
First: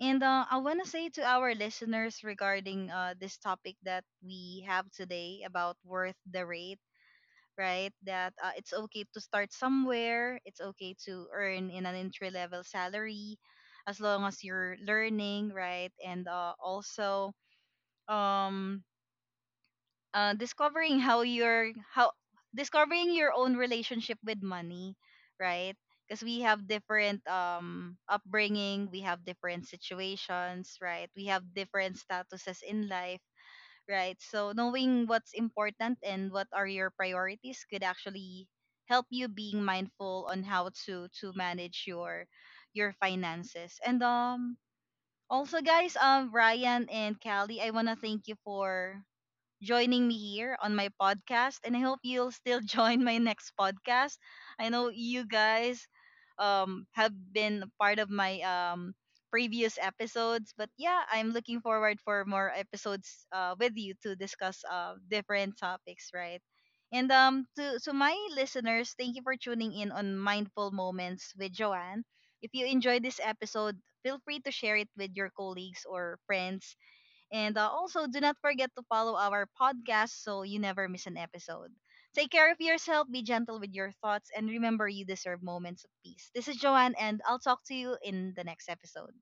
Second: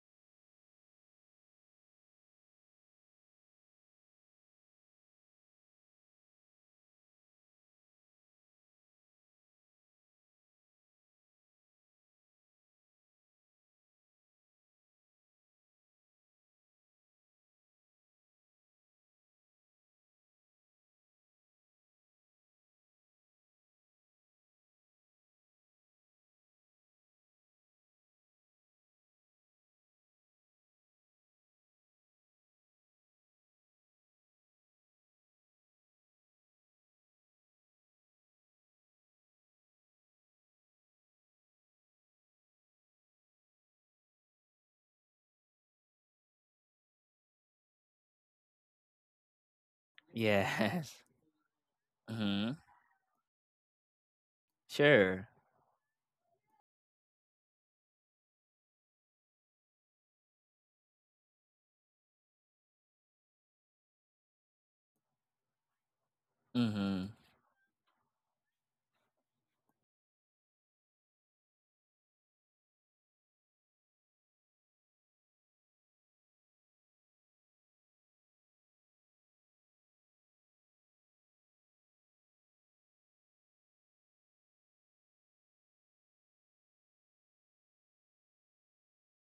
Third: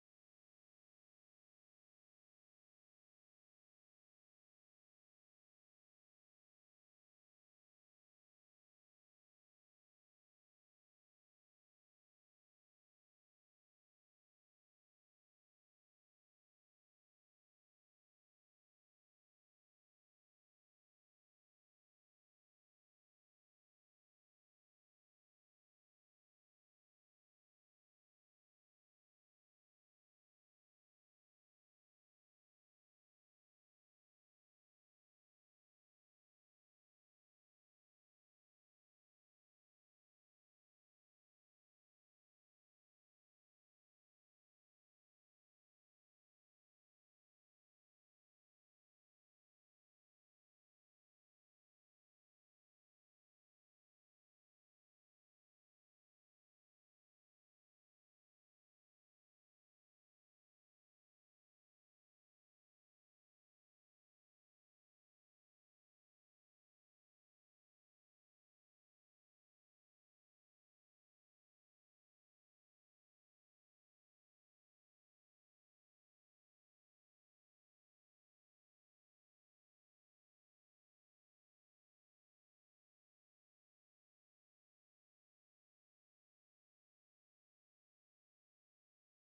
And I want to say to our listeners regarding this topic that we have today about worth the rate, right? That it's okay to start somewhere. It's okay to earn in an entry level salary as long as you're learning, right? And also um discovering how your how discovering your own relationship with money, right? Because we have different upbringing, we have different situations, right? We have different statuses in life, right? So knowing what's important and what are your priorities could actually help you being mindful on how to manage your finances. And also guys, Ryan and Callie, I want to thank you for joining me here on my Yes. podcast. And I hope you'll Mm-hmm. still join my next podcast. I know you Sure. guys have been a part of my previous episodes. But yeah, I'm looking forward for more episodes with you to discuss different topics, right? And Mm-hmm. To my listeners, thank you for tuning in on Mindful Moments with Joanne. If you enjoyed this episode, feel free to share it with your colleagues or friends, and also, do not forget to follow our podcast so you never miss an episode. Take care of yourself, be gentle with your thoughts, and remember you deserve moments of peace. This is Joanne, and I'll talk to you in the next episode.